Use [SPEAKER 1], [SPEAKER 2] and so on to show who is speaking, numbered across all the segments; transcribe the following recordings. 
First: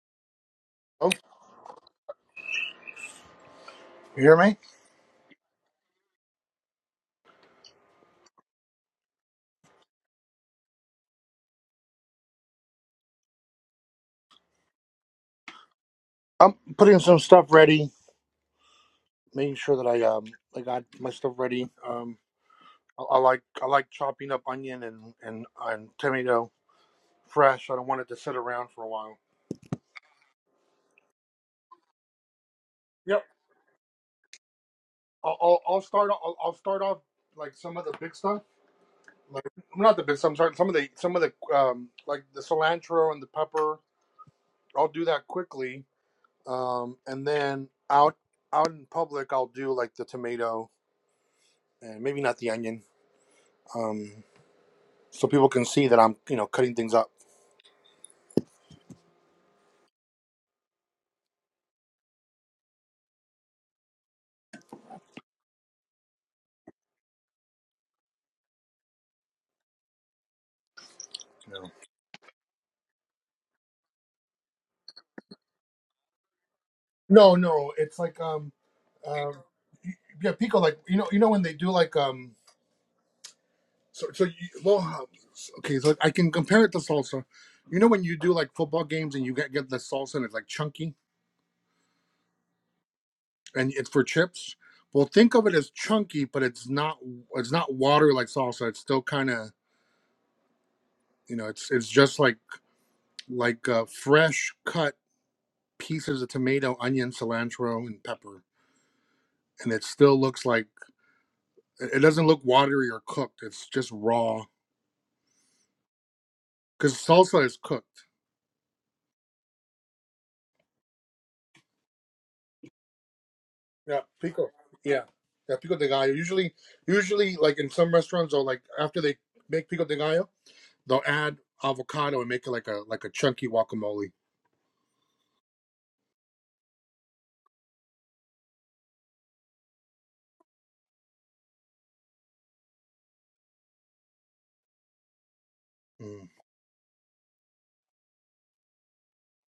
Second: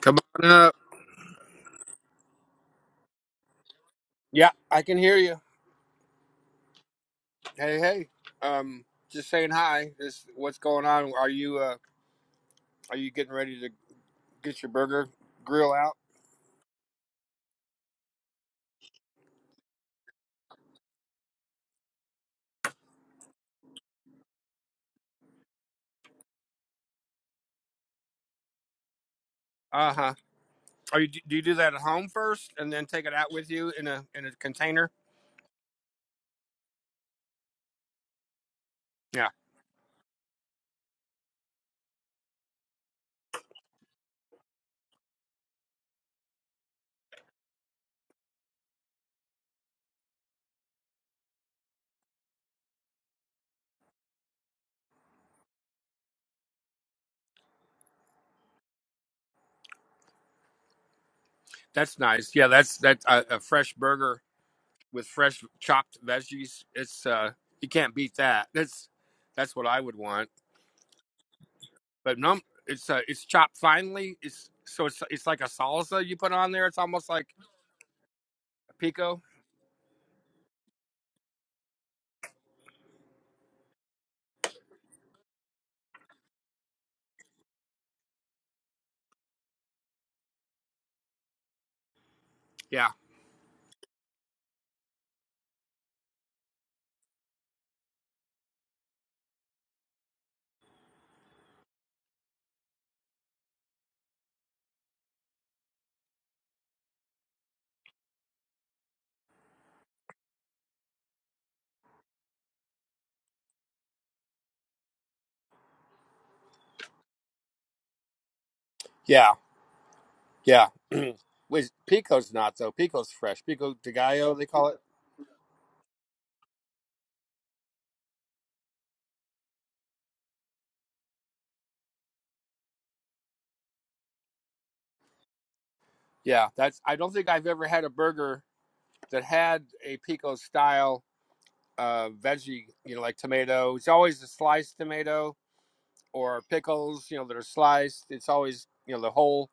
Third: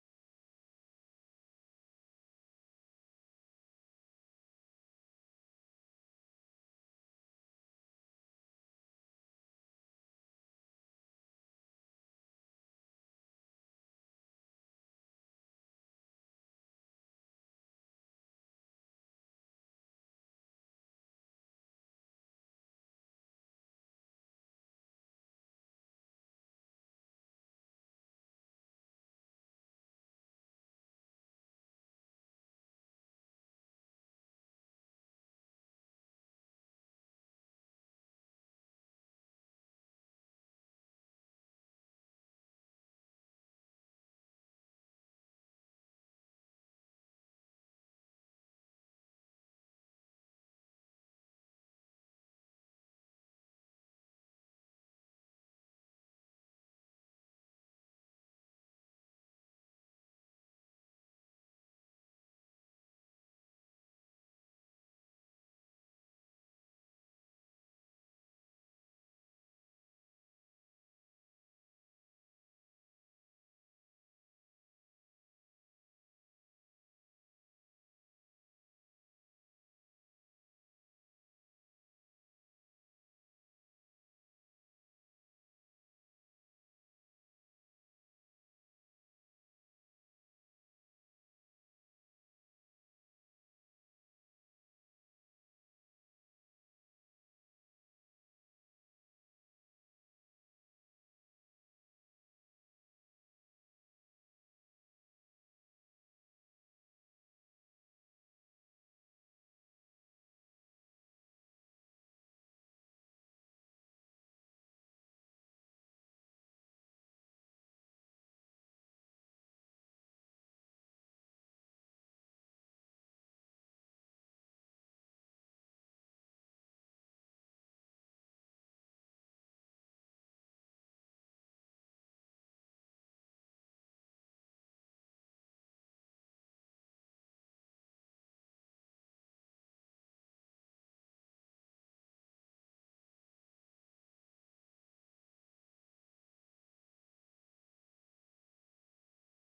[SPEAKER 1] Come on up.
[SPEAKER 2] Oh, you hear
[SPEAKER 1] Yeah,
[SPEAKER 2] me?
[SPEAKER 1] I can hear you. Hey, hey. Um, just saying hi. This, what's going on? Are you uh, are you getting ready to get your burger grill out?
[SPEAKER 2] I'm putting some stuff ready, making sure that I um I got my stuff ready. Um, I, I like I like chopping up onion and and and tomato fresh. I don't want it to sit around for a while.
[SPEAKER 1] Uh huh. Are you do you do that at home first, and then take it
[SPEAKER 2] Yep.
[SPEAKER 1] out with you in a in a container?
[SPEAKER 2] I'll I'll, I'll start I'll, I'll start off like some of the big stuff.
[SPEAKER 1] Yeah,
[SPEAKER 2] Like not the big stuff. I'm sorry. Some of the some of the um like the cilantro and the pepper. I'll do that quickly. Um, and then out out in public, I'll do like the tomato and maybe not the onion. Um. so people can see that I'm, you know, cutting things up.
[SPEAKER 1] that's nice. Yeah, that's that's a, a fresh burger with fresh chopped veggies. It's uh, you can't beat that. That's that's what I would want.
[SPEAKER 2] You know.
[SPEAKER 1] But no, it's uh, it's chopped finely. It's so it's it's like a salsa you put on there. It's almost like
[SPEAKER 2] No, no, it's like um,
[SPEAKER 1] pico.
[SPEAKER 2] um, y- yeah, Pico. Like you know, you know when they do like um, so so you, well, okay, so I can compare it to salsa. You know when you do like football games and you get get the salsa and it's like chunky
[SPEAKER 1] Yeah,
[SPEAKER 2] and it's for chips. Well, think of it as chunky, but it's not it's not water like salsa. It's still kind of you know it's it's just like like uh, fresh cut pieces of tomato, onion, cilantro, and pepper, and it still looks like It it doesn't look watery or cooked. It's just raw because salsa is cooked.
[SPEAKER 1] yeah, yeah. Which Pico's not though. Pico's fresh. Pico de
[SPEAKER 2] Yeah,
[SPEAKER 1] Gallo, they
[SPEAKER 2] pico.
[SPEAKER 1] call it.
[SPEAKER 2] Yeah, yeah, pico de gallo. Usually, usually like in some restaurants, or like after they make pico de gallo, they'll add avocado and make it like a like a chunky guacamole.
[SPEAKER 1] Yeah, that's. I don't think I've ever had a burger that had a Pico style uh, veggie. You know, like tomato. It's always a sliced tomato
[SPEAKER 2] Mm.
[SPEAKER 1] or pickles. You know, that are sliced. It's always you know the whole,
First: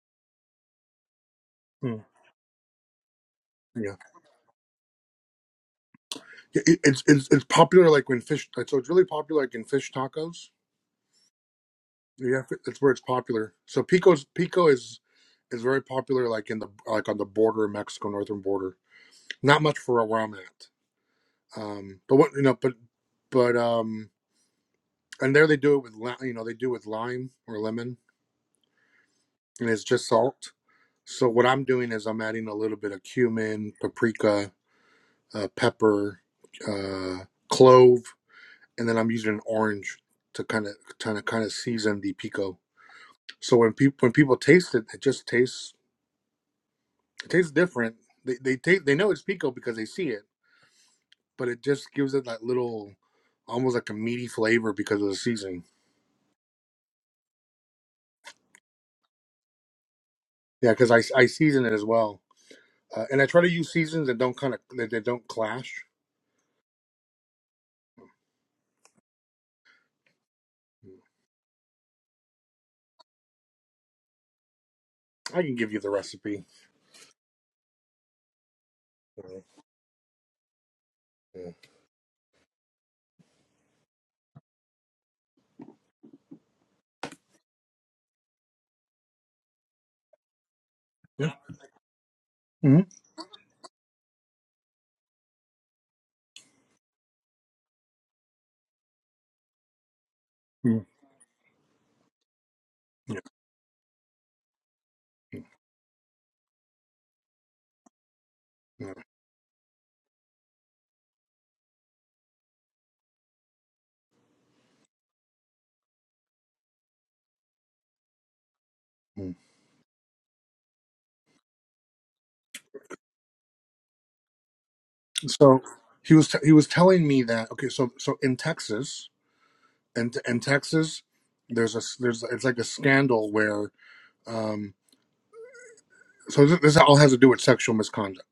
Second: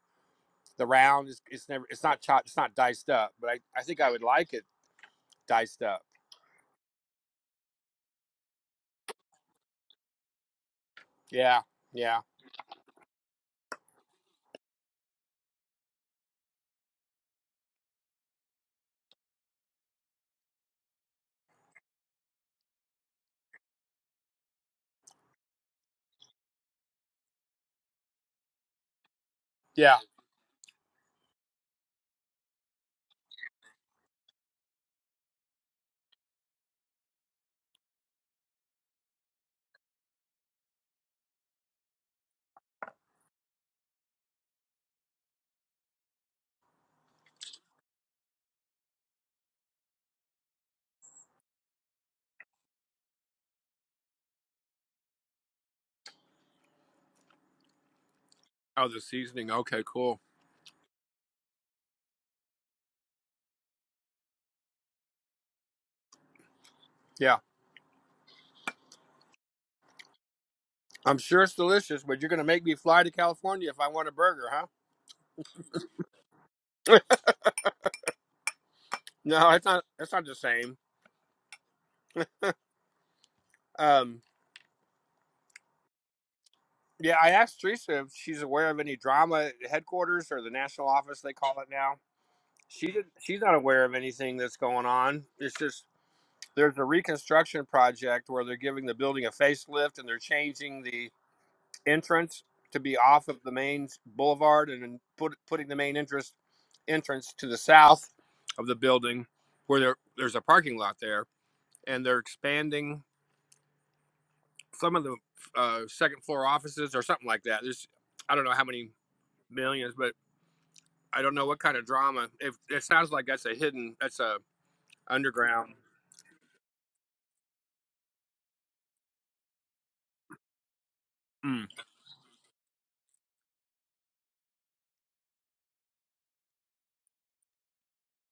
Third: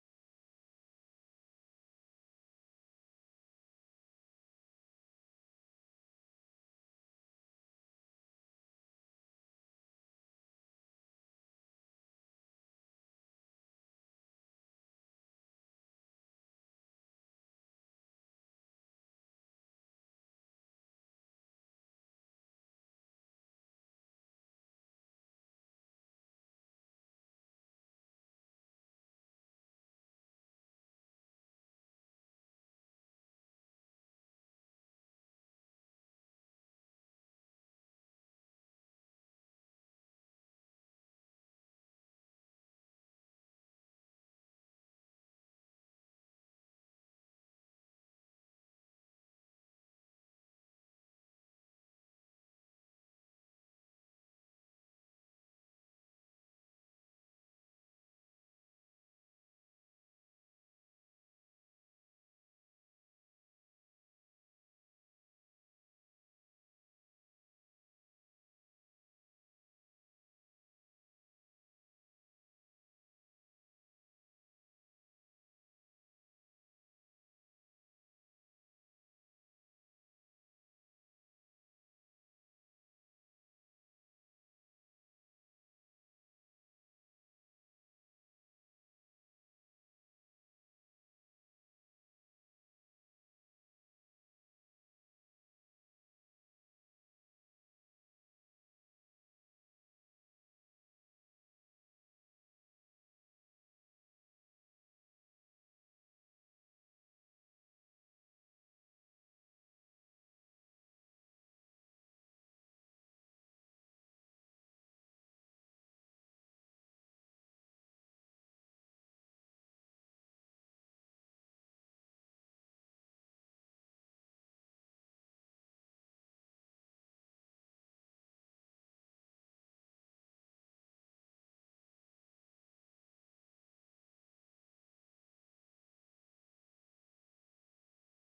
[SPEAKER 1] the round. It's, it's never.
[SPEAKER 2] Mm.
[SPEAKER 1] It's not chopped. It's not diced up. But I, I
[SPEAKER 2] Yeah,
[SPEAKER 1] think I would like it diced up.
[SPEAKER 2] It- it- it's, it's it's popular like when fish. like, So it's really popular like in fish tacos.
[SPEAKER 1] Yeah, yeah,
[SPEAKER 2] Yeah, fi- that's where it's popular. So pico's pico is is very popular like in the like on the border of Mexico, northern border. Not much for around that. Um, but what you know, but but um, and there they do it with li- you know they do it with lime or lemon, and it's
[SPEAKER 1] yeah.
[SPEAKER 2] just salt. So what I'm doing is I'm adding a little bit of cumin, paprika, uh, pepper, uh, clove, and then I'm using an orange to kind of kind of kind of season the pico. So when people when people taste it, it just tastes it tastes different. They they ta- they know it's pico because they see it, but it just gives it that little almost like a meaty flavor because of the seasoning.
[SPEAKER 1] Oh, the seasoning. Okay, cool.
[SPEAKER 2] Yeah, because I, I season it as well, uh, and I try to use seasons that don't kind of that, that don't clash.
[SPEAKER 1] Yeah. I'm sure it's delicious, but you're gonna make me fly to California if I want a burger, huh?
[SPEAKER 2] I can give you the recipe.
[SPEAKER 1] No, it's not. It's not the same.
[SPEAKER 2] Yeah.
[SPEAKER 1] Um, yeah, I asked Teresa if she's aware of any drama at headquarters or the national office they call it now.
[SPEAKER 2] Mm-hmm.
[SPEAKER 1] She
[SPEAKER 2] Mm-hmm.
[SPEAKER 1] did, she's not aware of anything that's going on. It's just there's a reconstruction project where they're giving the building a facelift and they're changing the entrance to be
[SPEAKER 2] Yeah.
[SPEAKER 1] off of the main boulevard and then put,
[SPEAKER 2] Mm-hmm.
[SPEAKER 1] putting the main entrance entrance to the south of the
[SPEAKER 2] Yeah.
[SPEAKER 1] building where there, there's a parking lot there and they're expanding some of the uh, second floor offices or something like that. There's I don't know how many
[SPEAKER 2] Mm.
[SPEAKER 1] millions, but I don't know what kind of drama. If it sounds like that's a hidden, that's a
[SPEAKER 2] So
[SPEAKER 1] underground
[SPEAKER 2] he was t- he was telling me that okay, so so in Texas and in, in Texas,
[SPEAKER 1] mm.
[SPEAKER 2] there's a there's it's like a scandal where um so this, this all has to do with sexual misconduct.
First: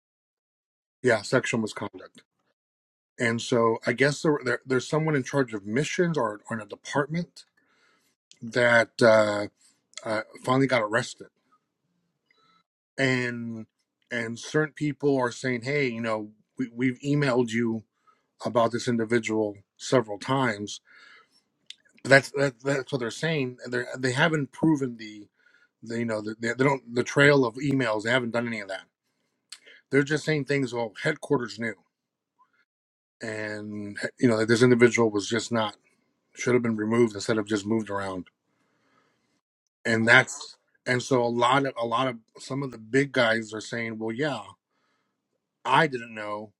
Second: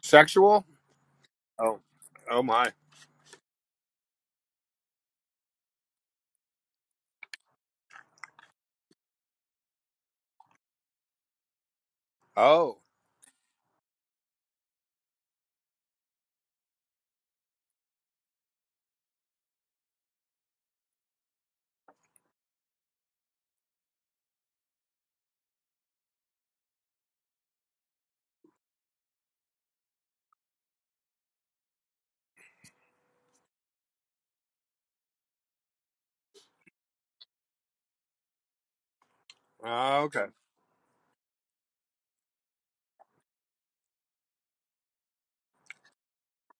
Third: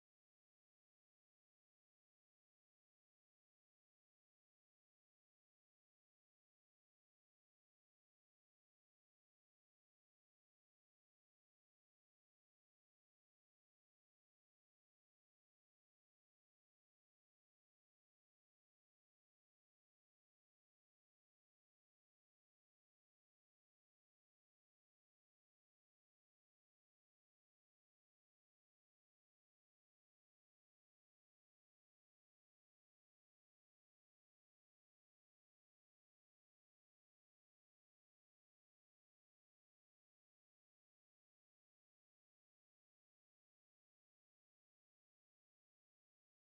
[SPEAKER 1] sexual.
[SPEAKER 2] Yeah, sexual
[SPEAKER 1] Oh,
[SPEAKER 2] misconduct.
[SPEAKER 1] oh my.
[SPEAKER 2] And so I guess there, there there's someone in charge of missions or, or in a department that uh, uh, finally got arrested
[SPEAKER 1] Oh,
[SPEAKER 2] and and certain people are saying hey you know we, we've emailed you about this individual several times but that's that, that's what they're saying and they they haven't proven the, the you know the, they they don't the trail of emails they haven't done any of that they're just saying things well headquarters knew and you know that this individual was just not should have been removed instead of just moved around
[SPEAKER 1] Ah,
[SPEAKER 2] and
[SPEAKER 1] okay.
[SPEAKER 2] that's and so a lot of a lot of some of the big guys are saying well yeah i didn't know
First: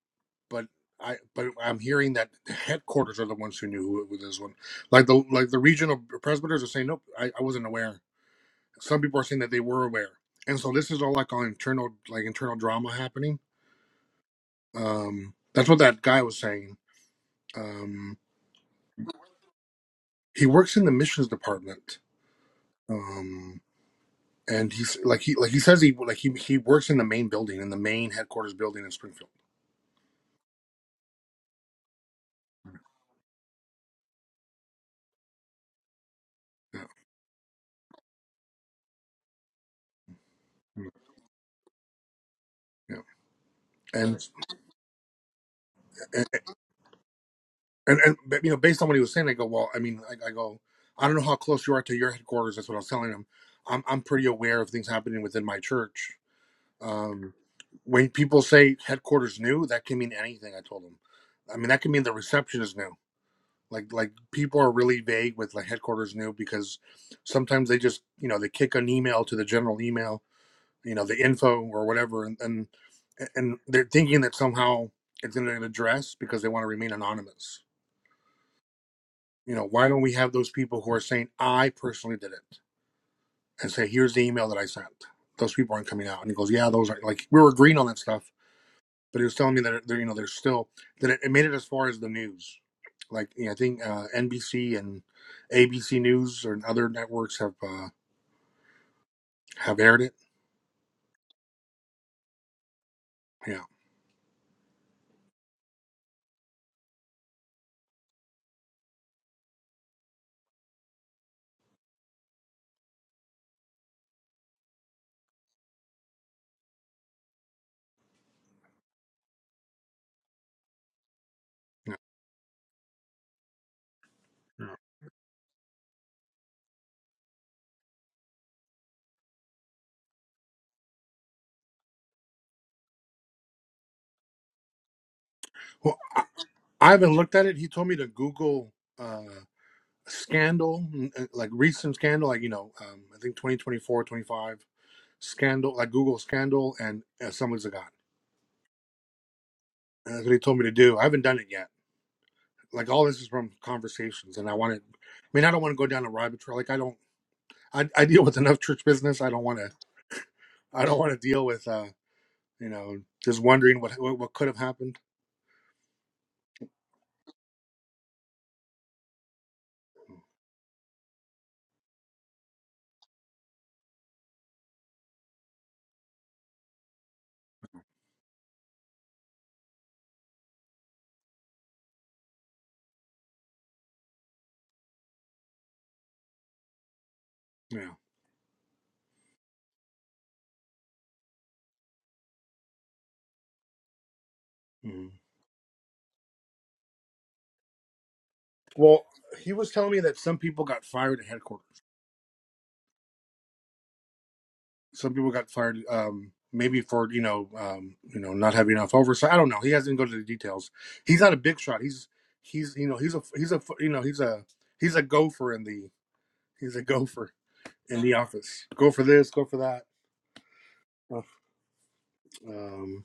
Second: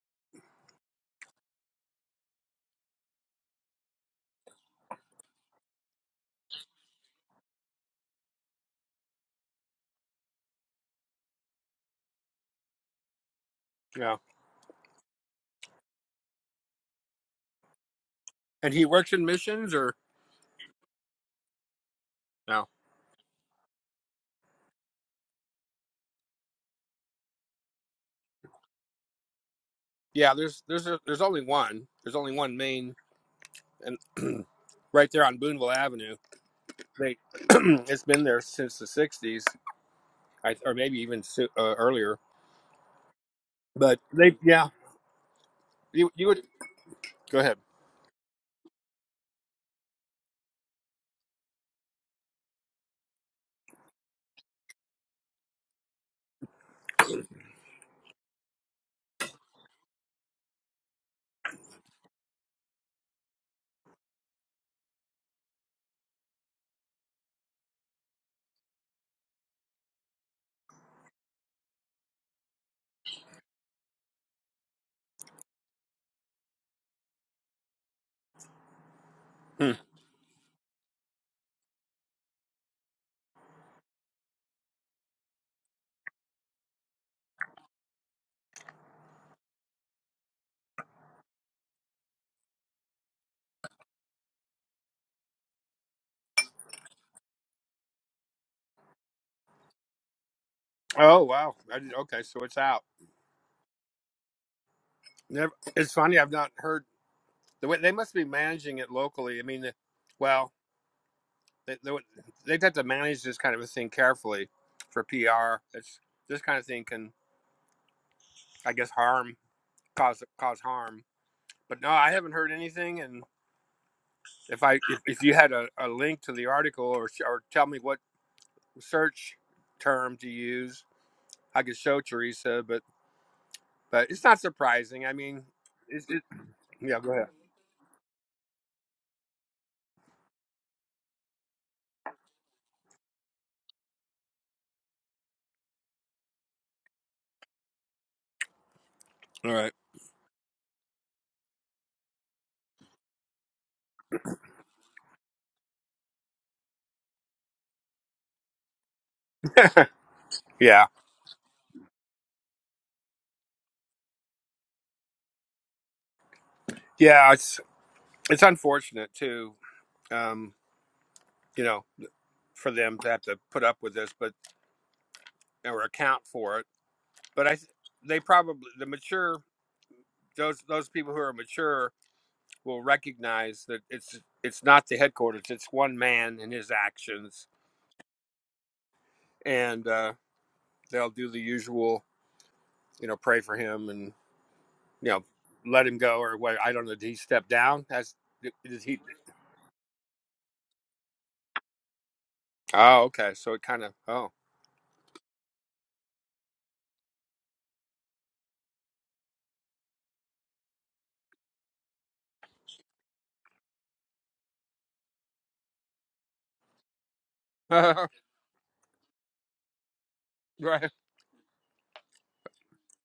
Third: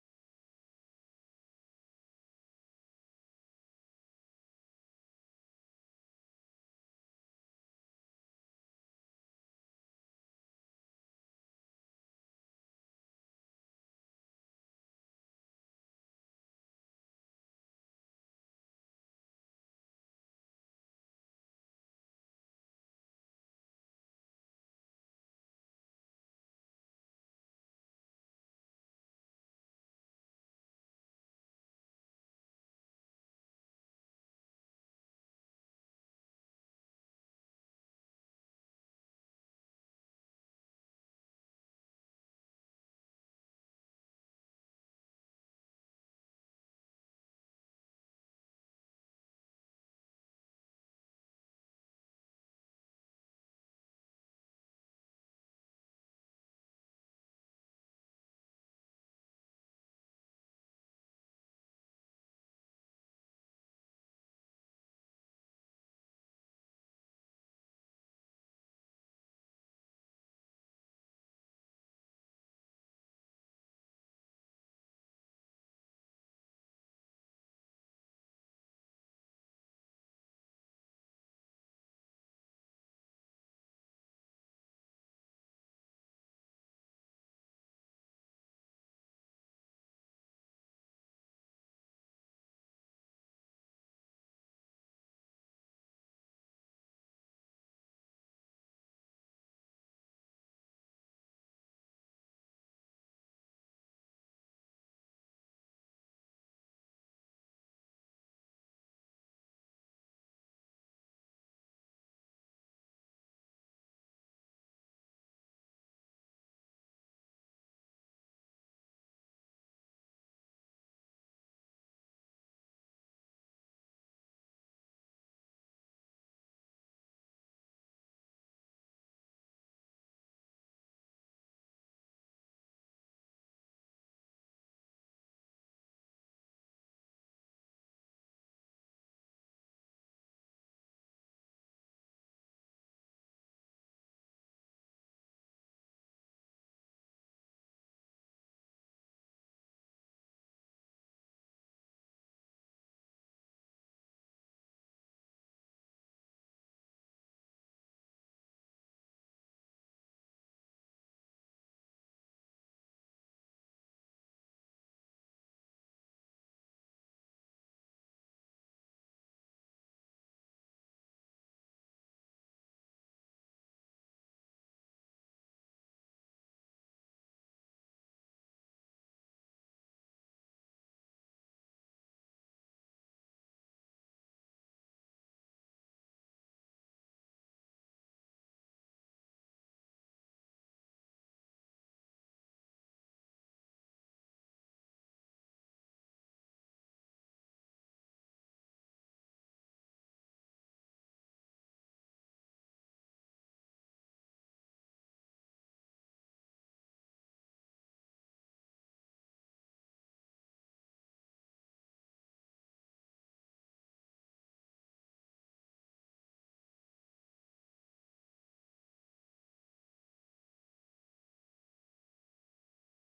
[SPEAKER 2] but I but I'm hearing that the headquarters are the ones who knew who it was. One like the like the regional presbyters are saying, nope, I, I wasn't aware. Some people are saying that they were aware, and so this is all like all internal like internal drama happening.
[SPEAKER 1] Yeah,
[SPEAKER 2] Um, that's what that guy was saying. Um,
[SPEAKER 1] and he works in missions or
[SPEAKER 2] he works in the missions department.
[SPEAKER 1] no?
[SPEAKER 2] Um, and he's like he like he says he like he he works in the main building in the main headquarters building in Springfield.
[SPEAKER 1] Yeah, there's there's a, there's only one. There's only one main and right there on Boonville Avenue.
[SPEAKER 2] Yeah,
[SPEAKER 1] They it's been there since the '60s, I, or
[SPEAKER 2] Mm,
[SPEAKER 1] maybe even so, uh, earlier.
[SPEAKER 2] yeah.
[SPEAKER 1] But
[SPEAKER 2] And
[SPEAKER 1] they yeah You you would go ahead.
[SPEAKER 2] and and but, you know, based on what he was saying, I go, well, I mean, I, I go, I don't know how close you are to your headquarters. That's what I was telling him. I'm I'm pretty aware of things happening within my church. Um, when people say headquarters new, that can mean anything. I told him. I mean, that can mean the reception is new. Like like people are really vague with like headquarters new because sometimes they just you know they kick an email to the general email, you know, the info or whatever, and and, and they're thinking that somehow it's going to address because they want to remain anonymous you know,
[SPEAKER 1] Hmm.
[SPEAKER 2] why don't we have those people who are saying, I personally did it and say, here's the email that I sent. Those people aren't coming out. And he goes, yeah, those are like, we were agreeing on that stuff, but he was telling me that, they're, you know, there's still, that it, it made it as far as the news. Like, you know, I think uh, NBC and ABC News and other networks have, uh, have aired it.
[SPEAKER 1] Oh wow. I didn't- okay, so it's out.
[SPEAKER 2] Yeah.
[SPEAKER 1] Never, it's funny. I've not heard the way they must be managing it locally. I mean, the, well, they, they would- they'd have to manage this kind of a thing carefully for PR. It's this kind of thing can, I guess, harm cause cause harm. But no,
[SPEAKER 2] yeah.
[SPEAKER 1] I haven't heard anything. And if
[SPEAKER 2] yeah.
[SPEAKER 1] I if, if you had a, a link to the article or sh- or tell me what search term to use, I could show Teresa. But but it's not surprising. I mean,
[SPEAKER 2] Well,
[SPEAKER 1] it's
[SPEAKER 2] I,
[SPEAKER 1] it,
[SPEAKER 2] I
[SPEAKER 1] yeah.
[SPEAKER 2] haven't
[SPEAKER 1] Go ahead.
[SPEAKER 2] looked at it. He told me to Google, uh, scandal, uh, like recent scandal, like, you know, um, I think 2024, 25 Scandal, like Google Scandal and uh, Someone's a God.
[SPEAKER 1] All right.
[SPEAKER 2] And that's what he told me to do. I haven't done it yet. Like all this is from conversations, and I want to. I mean, I don't want to go down a rabbit trail. Like I don't. I, I deal with enough church business. I don't want to. I
[SPEAKER 1] Yeah,
[SPEAKER 2] don't want to deal with. uh You know, just wondering what what, what could have happened.
[SPEAKER 1] yeah, it's it's unfortunate too.
[SPEAKER 2] Mm.
[SPEAKER 1] Um, you know, for them to have to put up with this, but or account for it. But I, th-
[SPEAKER 2] Mm.
[SPEAKER 1] they probably the mature those those people who are mature will recognize that it's it's not the headquarters. It's one man and his actions,
[SPEAKER 2] Yeah.
[SPEAKER 1] and uh, they'll do the usual. You know, pray for him and you
[SPEAKER 2] Mhm.
[SPEAKER 1] know let him go or what. I don't know. Did he step down? That's did did he?
[SPEAKER 2] Well, he was telling me that some people got fired at headquarters.
[SPEAKER 1] Oh, okay. So it kind of
[SPEAKER 2] some people got fired um maybe for you know um you know not having enough oversight i don't know he hasn't go to the details he's not a big shot he's he's you know he's a he's a you know he's a he's a gopher in the he's a gopher in
[SPEAKER 1] oh.
[SPEAKER 2] the office go for this go for that
[SPEAKER 1] right.
[SPEAKER 2] um uh, um,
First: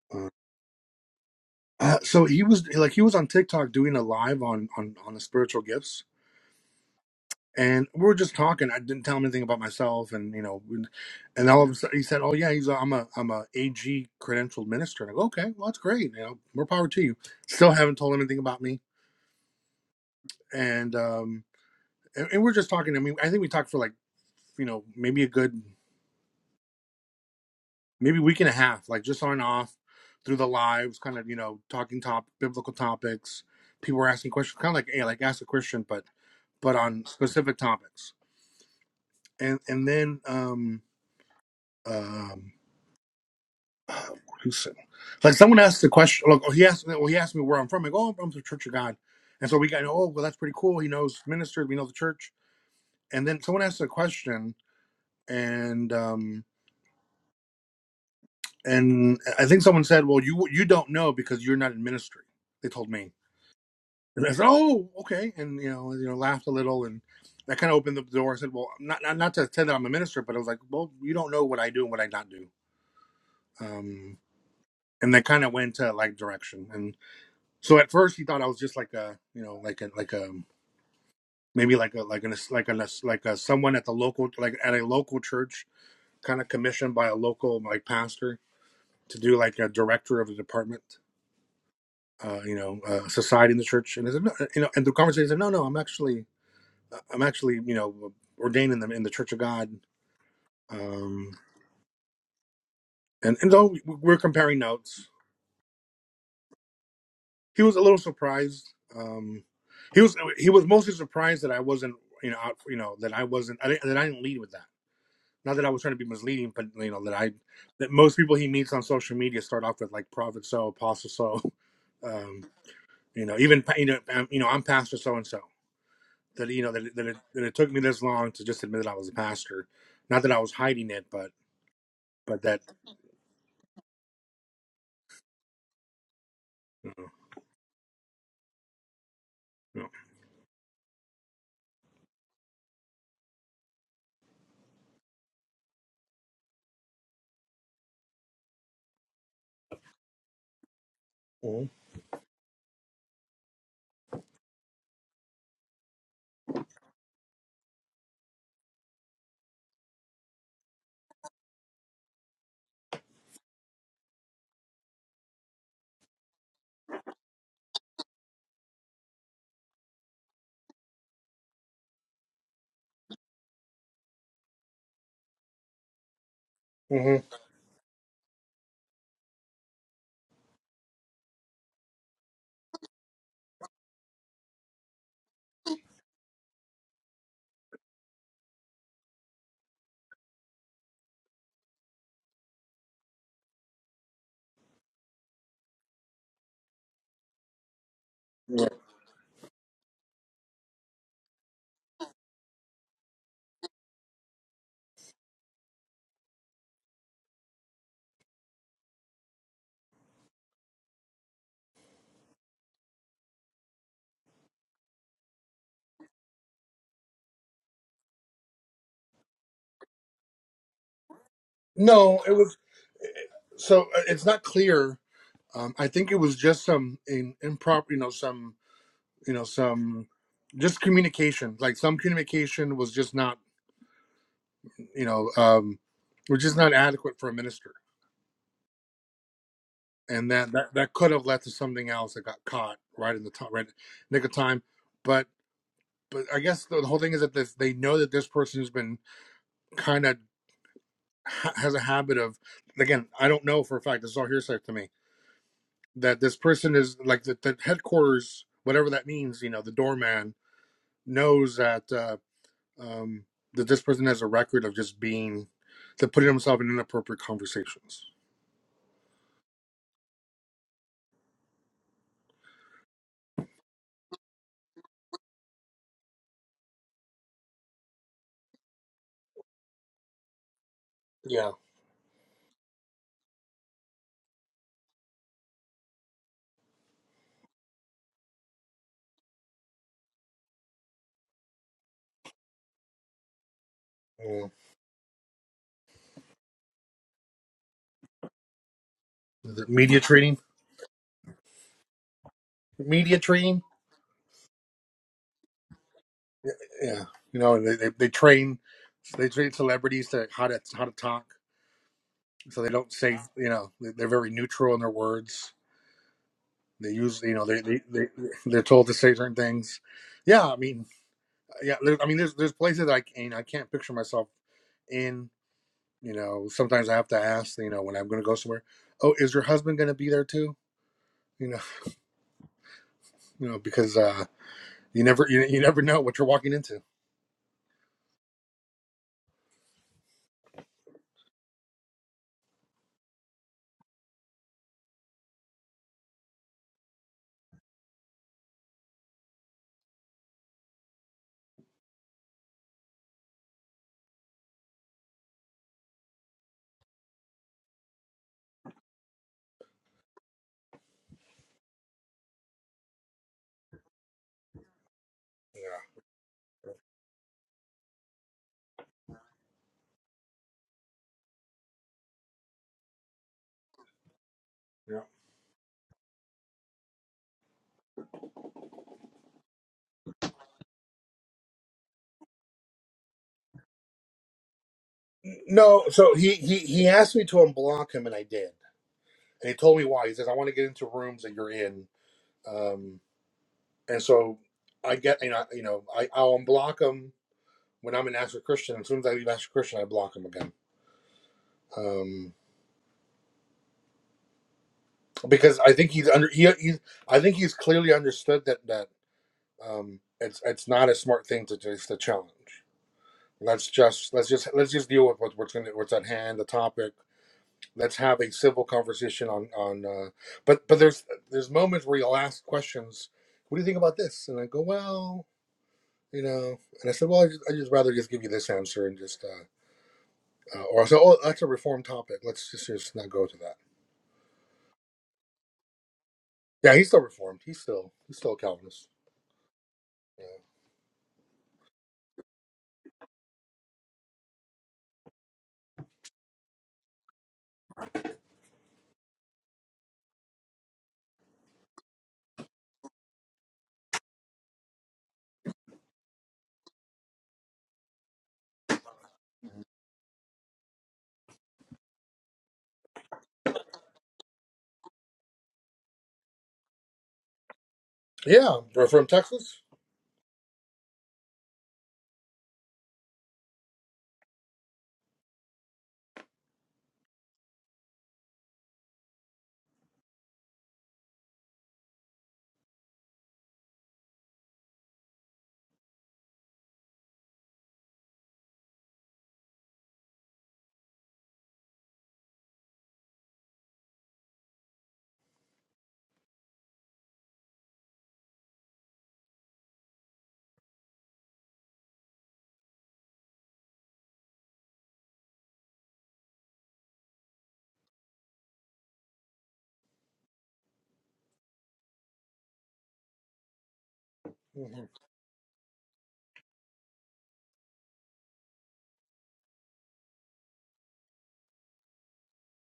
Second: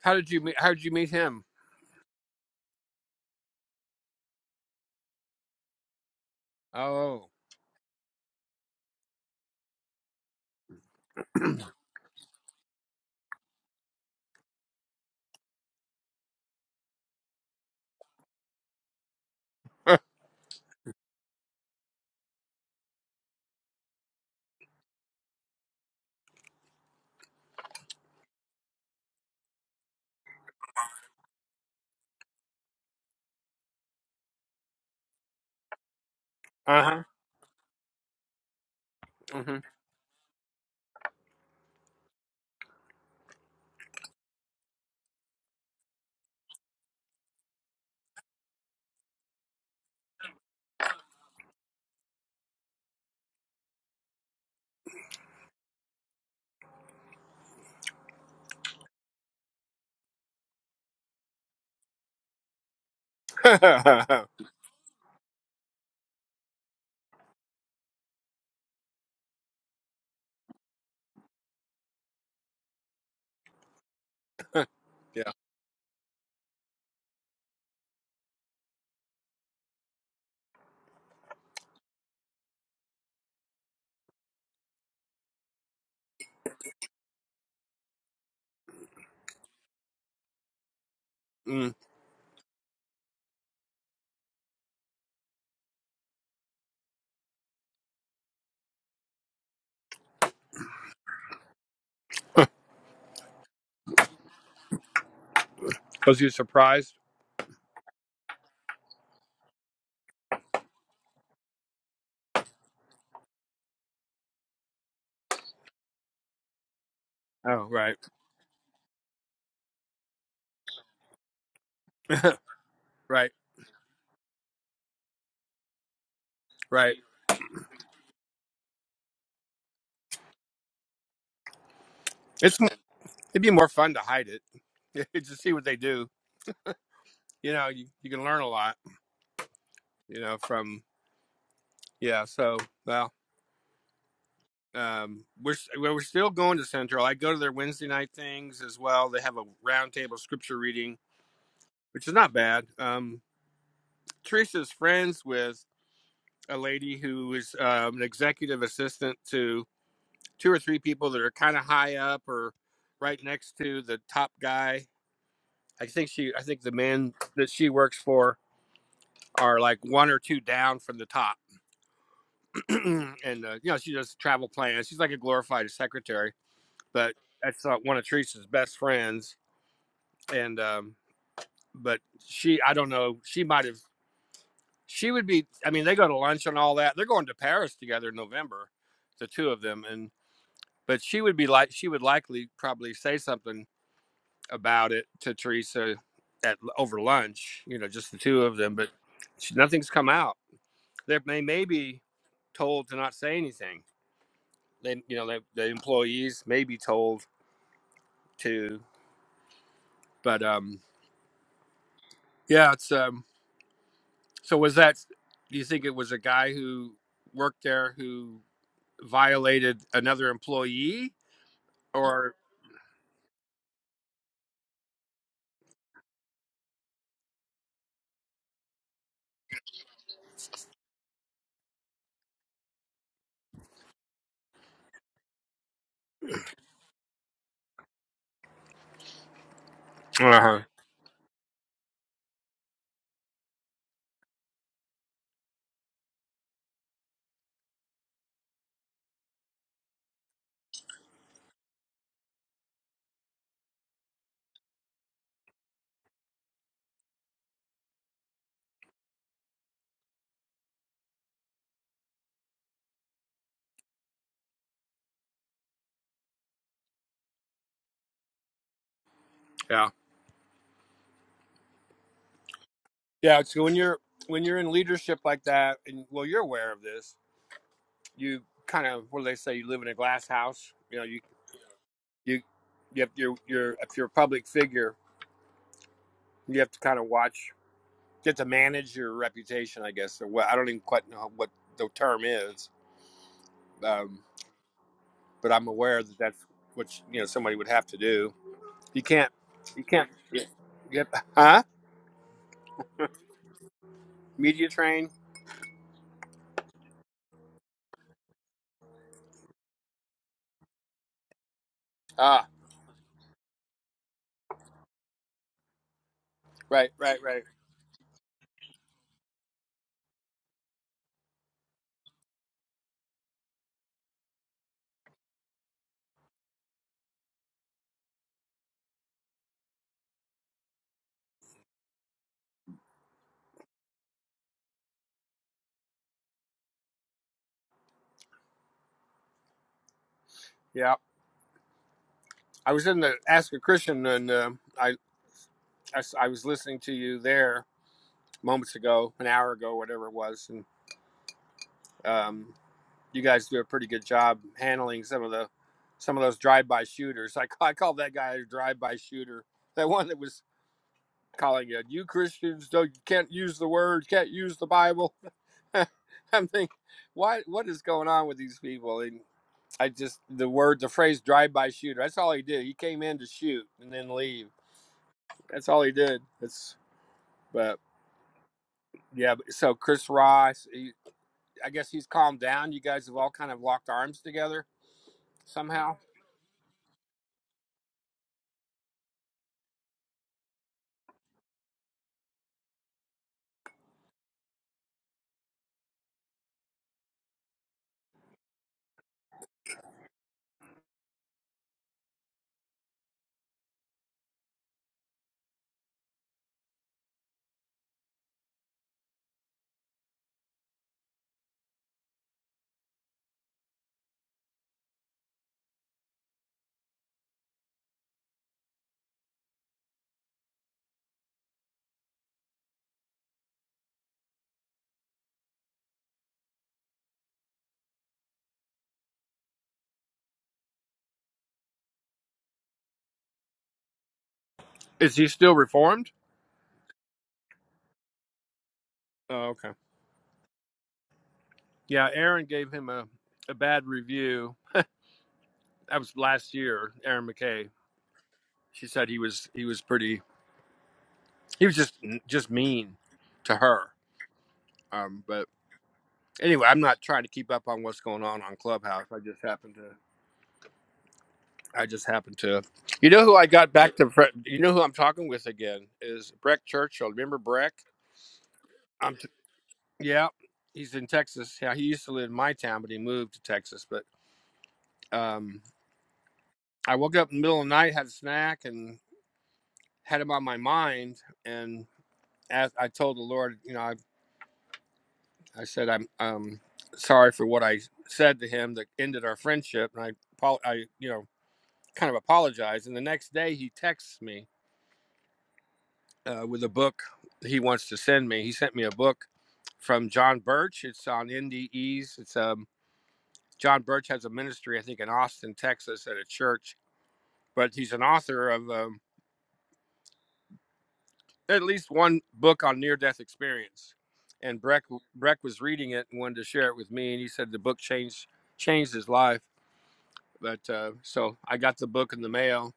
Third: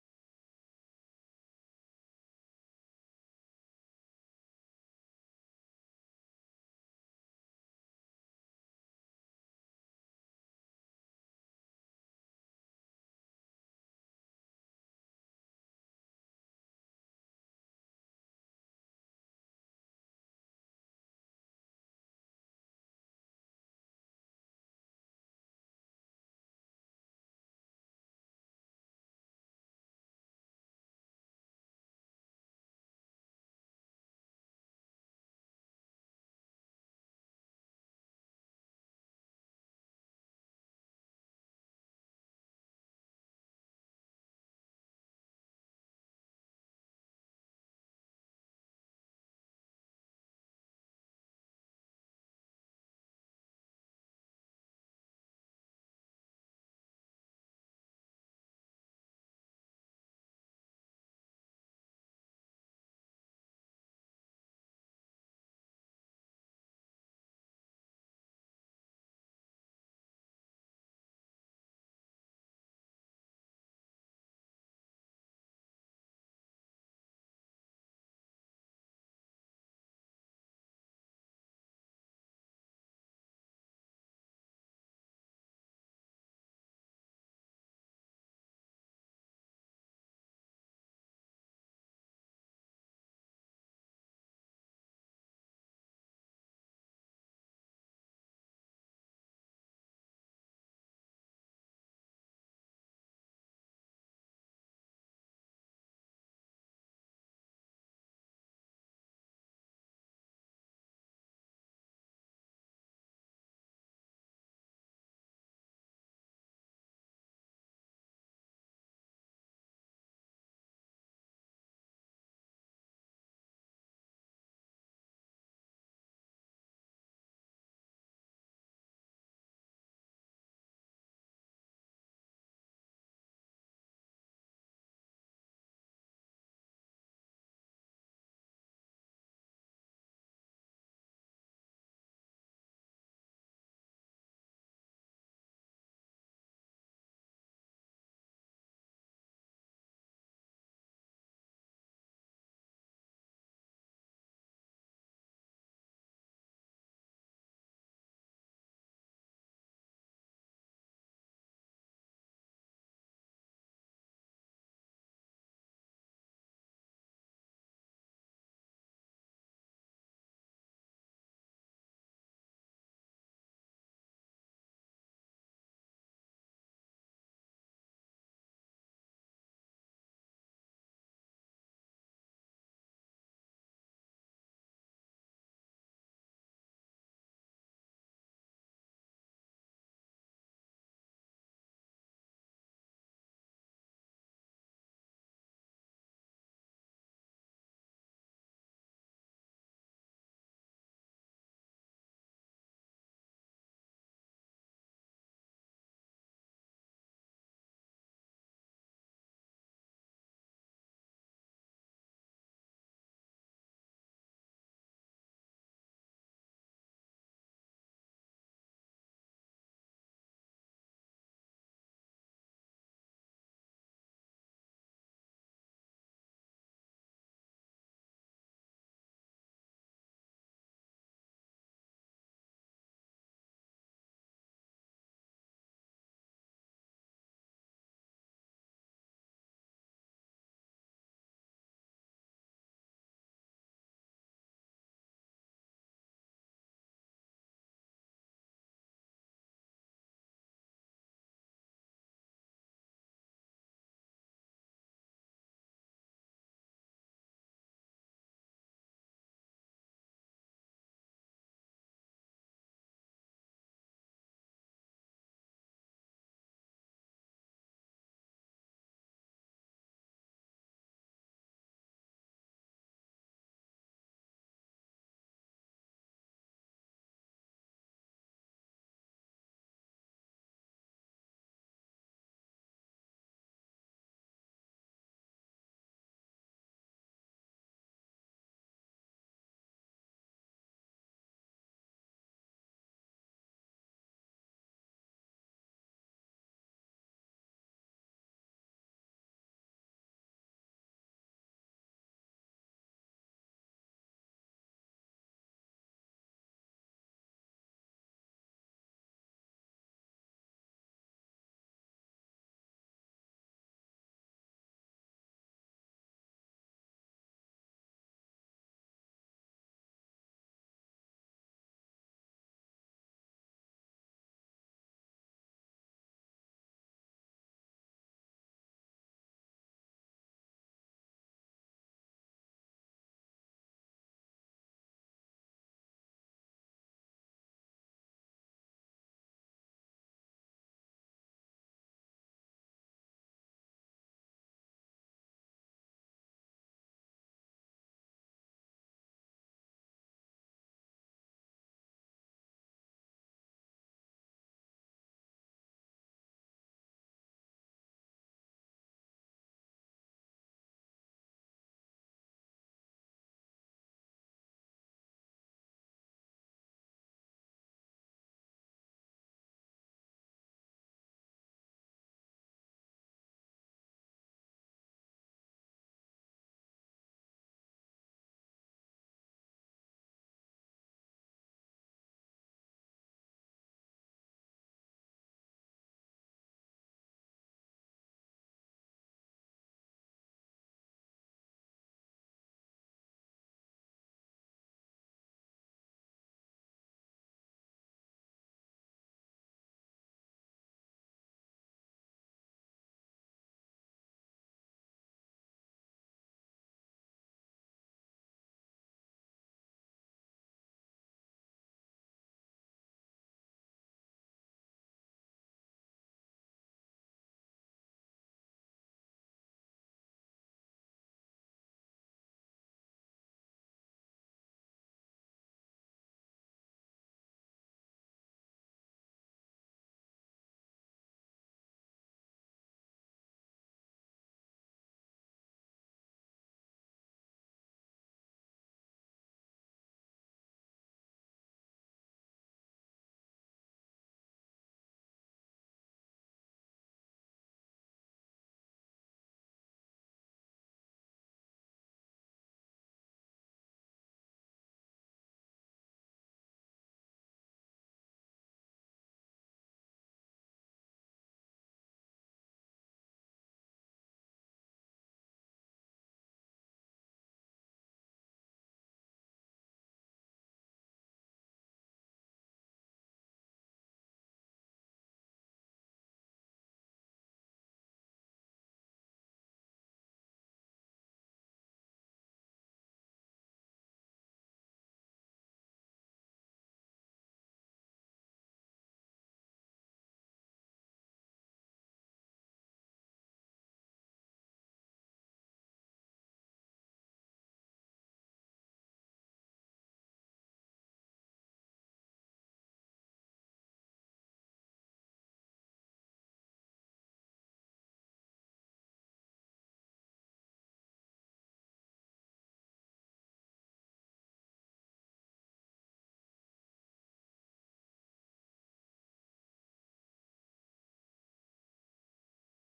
[SPEAKER 1] How did you meet? How did you meet him?
[SPEAKER 2] uh, so he was like he was on tiktok doing a live on on on the spiritual gifts
[SPEAKER 1] Oh,
[SPEAKER 2] and we were just talking. I didn't tell him anything about myself, and you know, and all of a sudden he said, "Oh yeah, he's a, I'm a I'm a AG credentialed minister." And I go, "Okay, well that's great. You know, more power to you." Still haven't told him anything about me,
[SPEAKER 1] uh
[SPEAKER 2] and um, and, and we're just talking. I mean, I think we talked for like you know maybe a good maybe week and a half, like just on and off through the lives, kind of you know talking top biblical topics. People were asking questions, kind of like hey, like ask a Christian, but but
[SPEAKER 1] huh.
[SPEAKER 2] on specific topics,
[SPEAKER 1] hmm
[SPEAKER 2] and and then um um. He said, like someone asked the question. Like he asked, well, he asked me where I'm from. Like, oh, I'm from the Church of God. And so we got, oh, well, that's pretty cool. He knows ministers. We know the church. And then someone asked a question, and um, and I think someone said, well, you you don't know because you're not in ministry. They told me, and I said, oh, okay, and you know, you know, laughed a little, and that kind of opened the door. I said, well, not not not to say that I'm a minister, but I was like, well, you don't know what I do and what I not do. Um, and
[SPEAKER 1] yeah.
[SPEAKER 2] that kind of went to like direction, and. So at first he thought I was just like a, you know, like a like a maybe like a like an like a like a someone at the local like at a local church, kind of commissioned by a local like pastor to do like a director of the department,
[SPEAKER 1] Mm.
[SPEAKER 2] uh, you know, uh, society in the church. And I said, no, you know, and the conversation said, no, no, I'm actually, I'm actually, you know, ordaining them in the Church of God. Um, and and though we- we're comparing notes,
[SPEAKER 1] Was you surprised?
[SPEAKER 2] he was a little surprised. Um, he was he was mostly surprised that I wasn't, you know, out, you know, that I wasn't, I didn't, that I didn't lead with that Not that I was trying to be misleading, but you know that I
[SPEAKER 1] Oh,
[SPEAKER 2] that
[SPEAKER 1] right,
[SPEAKER 2] most people he meets on social media start off with like prophet so, apostle so, um, you
[SPEAKER 1] right,
[SPEAKER 2] know, even you know, um, you know, I'm pastor so and so. That you know that it,
[SPEAKER 1] right.
[SPEAKER 2] that, it, that it took me this long to just admit that I was a pastor. Not that I was hiding it, but but
[SPEAKER 1] It's
[SPEAKER 2] that
[SPEAKER 1] m- it'd be more fun to hide it. just see what they do.
[SPEAKER 2] you know,
[SPEAKER 1] You know, you, you can learn a lot.
[SPEAKER 2] you
[SPEAKER 1] You know, from yeah. So well, um, we're s- well, we're still going to Central. I go to their Wednesday night things as well. They have a roundtable scripture reading,
[SPEAKER 2] know. Mhm.
[SPEAKER 1] which is not bad. Um, Teresa's friends with. a lady who is um, an executive assistant to two or three people that are kind of high up or right next to the top guy. I think she, I think the men that she works for are like one or two down from the top, and uh, you know she does travel plans. She's like a glorified secretary, but
[SPEAKER 2] Mhm.
[SPEAKER 1] that's not one of Teresa's best friends. And um, but she, I don't know, she might have. She would be. I mean, they go to lunch and all that. They're going to Paris together in November, the two of them, And but she would be like she would likely probably say something about it to Teresa at over lunch, you know, just the two of them. But she, nothing's come out. They they may be told to not say anything. They you know they, the employees may be told to, but um yeah, it's um so was that? Do you think it was a guy who worked there who violated another employee
[SPEAKER 2] no, it
[SPEAKER 1] or?
[SPEAKER 2] was so uh, it's not clear. Um, I think it was just some in, improper, you know, some you know some just communication. Like some communication was just not you know, um, which is not adequate for a minister. And
[SPEAKER 1] Uh
[SPEAKER 2] that,
[SPEAKER 1] huh.
[SPEAKER 2] that, that could have led to something else that got caught right in the time, right nick of time. But but I guess the, the whole thing is that this, they know that this person has been kind of ha- has a habit of again I don't know for a fact this is all hearsay to me that this person is like the, the headquarters whatever that means you know the doorman knows that uh, um, that this person has a record of just being to putting himself in inappropriate conversations.
[SPEAKER 1] Yeah. Yeah, so when you're when you're in leadership like that, and well, you're aware of this. You kind of what do they say? You live in a glass house. You know, you
[SPEAKER 2] Yeah.
[SPEAKER 1] you you have your your if you're a public figure, you have to kind of watch, you have to manage your reputation, I guess. Or what I don't even quite know what the term is, um, but I'm aware that that's what you know somebody would have to do. You can't,
[SPEAKER 2] Is it
[SPEAKER 1] you
[SPEAKER 2] media
[SPEAKER 1] can't,
[SPEAKER 2] training?
[SPEAKER 1] Yep. you huh?
[SPEAKER 2] Media training?
[SPEAKER 1] Media train.
[SPEAKER 2] Yeah. You know, and they, they, they train they train celebrities to how to how to talk,
[SPEAKER 1] Ah,
[SPEAKER 2] so they don't say you know they- they're very neutral in their words.
[SPEAKER 1] right,
[SPEAKER 2] They
[SPEAKER 1] right,
[SPEAKER 2] use you
[SPEAKER 1] right.
[SPEAKER 2] know they they they they're told to say certain things. Yeah, I mean, yeah, there, I mean, there's there's places I can I can't picture myself in. You know, sometimes I have to ask. You know, when I'm going to go somewhere, oh, is your husband going to be there too? You know, you know because uh, you never you, you never know what you're walking into.
[SPEAKER 1] Yeah. I was in the Ask a Christian, and uh, I I I was listening to you there moments ago, an hour ago, whatever it was, and um, you guys do a pretty good job handling some of the some of those drive-by shooters. I, ca- I called that guy a drive-by shooter. That one that was calling you, you Christians don't you can't use the word, can't use the Bible. I'm thinking, why? What is going on with these people? And I just the word, the phrase "drive-by shooter." That's all he did. He came in to shoot and then leave.
[SPEAKER 2] Yeah.
[SPEAKER 1] That's all he did. That's but yeah. So Chris Ross, he, I guess he's calmed down. You guys have all kind of locked arms together
[SPEAKER 2] No,
[SPEAKER 1] somehow.
[SPEAKER 2] so he he he asked me to unblock him, and I did. And he told me why. He says, "I want to get into rooms that you're in." Um, and so I get you know you know I I'll unblock him when I'm in Astro Christian. As soon as I leave Astro Christian, I block him again. Um, because I think he's under he, he's I think he's clearly understood that that um it's it's not a smart thing to just to challenge. Let's just let's just let's just deal with what, what's going what's at hand, the topic. let's have a civil conversation on on uh, but but there's there's moments where you'll ask questions what do you think about this and i go well you know and i said well i just, I just rather just give you this answer and just uh, uh or i said oh that's a reform topic let's just just not go to that
[SPEAKER 1] Is he still reformed?
[SPEAKER 2] yeah he's still reformed he's still he's still a calvinist
[SPEAKER 1] Oh, okay. Yeah, Aaron gave him a, a bad review. That was last year. Aaron McKay. She said he was he was pretty. He was just just mean to her. Um, but anyway, I'm not trying to keep up on what's going on on Clubhouse. I just happened to. I just happened to. You know who I got back to? fr- You know who I'm talking with again is Breck Churchill. Remember Breck?
[SPEAKER 2] yeah, yeah we're from
[SPEAKER 1] I'm. T-
[SPEAKER 2] texas
[SPEAKER 1] yeah, he's in Texas. Yeah, he used to live in my town, but he moved to Texas. But um, I woke up in the middle of the night, had a snack, and had him on my mind. And as I told the Lord, you know, I, I said I'm um sorry for what I said to him that ended our friendship, and I, apo- I you know, kind of apologized. And the next day he texts me uh, with a book he wants to send me. He sent me a book from John Birch. It's on NDEs. It's um, John Birch has a ministry, I think, in Austin, Texas, at a church. But he's an author of um, at least one book on near-death experience. And
[SPEAKER 2] mm-hmm.
[SPEAKER 1] Breck Breck was reading it and wanted to share it with me, and he said the book changed changed his life. But uh, so I got the book in the mail.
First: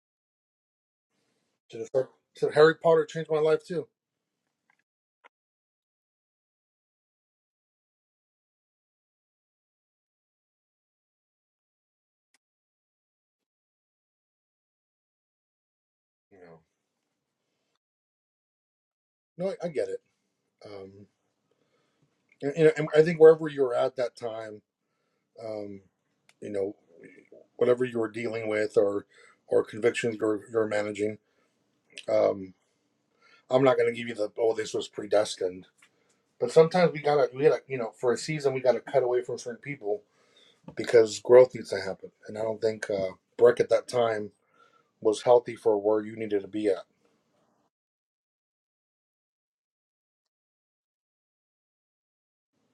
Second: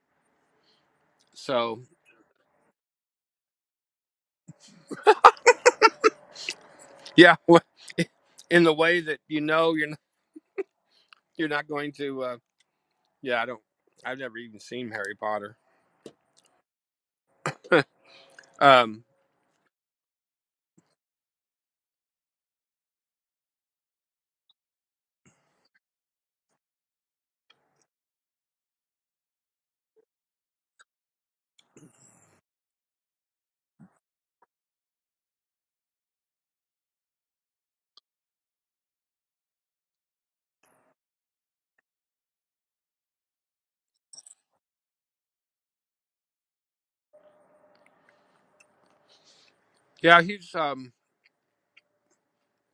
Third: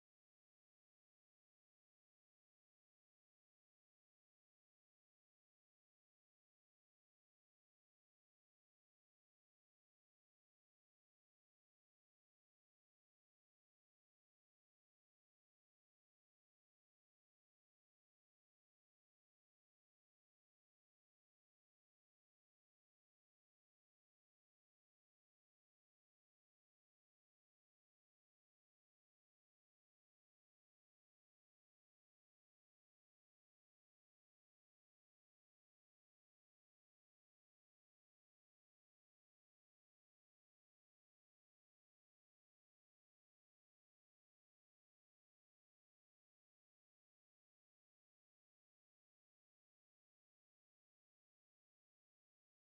[SPEAKER 2] should,
[SPEAKER 1] So
[SPEAKER 2] have said, should harry potter changed my life too
[SPEAKER 1] yeah, in the way that you know you're not, you're not going to. Uh, yeah, I don't. I've never even seen Harry Potter.
[SPEAKER 2] you know
[SPEAKER 1] Um,
[SPEAKER 2] no i, I get it um and, and i think wherever you're at that time um, you know, whatever you're dealing with or or convictions you're you're managing. Um, I'm not going to give you the oh this was predestined, but sometimes we gotta we gotta you know for a season we gotta cut away from certain people because growth needs to happen, and I don't think uh, Breck at that time was healthy for where you needed to be at.
[SPEAKER 1] yeah, he's. Um,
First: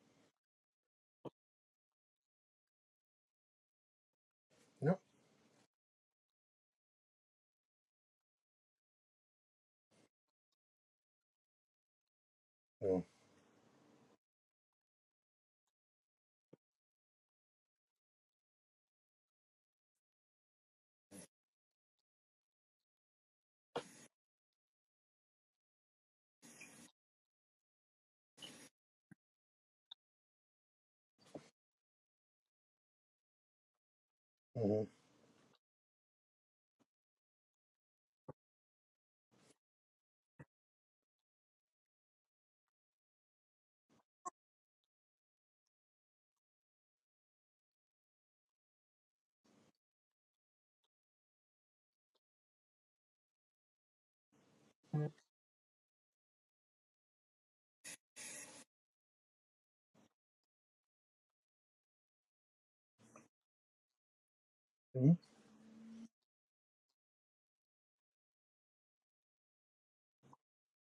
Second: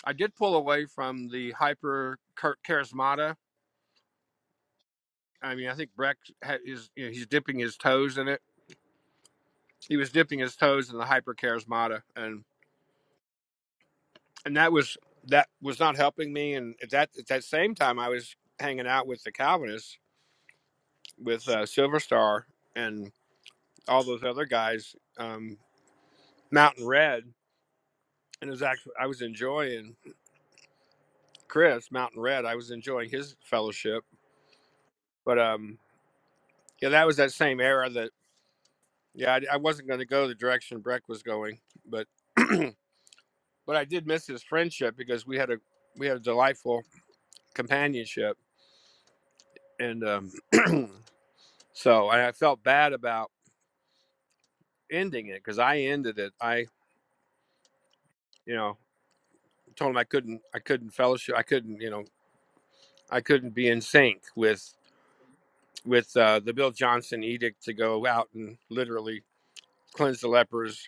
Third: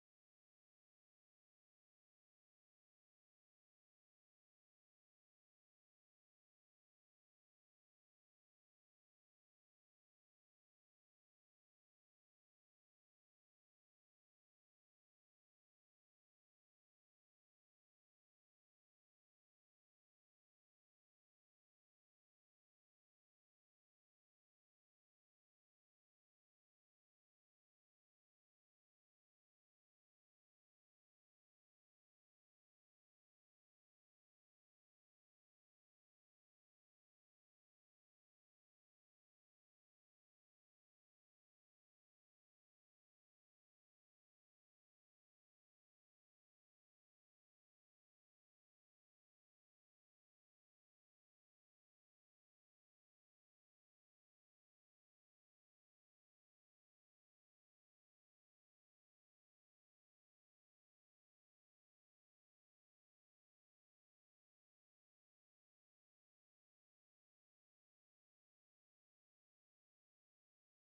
[SPEAKER 1] I did pull away from the hyper char- charismata.
[SPEAKER 2] No.
[SPEAKER 1] I mean, I think Breck ha- is. You know, he's dipping his toes in it. He was dipping his toes in the hyper charismata, and
[SPEAKER 2] Yeah.
[SPEAKER 1] and that was that was not helping me. And at that at that same time, I was hanging out with the Calvinists, with uh, Silver Star and all those other guys, um, Mountain Red. And it was actually I was enjoying Chris Mountain Red. I was enjoying his fellowship,
[SPEAKER 2] hmm
[SPEAKER 1] but um, yeah, that was that same era that. Yeah, I, I wasn't going to go the direction Breck was going, but but I did miss his friendship because we had a we had a delightful companionship, and um, so and I felt bad about ending it because I ended it. I you know told him I couldn't I couldn't fellowship I couldn't you know I couldn't be in sync with
[SPEAKER 2] hmm
[SPEAKER 1] with uh, the Bill Johnson edict to go out and literally cleanse the lepers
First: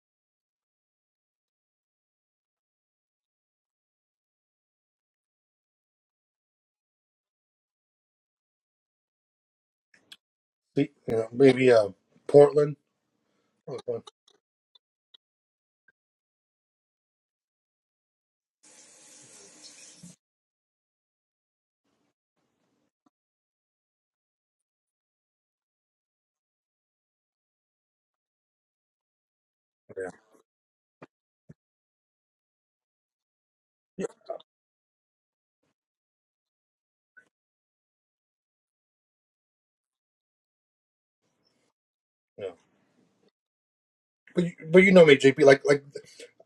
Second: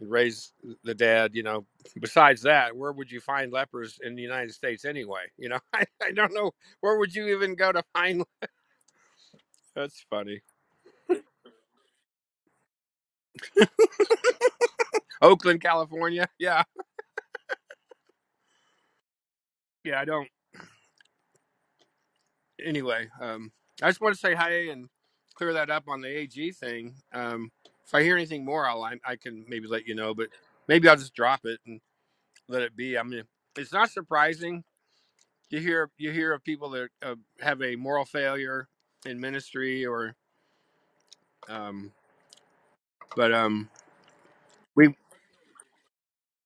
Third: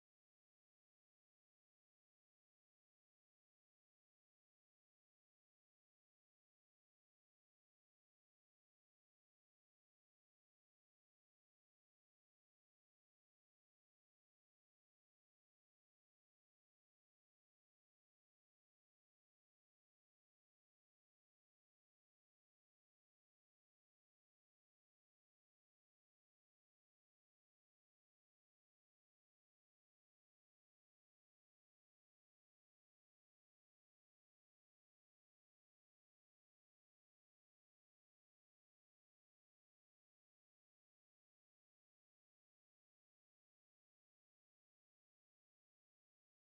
[SPEAKER 1] and raise the dad you know besides that where would you find lepers in the united states anyway you know i, I don't know where would you even go to find that's funny
[SPEAKER 2] See, you know, maybe uh, Portland. Okay.
[SPEAKER 1] oakland california yeah yeah i don't anyway um i just want to say hi and clear that up on the ag thing um if i hear anything more i'll i, I can maybe let you
[SPEAKER 2] Yeah,
[SPEAKER 1] know but maybe i'll just drop it and let it be i mean it's not surprising you hear you hear of people that uh, have a moral failure in ministry or um
[SPEAKER 2] yeah.
[SPEAKER 1] But um,
[SPEAKER 2] But you, but you
[SPEAKER 1] we
[SPEAKER 2] know me, JP. Like like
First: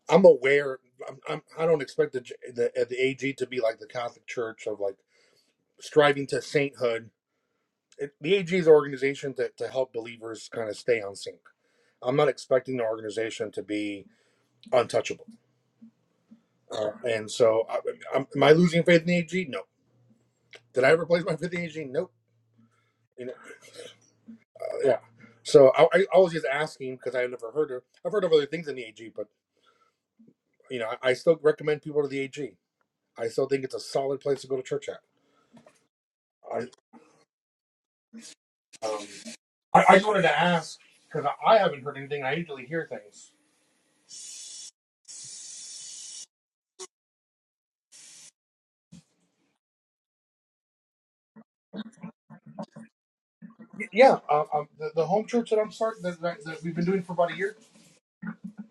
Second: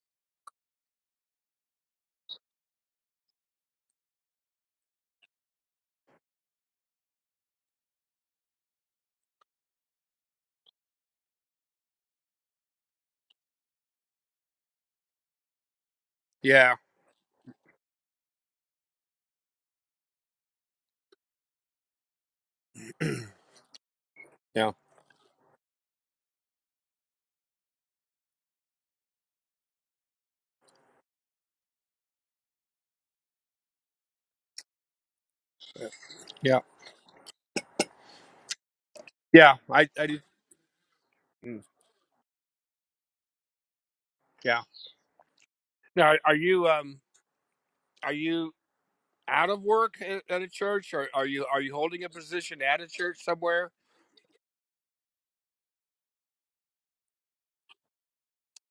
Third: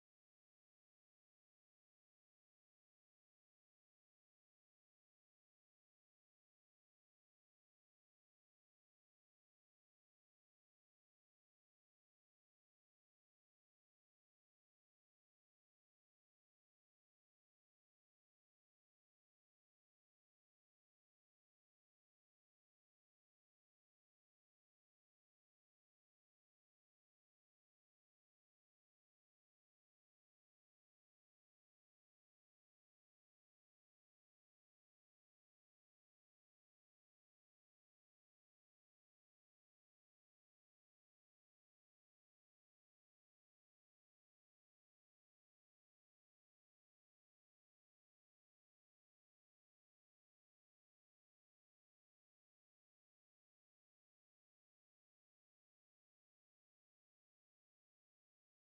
[SPEAKER 2] I'm aware. I'm, I'm, I don't expect the, the uh, the AG to be like the Catholic Church of like striving to sainthood. It, the AG is an organization to, to help believers kind of stay on sync. I'm not expecting the organization to be untouchable.
[SPEAKER 1] yeah
[SPEAKER 2] Uh, and so, I, I'm, am I losing faith in the AG? No. Did I ever place my faith in the AG? Nope. You know,
[SPEAKER 1] yeah
[SPEAKER 2] uh, yeah. So I, I I was just asking because I have never heard of. I've heard of other things in the AG, but you know, I, I still recommend people to the AG. I still think it's a solid place to go to church at.
[SPEAKER 1] yeah
[SPEAKER 2] I, Um,
[SPEAKER 1] yeah
[SPEAKER 2] I,
[SPEAKER 1] I
[SPEAKER 2] I
[SPEAKER 1] I
[SPEAKER 2] just
[SPEAKER 1] do
[SPEAKER 2] wanted to ask because I,
[SPEAKER 1] mm,
[SPEAKER 2] haven't heard anything. I usually hear things.
[SPEAKER 1] yeah. Now are you um are you out of work at, at a church or are you are you holding a position at a church somewhere?
[SPEAKER 2] Y- Yeah, uh, um, the, the home church that I'm starting that, that, that we've been doing for about a year.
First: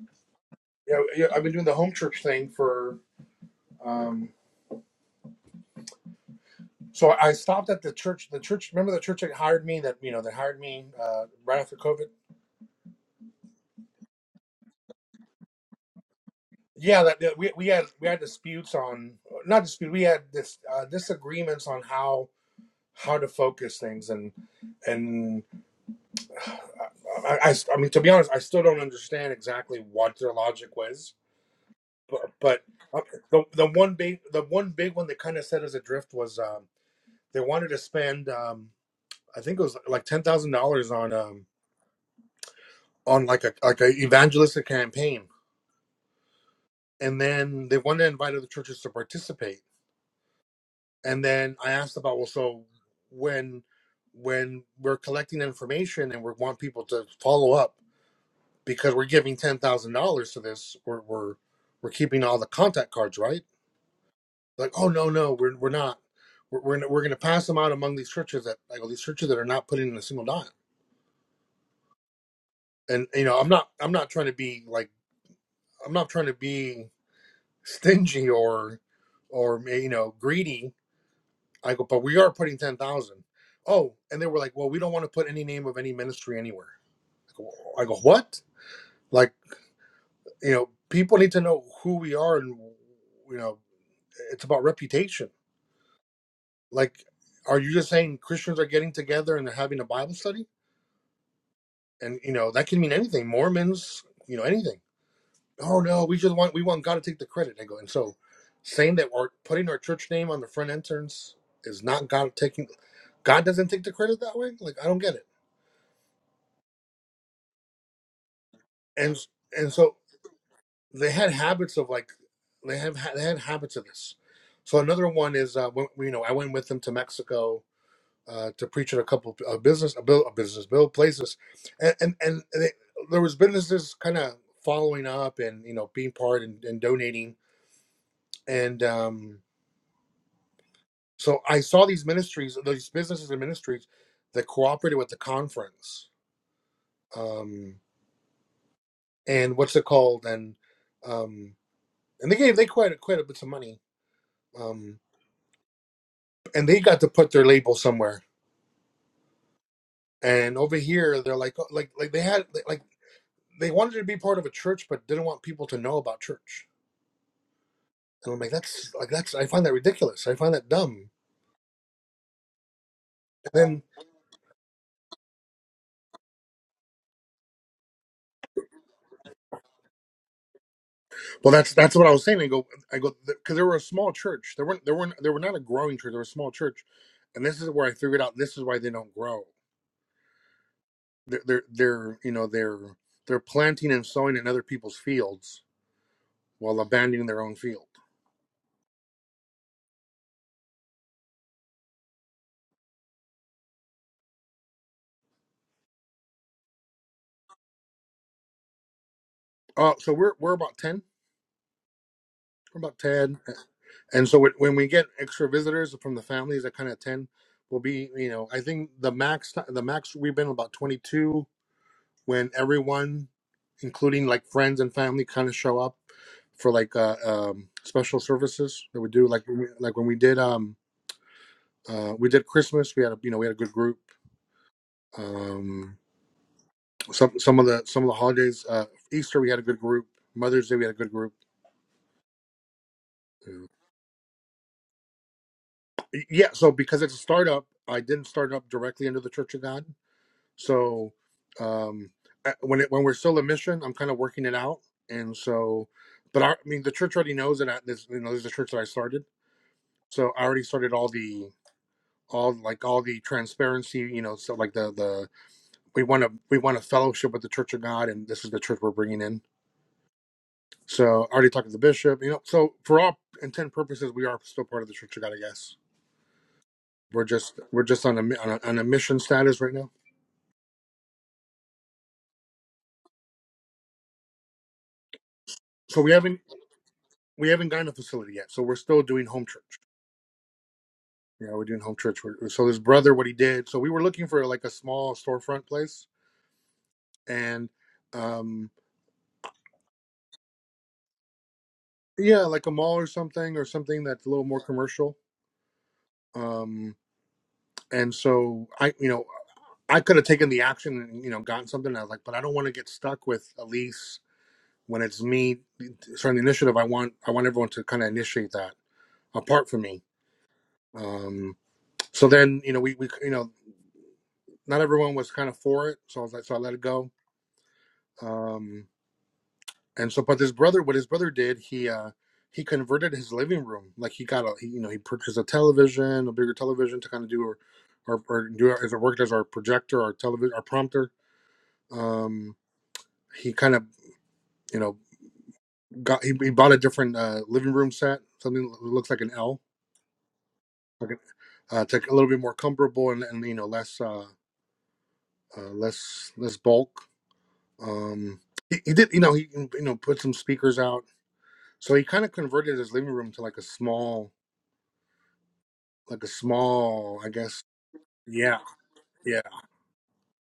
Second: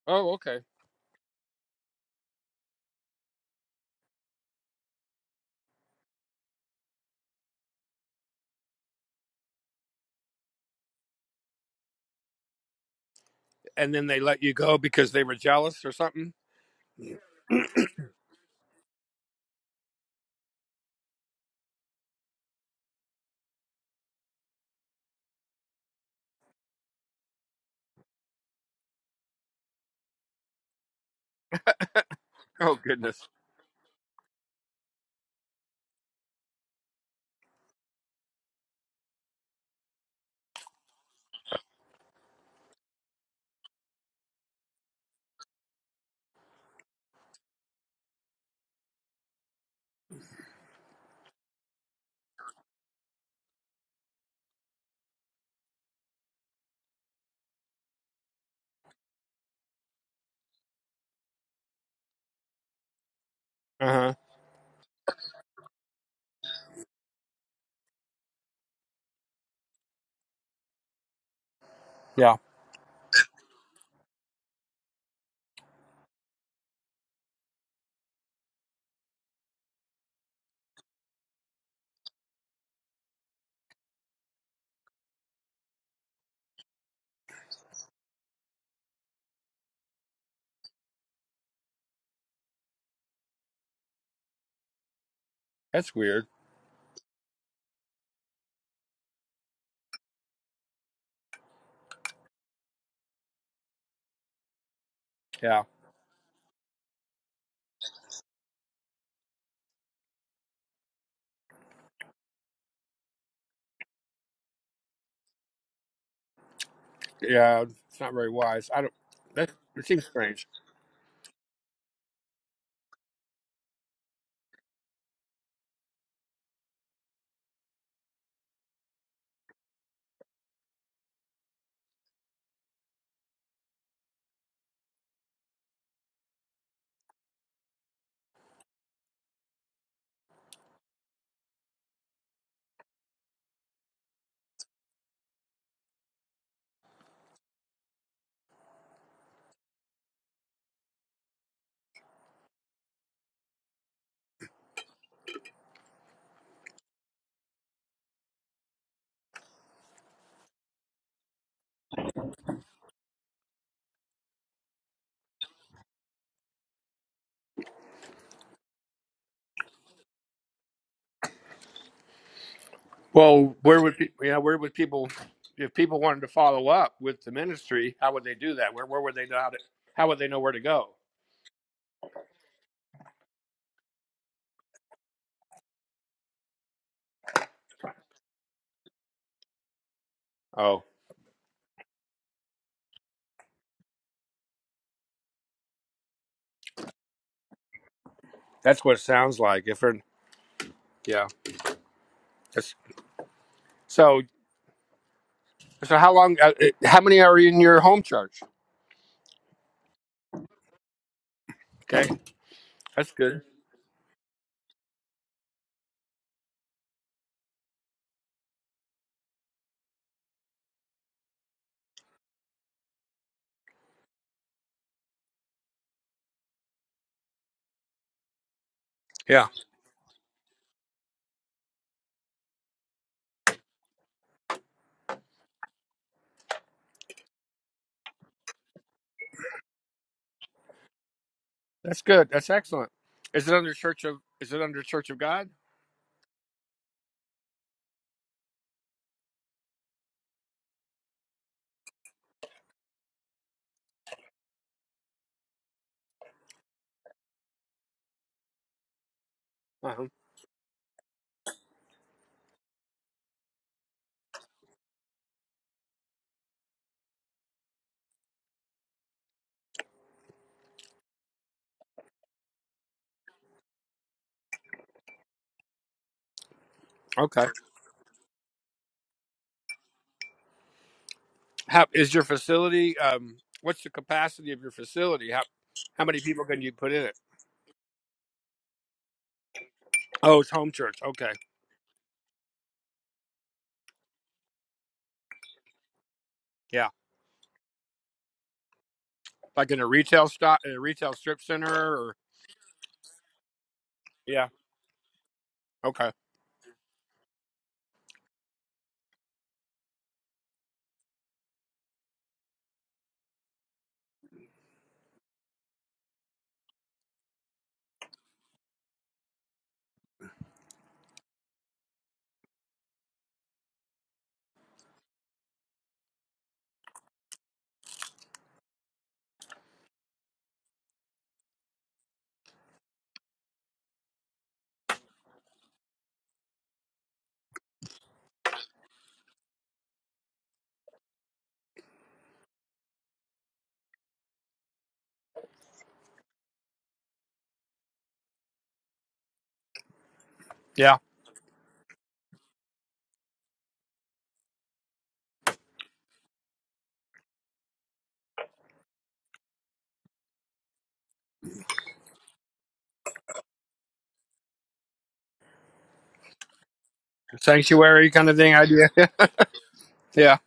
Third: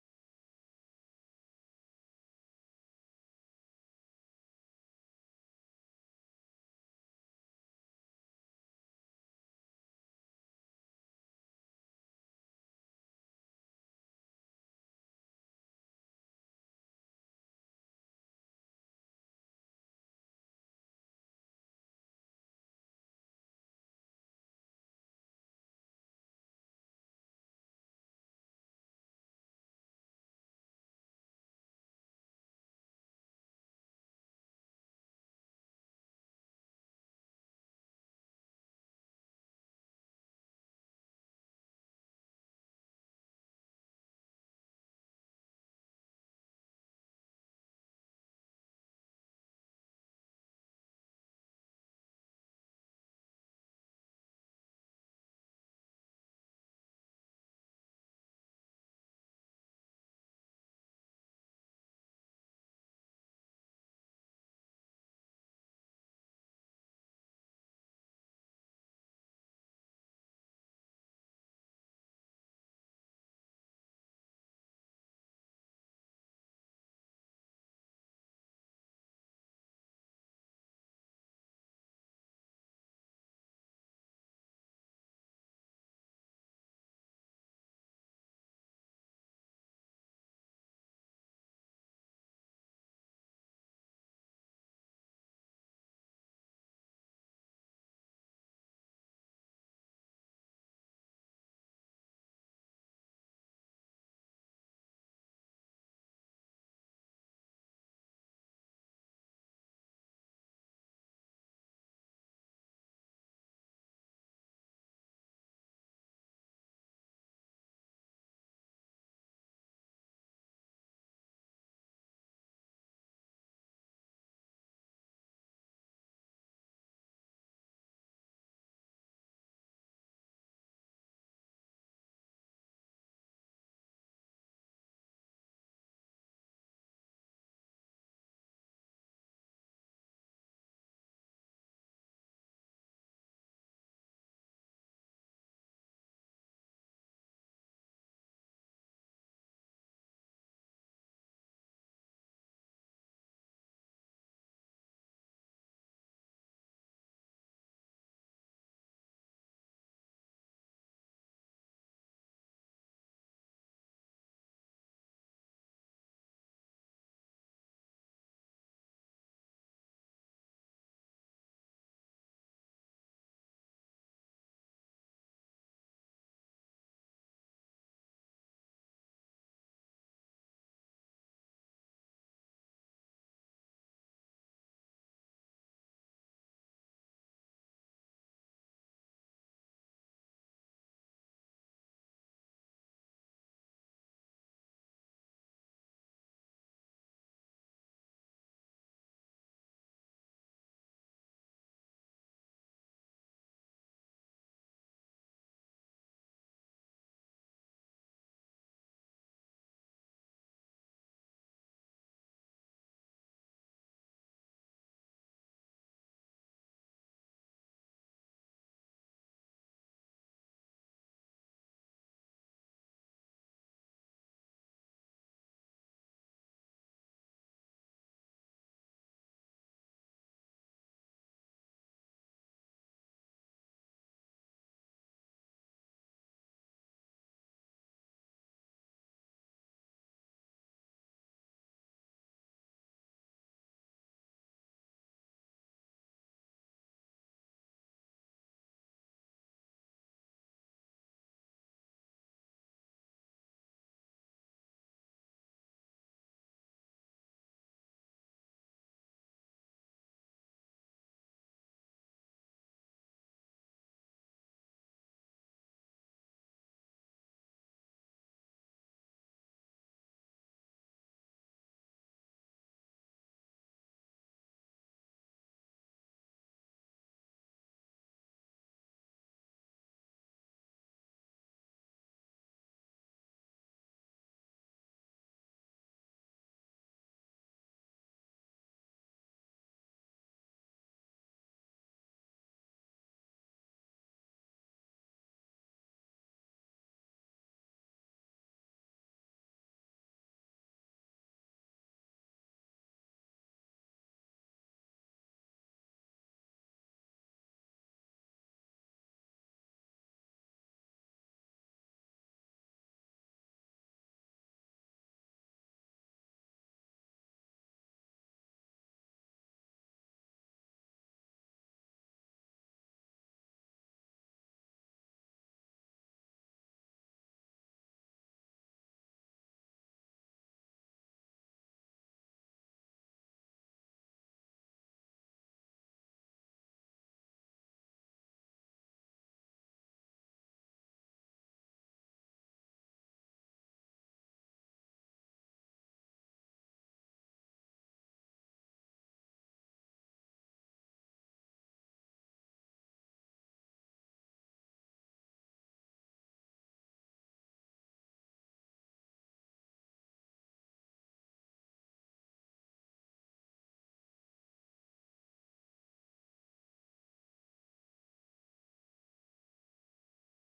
[SPEAKER 1] Oh okay.
[SPEAKER 2] Yeah, yeah, I've been doing the home church thing for. Um, so I stopped at the church. The church, remember the church that hired me? That you know, that hired me uh, right after COVID.
[SPEAKER 1] And then they let you go because they were jealous or something.
[SPEAKER 2] Yeah, that, that we, we had we had disputes on not dispute. We had this uh, disagreements on how how to focus things and and I, I, I mean, to be honest, I still don't understand exactly what their logic was. But, but
[SPEAKER 1] Oh
[SPEAKER 2] uh,
[SPEAKER 1] goodness.
[SPEAKER 2] the the one big the one big one that kind of set us adrift was um, they wanted to spend um, I think it was like ten thousand dollars on um, on like a like a evangelistic campaign, and then they wanted to invite other churches to participate. And then I asked about well, so when when we're collecting information and we want people to follow up because we're giving ten thousand dollars to this. We're we're we're keeping all the contact cards, right?
[SPEAKER 1] Uh huh.
[SPEAKER 2] Like, oh no, no, we're we're not. We're we're, gonna- we're going to pass them out among these churches that like all these churches that are not putting in a single dime.
[SPEAKER 1] Yeah.
[SPEAKER 2] And you know, I'm not I'm not trying to be like I'm not trying to be stingy or or eh, you know greedy. I go, but we are putting ten thousand. Oh, and they were like, well, we don't want to put any name of any ministry anywhere. I go, I go what? Like, you know, people need to know who we are and you know It's about reputation.
[SPEAKER 1] That's weird.
[SPEAKER 2] Like, are you just saying Christians are getting together and they're having a Bible study? And you know that can mean anything. Mormons, you know anything.
[SPEAKER 1] Yeah.
[SPEAKER 2] Oh no, we just want we want God to take the credit. I go and so saying that we're putting our church name on the front entrance is not God taking. God doesn't take the credit that way. Like I don't get it.
[SPEAKER 1] Yeah. It's not very wise. I don't.
[SPEAKER 2] And
[SPEAKER 1] That
[SPEAKER 2] and
[SPEAKER 1] it
[SPEAKER 2] so
[SPEAKER 1] seems strange.
[SPEAKER 2] they had habits of like they have they had habits of this. So another one is uh, when, you know I went with them to Mexico uh, to preach at a couple of uh, business, a bill, a business bill places, and and, and they, there was businesses kind of following up and you know being part and, and donating, and um, so I saw these ministries, these businesses and ministries that cooperated with the conference, um, and what's it called, and um, and they gave they quite quite a bit of money, um, and they got to put their label somewhere, and over here they're like oh, like like they had like they wanted to be part of a church but didn't want people to know about church And I'm like, that's like that's I find that ridiculous. I find that dumb. And
[SPEAKER 1] Well,
[SPEAKER 2] then,
[SPEAKER 1] where would pe- yeah, where would people if people wanted to follow up with the ministry, how would they do that? Where where would they know how to how would they know where to go?
[SPEAKER 2] well, that's that's what I was saying. I go, I go, because there were a small church. There weren't, there weren't, there were not a growing church. There were a small church, and this is where I figured out this is why they don't grow.
[SPEAKER 1] Oh,
[SPEAKER 2] They're, they're, they're you know, they're they're planting and sowing in other people's fields while abandoning their own field.
[SPEAKER 1] that's what it sounds like. If they're, yeah, that's, so so how long? Uh, uh, how many are in your home church?
[SPEAKER 2] Uh, so we're we're about ten.
[SPEAKER 1] Okay,
[SPEAKER 2] We're about
[SPEAKER 1] that's
[SPEAKER 2] ten,
[SPEAKER 1] good.
[SPEAKER 2] and so when when we get extra visitors from the families that kind of ten, will be you know, I think the max the max we've been about twenty two when everyone, including like friends and family, kind of show up for like uh, um, special services that we do. Like
[SPEAKER 1] Yeah,
[SPEAKER 2] when we, like when we did um uh, we did Christmas, we had a you know we had a good group. Um, some some of the some of the holidays, uh, Easter we had a good group. Mother's Day we had a good group.
[SPEAKER 1] that's good. That's excellent. Is it under Church of Is it under Church of God?
[SPEAKER 2] Yeah, so because it's a startup, I didn't start up directly under the Church of God. So um, uh, when it, when we're still a mission, I'm kind of working it out, and so, but I, I mean, the church already knows that I, this you know this is the church that I started,
[SPEAKER 1] Uh-huh.
[SPEAKER 2] so I already started all the all like all the transparency, you know, so like the the we want to we want to fellowship with the Church of God, and this is the church we're bringing in. So I already talked to the bishop, you know. So for all intent and purposes, we are still part of the Church of God, I guess. We're
[SPEAKER 1] Okay.
[SPEAKER 2] just we're just on a on a, on a mission status right now.
[SPEAKER 1] How is your facility? Um, what's the capacity of your facility? How
[SPEAKER 2] So
[SPEAKER 1] how
[SPEAKER 2] we
[SPEAKER 1] many
[SPEAKER 2] haven't
[SPEAKER 1] people can you put in it?
[SPEAKER 2] we haven't gotten a facility yet. So we're still doing home church.
[SPEAKER 1] Oh, it's home church. Okay.
[SPEAKER 2] Yeah, we're doing home church work. So his brother, what he did. So we were looking for like a small storefront place, and um,
[SPEAKER 1] like in a retail stop, in a retail strip center, or
[SPEAKER 2] yeah, like a mall or something, or something that's a little
[SPEAKER 1] yeah,
[SPEAKER 2] more commercial.
[SPEAKER 1] okay,
[SPEAKER 2] Um, and so I, you know, I could have taken the action and you know gotten something. And I was like, but I don't want to get stuck with a lease when it's me starting the initiative. I want I want everyone to kind of initiate that apart from me. Um, so then you know we we you know not everyone was kind of for it, so I was like, so I let it go. Um, and so but his brother what his brother did he uh he converted his living room like he got a he, you know he purchased a television a bigger television to kind of do or or, or do as it worked as our projector our television our prompter um he kind of you know got he, he bought a different uh living room set something that looks like an l
[SPEAKER 1] yeah,
[SPEAKER 2] okay. uh to a little bit more comfortable and, and you know less uh, uh less less bulk um he, he did you know he you know put some speakers out so he kind of converted his living room to like a small like a small, I guess.
[SPEAKER 1] sanctuary kind of thing
[SPEAKER 2] Yeah,
[SPEAKER 1] idea.
[SPEAKER 2] yeah,
[SPEAKER 1] yeah,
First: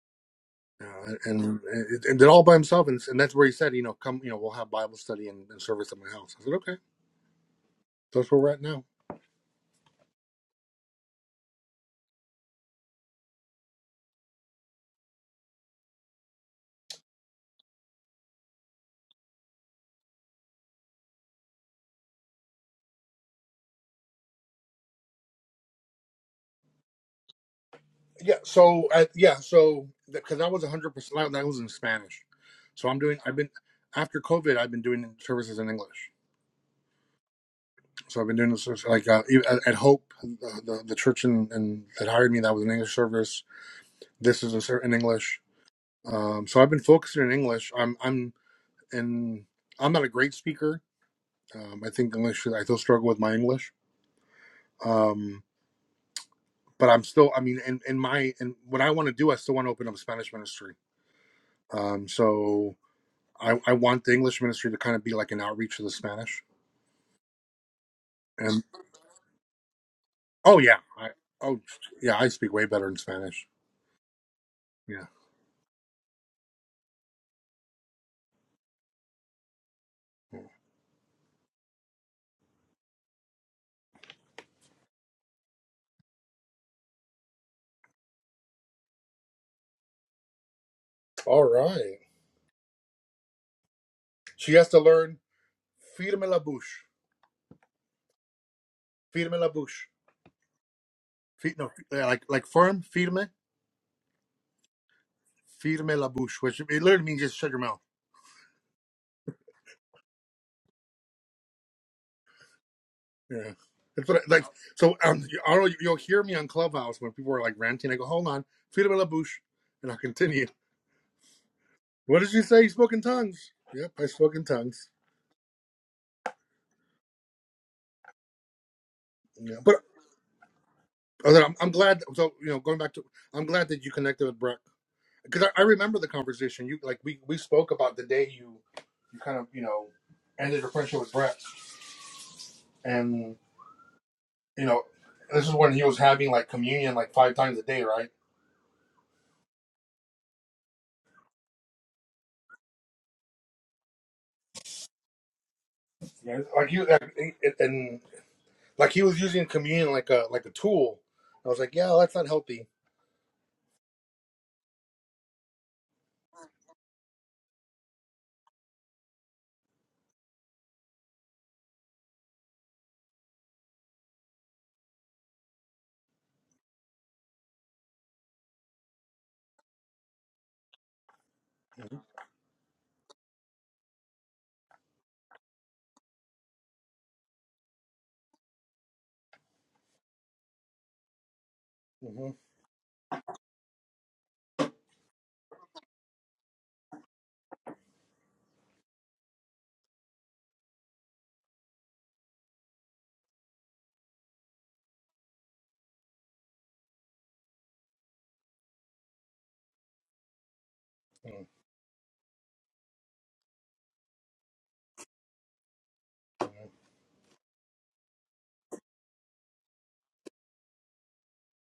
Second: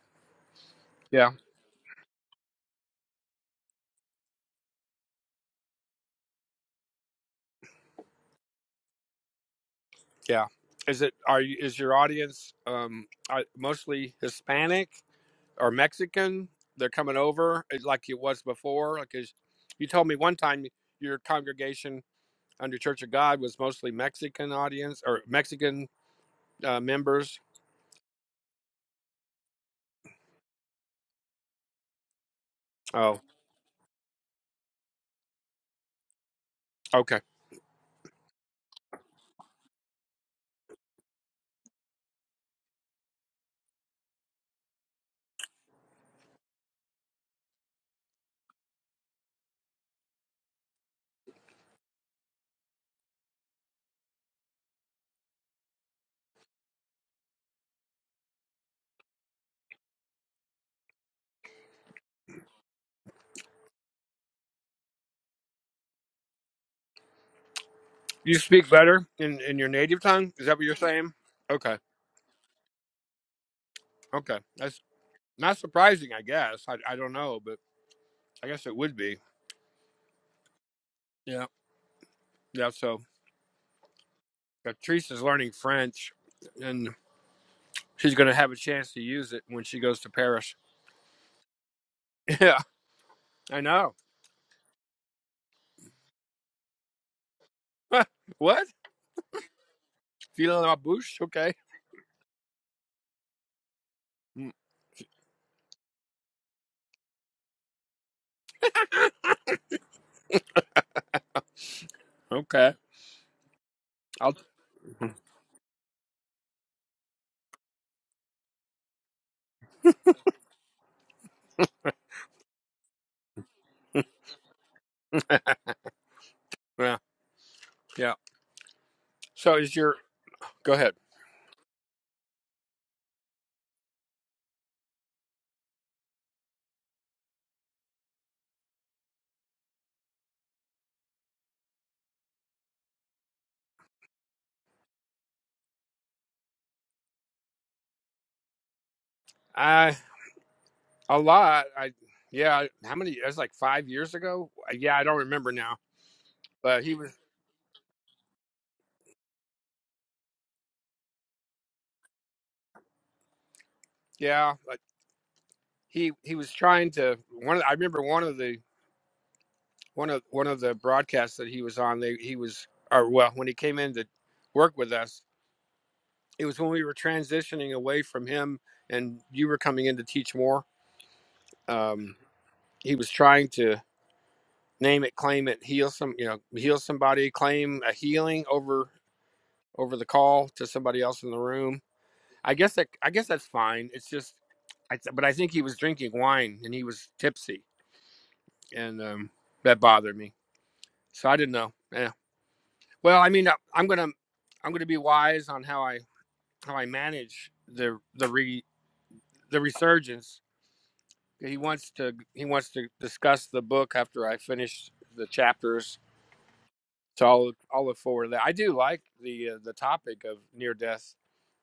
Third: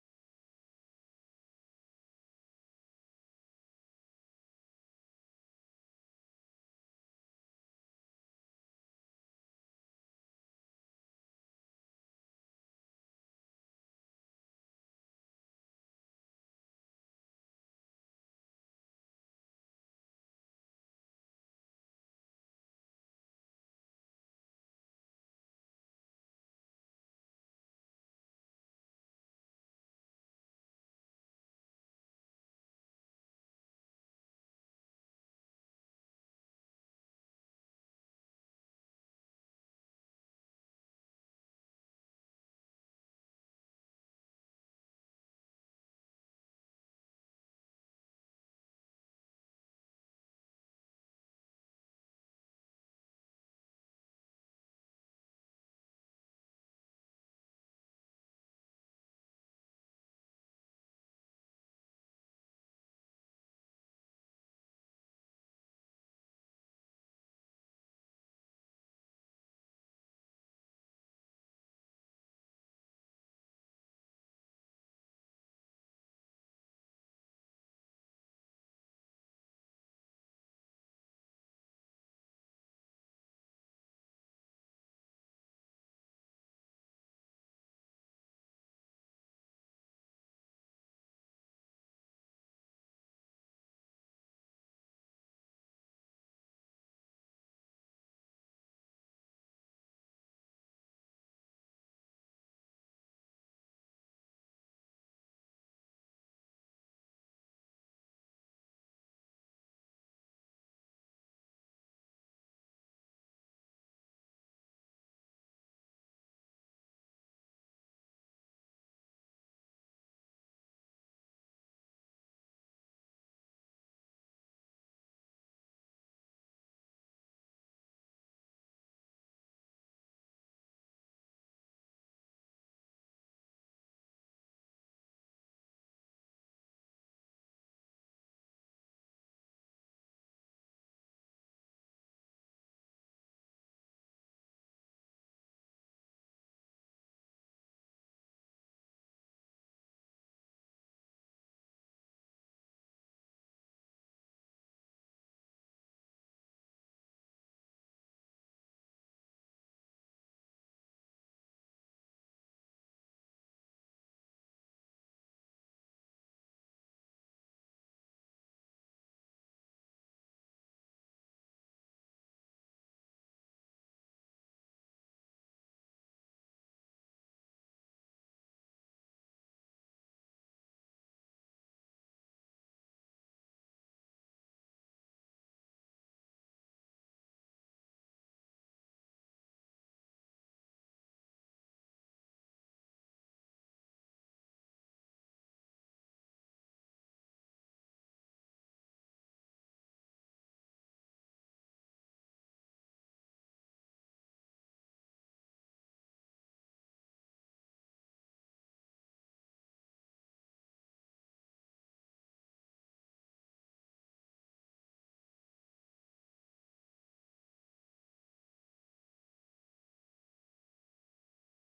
[SPEAKER 2] yeah.
[SPEAKER 1] yeah,
[SPEAKER 2] and and, and did all by himself, and, and that's where he said, you know, come, you know, we'll have Bible study and, and service at my house. I said, okay, so that's where we're at now.
[SPEAKER 1] yeah. Is it are you, is your audience um are mostly Hispanic or Mexican? They're coming over eh, like it was before. Like is, you told me one time, your congregation under Church of God was mostly Mexican audience or Mexican uh, members.
[SPEAKER 2] Yeah, so I, yeah, so because I was hundred percent, that was in Spanish, so I'm doing.
[SPEAKER 1] Oh,
[SPEAKER 2] I've been after COVID, I've been doing services in English.
[SPEAKER 1] okay.
[SPEAKER 2] So I've been doing this like uh, even at, at Hope, uh, the the church in, in, that hired me. That was an English service. This is a, ser- in English. Um, so I've been focusing in English. I'm I'm and I'm not a great speaker, Um, I think English, I still struggle with my English. Um, but I'm still, I mean, in, in my, in what I want to do, I still want to open up a Spanish ministry. Um, so I, I want the English ministry to kind of be like an outreach to the Spanish.
[SPEAKER 1] You
[SPEAKER 2] And
[SPEAKER 1] speak better in in your native tongue. Is that
[SPEAKER 2] oh,
[SPEAKER 1] what you're
[SPEAKER 2] yeah. I,
[SPEAKER 1] saying?
[SPEAKER 2] oh,
[SPEAKER 1] Okay,
[SPEAKER 2] yeah. I speak way better in Spanish.
[SPEAKER 1] okay, that's
[SPEAKER 2] Yeah.
[SPEAKER 1] Not surprising, I guess. I, I don't know, but I guess it would be. Yeah. Yeah. So Patrice is learning French and she's going to have a chance to use it when she goes to Paris.
[SPEAKER 2] All right.
[SPEAKER 1] Yeah. I know.
[SPEAKER 2] She has to learn firme la bouche.
[SPEAKER 1] what?
[SPEAKER 2] Firme la bouche.
[SPEAKER 1] Feeling la bouche? Okay.
[SPEAKER 2] Fi- no, yeah, like, like firm, firme,
[SPEAKER 1] Mm,
[SPEAKER 2] firme la bouche, which it literally means just shut your mouth
[SPEAKER 1] Okay.
[SPEAKER 2] Yeah. That's what I,
[SPEAKER 1] I'll,
[SPEAKER 2] like. So um, you, Arlo, you- you'll hear me on Clubhouse when people are like ranting. I go, hold on, Felipe La and I'll continue. What did you say? You spoke in tongues. Yep, I spoke in tongues.
[SPEAKER 1] yeah. Yeah. So
[SPEAKER 2] Yeah,
[SPEAKER 1] is
[SPEAKER 2] but
[SPEAKER 1] your, go ahead.
[SPEAKER 2] other, I'm, I'm glad. So you know, going back to, I'm glad that you connected with Brett because I, I remember the conversation. You like we we spoke about the day you you kind of you know ended your friendship with Brett, and you know this is when he was having like communion like five times a day, right?
[SPEAKER 1] I, a lot. I, yeah. How many? That's like five years ago. Uh, Yeah. I don't remember now,
[SPEAKER 2] Yeah. Like
[SPEAKER 1] but
[SPEAKER 2] you
[SPEAKER 1] he was,
[SPEAKER 2] and, Like he was using communion like a like a tool. I was like, yeah, well, that's not healthy.
[SPEAKER 1] yeah. Like he, he was trying to, one of the, I remember one of the one of one of the broadcasts that he was on they he was or well when he came in to work with us it was when we were transitioning away from him and you were coming in to teach more
[SPEAKER 2] hmm
[SPEAKER 1] um, he was trying to name it claim it heal some you know heal somebody claim a healing over over the call to somebody else in the room
[SPEAKER 2] hmm
[SPEAKER 1] i guess that i guess that's fine it's just I th- but i think he was drinking wine and he was tipsy and um, that bothered me so i didn't know Eh, Well, I mean, I- am gonna I'm gonna be wise on how I how I manage the the re the resurgence. He wants to he wants to discuss the book after I finish the chapters. So I'll I'll look forward to that. I do like the uh, the topic of near death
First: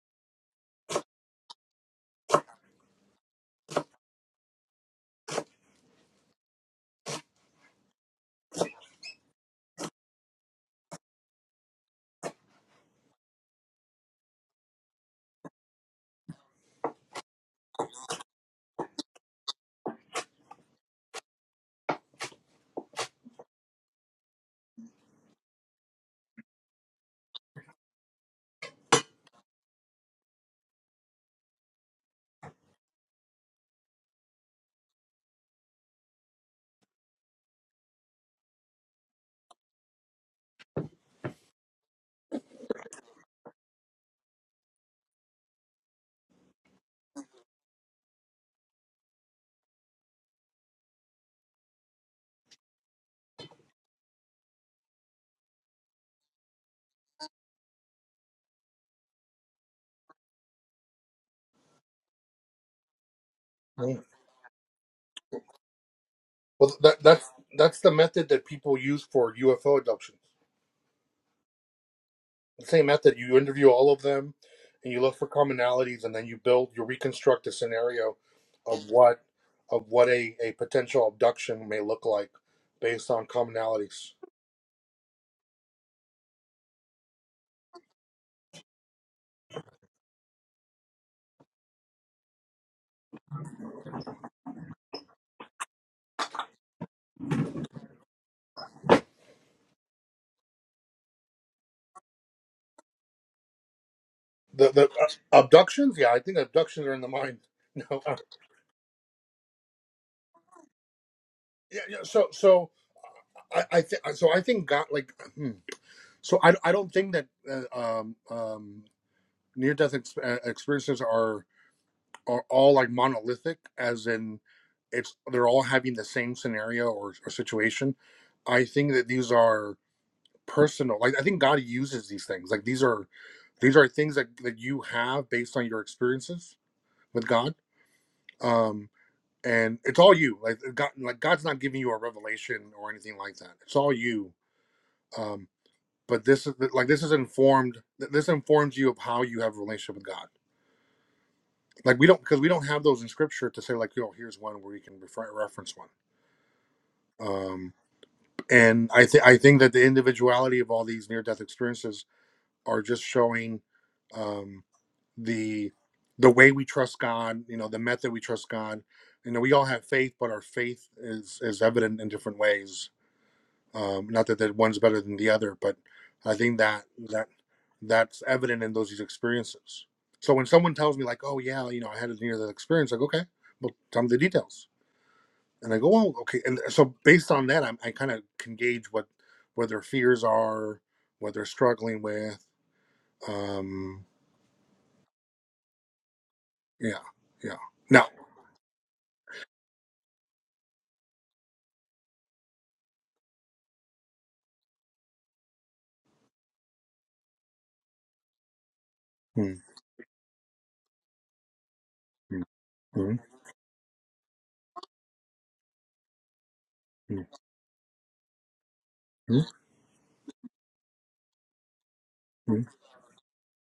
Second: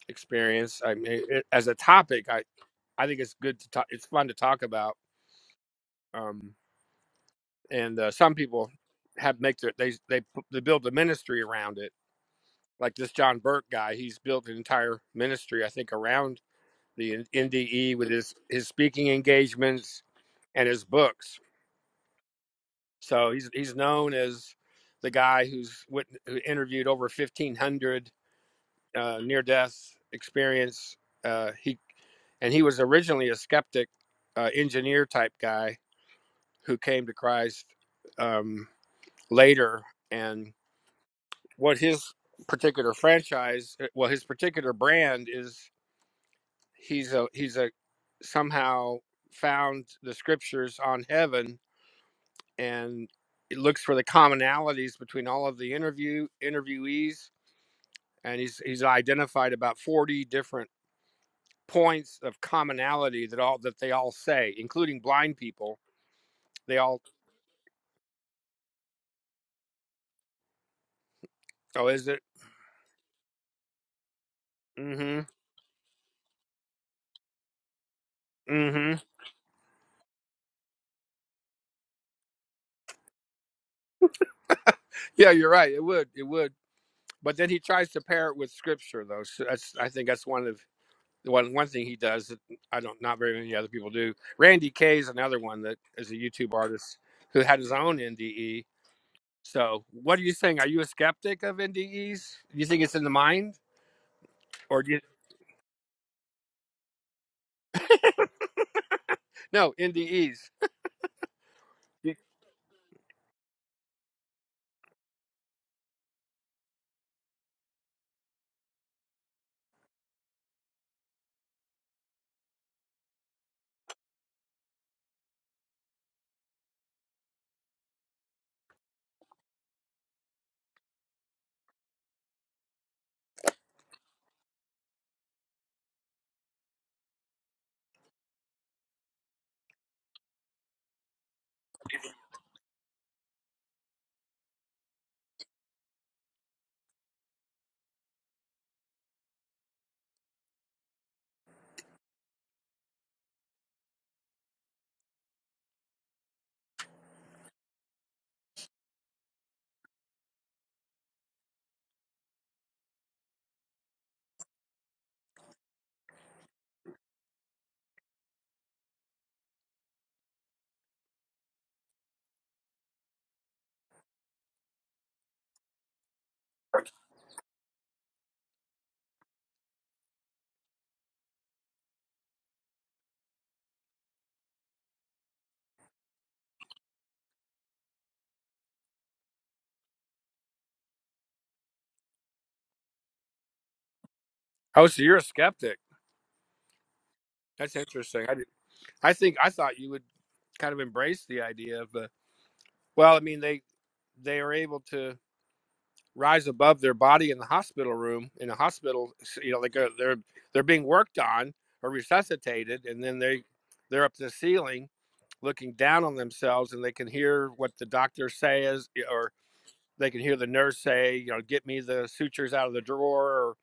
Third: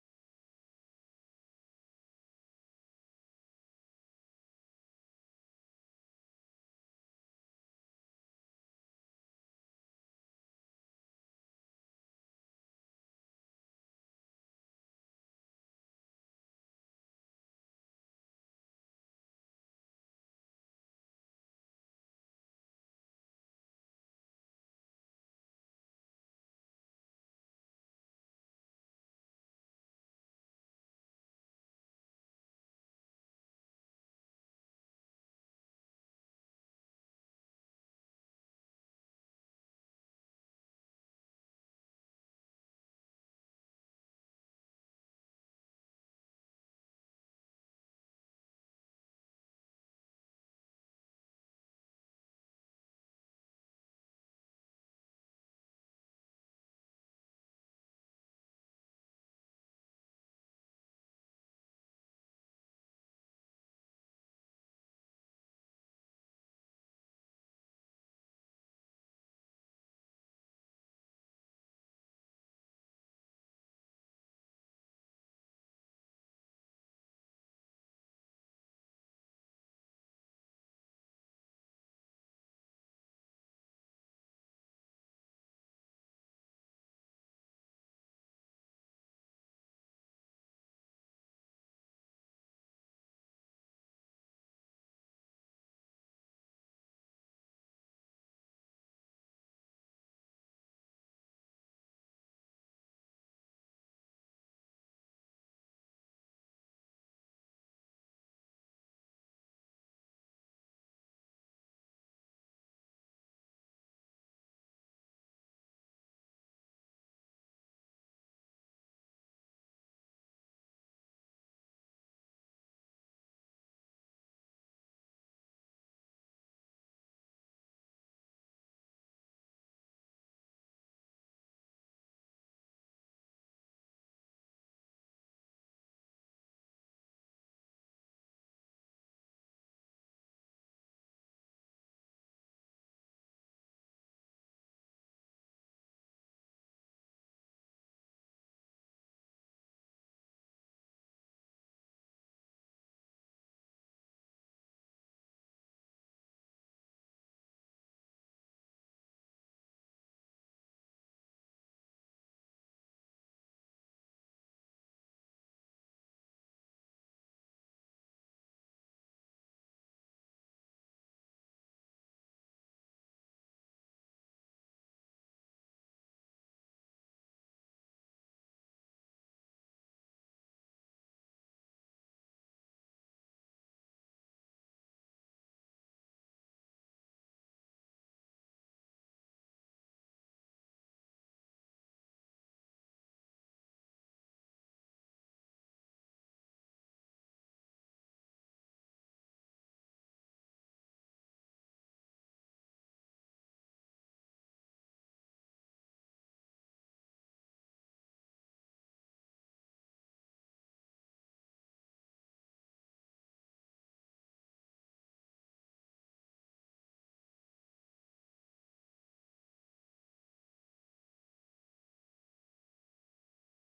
[SPEAKER 1] experience. I mean, it, as a topic, I I think it's good to talk. It's fun to talk about. Um, and uh, some people have make their they they pu- they build a ministry around it. Like this John Burke guy, he's built an entire ministry, I think, around the NDE with his his speaking engagements and his books. So he's he's known as the guy who's who interviewed over fifteen hundred uh, near death experience. Uh, he and he was originally a skeptic, uh, engineer type guy who came to Christ um, later. And what his particular franchise, uh, well, his particular brand is he's a he's a somehow found the scriptures on heaven and it looks for the commonalities between all of the interview interviewees and he's he's identified about 40 different points of commonality that all that they all say including blind people
[SPEAKER 2] Well,
[SPEAKER 1] they
[SPEAKER 2] that
[SPEAKER 1] all
[SPEAKER 2] that's that's the method that people use for UFO abductions.
[SPEAKER 1] oh is it
[SPEAKER 2] The same method. You interview all of them, and
[SPEAKER 1] mm
[SPEAKER 2] you look for
[SPEAKER 1] mhm
[SPEAKER 2] commonalities, and then you build, you reconstruct a scenario
[SPEAKER 1] mm
[SPEAKER 2] of
[SPEAKER 1] mhm
[SPEAKER 2] what of what a, a potential abduction may look like based on commonalities.
[SPEAKER 1] yeah you're right it would it would but then he tries to pair it with scripture though so that's i think that's one of one one thing he does that I don't not very many other people do. Randy K is another one that is a YouTube artist who had his own NDE. So what are you saying? Are you a skeptic of NDEs? Do you think it's in the mind,
[SPEAKER 2] The
[SPEAKER 1] or
[SPEAKER 2] the
[SPEAKER 1] do you
[SPEAKER 2] uh, abductions, yeah, I think abductions are in the mind. No, uh,
[SPEAKER 1] no NDEs?
[SPEAKER 2] yeah, yeah.
[SPEAKER 1] You-
[SPEAKER 2] So so I I think so I think God like. Hmm. So I, I don't think that uh, um, um, near death ex- uh, experiences are are all like monolithic, as in it's they're all having the same scenario or, or situation. I think that these are personal. Like I think God uses these things. Like these are these are things that that you have based on your experiences with God. Um, and it's all you. Like God, like God's not giving you a revelation or anything like that. It's all you. Um, but this is like this is informed this informs you of how you have a relationship with god like we don't because we don't have those in scripture to say like you know here's one where you can refer, reference one um and i think i think that the individuality of all these near death experiences are just showing um the the way we trust god you know the method we trust god you know we all have faith but our faith is is evident in different ways Um, not that that one's better than the other, but I think that that that's evident in those experiences. So when someone tells me like, "Oh yeah, you know, I had a near that experience," like, "Okay, well, tell me the details," and I go, "Oh, okay." And so based on that, I'm, I kind of can gauge what what their fears are, what they're struggling with. Um,
[SPEAKER 1] Oh, so you're a skeptic.
[SPEAKER 2] yeah, yeah.
[SPEAKER 1] That's
[SPEAKER 2] No.
[SPEAKER 1] interesting. I did, I think I thought you would kind of embrace the idea of the. Well, I mean they they are able to. rise above their body in the hospital room in the hospital you
[SPEAKER 2] Mm,
[SPEAKER 1] know they go they're they're being worked on or
[SPEAKER 2] mm,
[SPEAKER 1] resuscitated and
[SPEAKER 2] mm,
[SPEAKER 1] then they they're up to the ceiling looking down on themselves and they can
[SPEAKER 2] mm,
[SPEAKER 1] hear what the doctor says or
[SPEAKER 2] mm,
[SPEAKER 1] they can hear the nurse say you know get me the sutures
[SPEAKER 2] mm,
[SPEAKER 1] out of the drawer or,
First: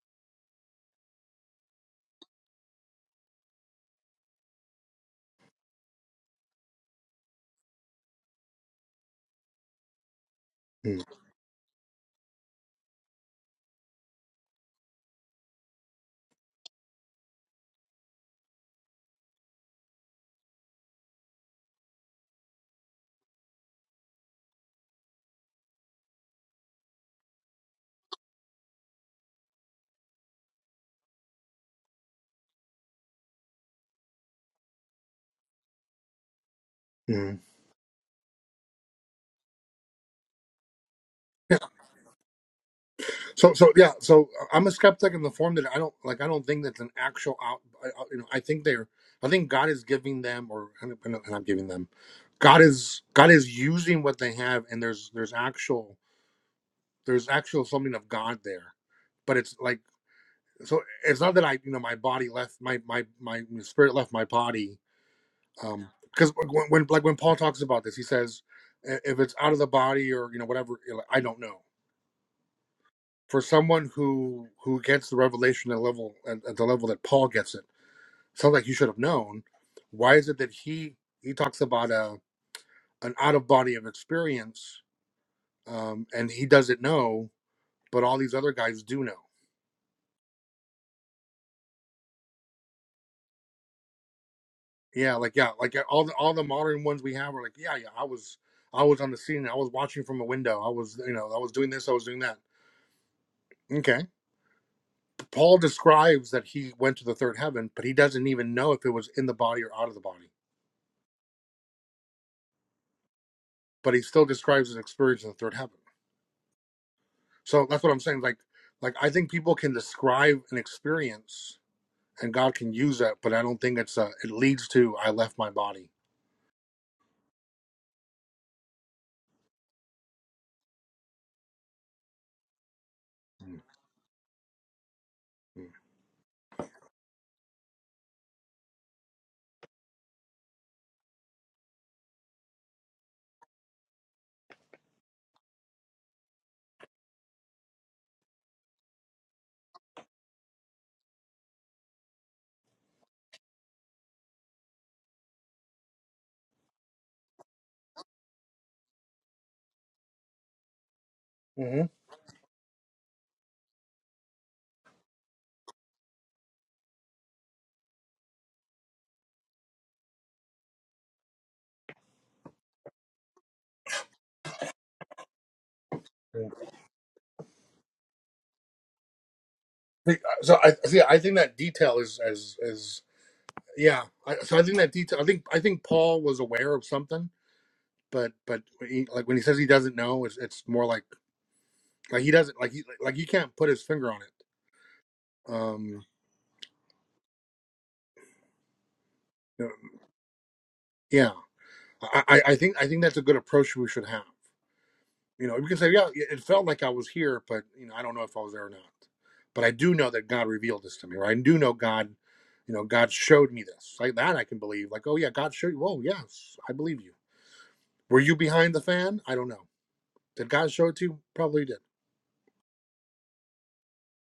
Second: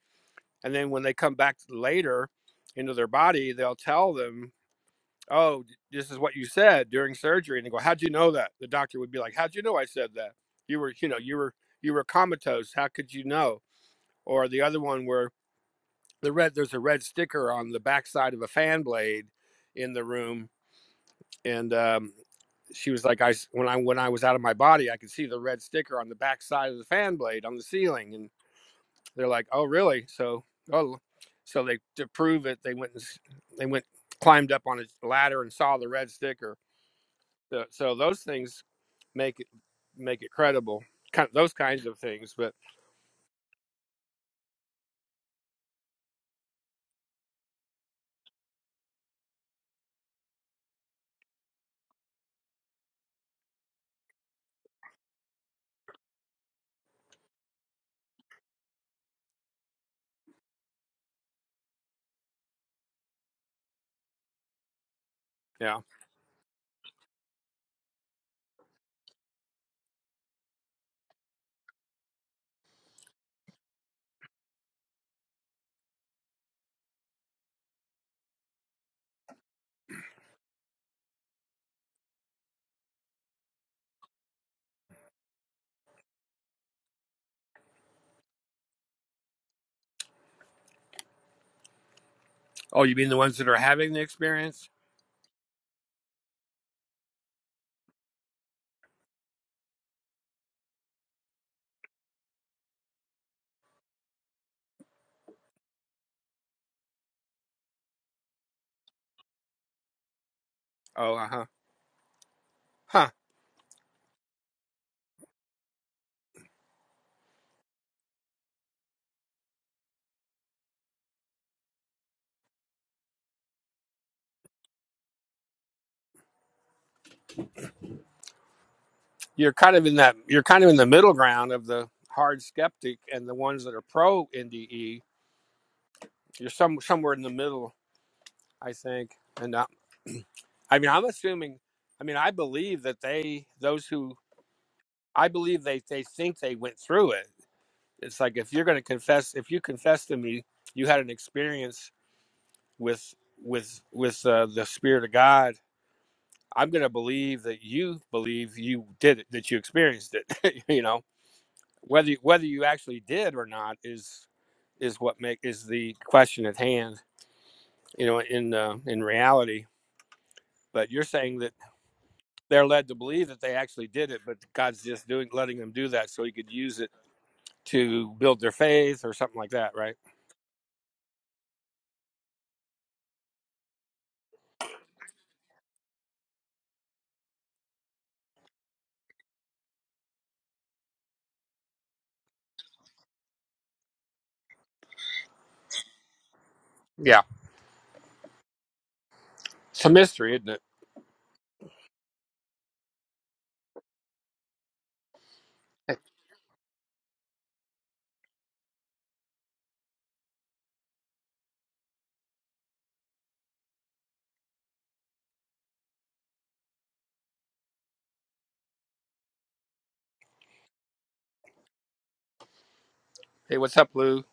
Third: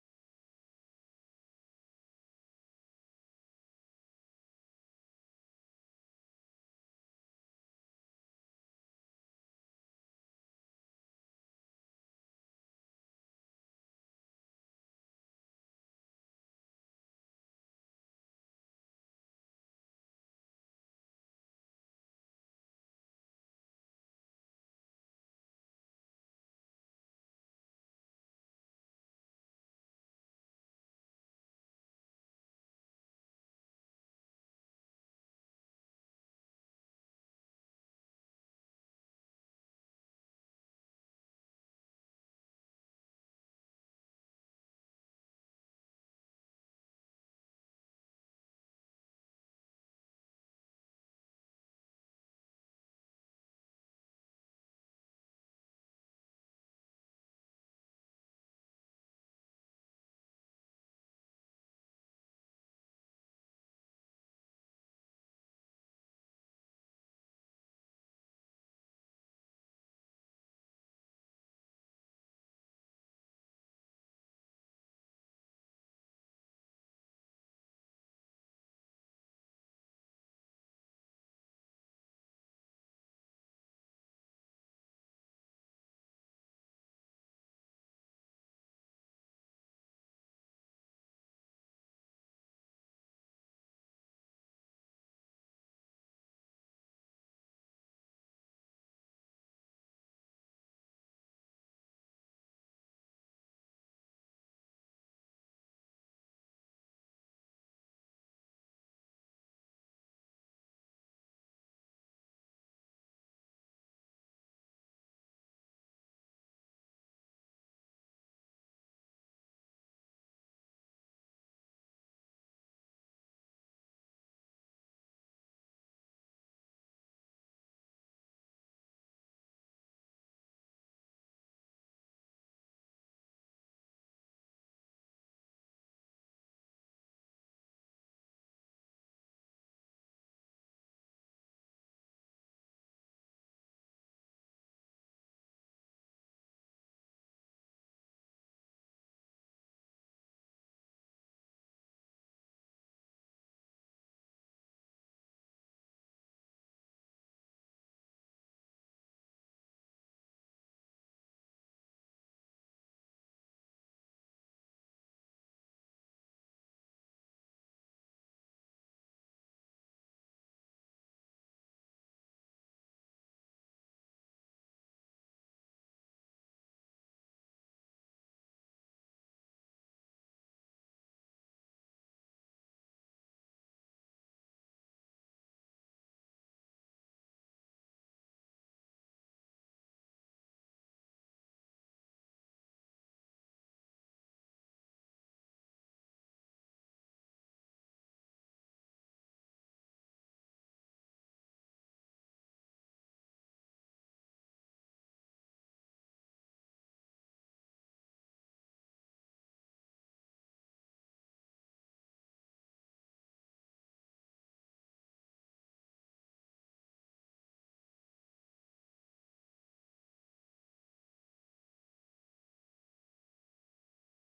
[SPEAKER 1] and then when they come back later into their body they'll tell them oh this is what you said during surgery and they go how'd you know that the doctor would be like how'd you know i said that you were
[SPEAKER 2] mm, mm.
[SPEAKER 1] you know you were you were comatose how could you know or the other one where the red there's a red sticker on the backside of a fan blade in the room and um, she was like I when i when i was out of my body i could see the red sticker on the backside of the fan blade on the ceiling and they're like oh really so oh so they to prove it they went and, they went climbed up on a ladder and saw the red sticker
[SPEAKER 2] Yeah.
[SPEAKER 1] so, so those things make it make it credible kind of those kinds of things but
[SPEAKER 2] So, so yeah, so uh, I'm a skeptic in the form that I don't like. I don't think that's an actual out. I, I- you know, I think they're. I think God is giving them, or and I'm and I'm giving them. God is God is using what they have, and there's there's actual there's actual something of God there, but it's like so. It's not that I you know my body left my my my spirit left my body.
[SPEAKER 1] yeah
[SPEAKER 2] Um, because when, when like when Paul talks about this, he says "I- if it's out of the body or you know whatever, you know, I don't know for someone who who gets the revelation at level at, at the level that Paul gets it, sounds like he should have known. Why is it that he he talks about a an out of body of experience, um, and he doesn't know, but all these other guys do know.
[SPEAKER 1] oh you mean the ones that are having the experience
[SPEAKER 2] Yeah, like yeah, like uh, all the all the modern ones we have are like yeah yeah I was I was on the scene I was watching from a window I was you know I was doing this I was doing that. Okay, Paul describes that he went to the third heaven, but he doesn't even know if it was in the body or out of the body
[SPEAKER 1] oh uh-huh huh Huh.
[SPEAKER 2] but he still describes his experience in the third heaven. So that's what I'm saying. Like, like I think people can describe an experience, and God can use that, but I don't think it's a. It leads to I left my body.
[SPEAKER 1] you're kind of in that you're kind of in the middle ground of the hard skeptic and the ones that are pro NDE.
[SPEAKER 2] Mm-hmm.
[SPEAKER 1] You're some somewhere in the middle, I think. And uh, I mean, I'm assuming. I mean, I believe that they those who I believe they they think they went through it. It's like if you're going to confess, if you confess to me, you had an experience with with with uh, the spirit of God. I'm going to believe that you believe you did it, that you experienced it. you know, whether you, whether you actually did or not is is what make is the question at hand you know in uh, in reality but you're saying that they're led to believe that they actually did it but god's just doing letting them do that so he could use it to build their faith or something like that right
[SPEAKER 2] So I see. I think that detail is is is yeah. I, so I think that detail. I think I think Paul was aware of something, but but he, like when he says he doesn't know, it's it's more like like he doesn't like he like he can't put his finger on it. Um.
[SPEAKER 1] yeah it's a mystery isn't it
[SPEAKER 2] Yeah. I, I I think I think that's a good approach we should have. You know, we can say,
[SPEAKER 1] hey,
[SPEAKER 2] yeah, it felt like I was here, but you know, I don't know if I was there or not. But I do know that God revealed this to me, or I do know God, you know, God showed me this. Like that, I can believe. Like, oh yeah, God showed you. Whoa, yes, I believe you. Were you behind the fan? I don't know. Did God show it to you? Probably did.
[SPEAKER 1] hey what's up lou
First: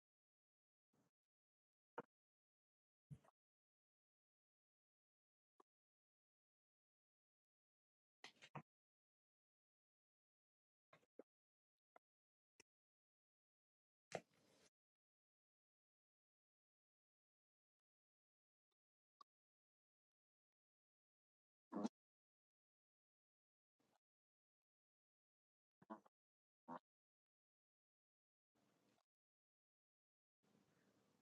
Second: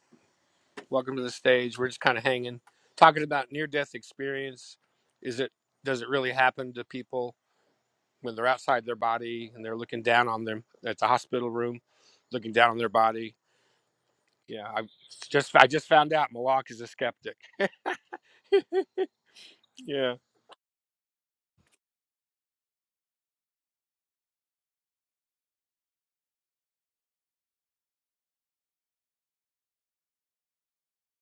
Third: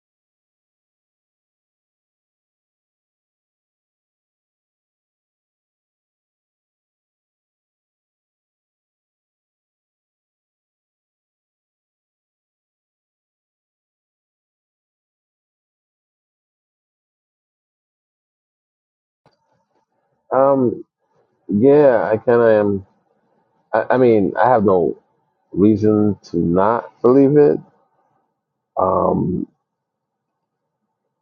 [SPEAKER 1] welcome to the stage we're just kind of hanging talking about near death experience is it does it really happen to people when they're outside their body and they're looking down on them at the hospital room, looking down on their body. Yeah, I just I just found out Malak is a skeptic. Yeah,
[SPEAKER 3] Um, yeah, I kind of am. I, I mean, I have no reason to not believe it. Um,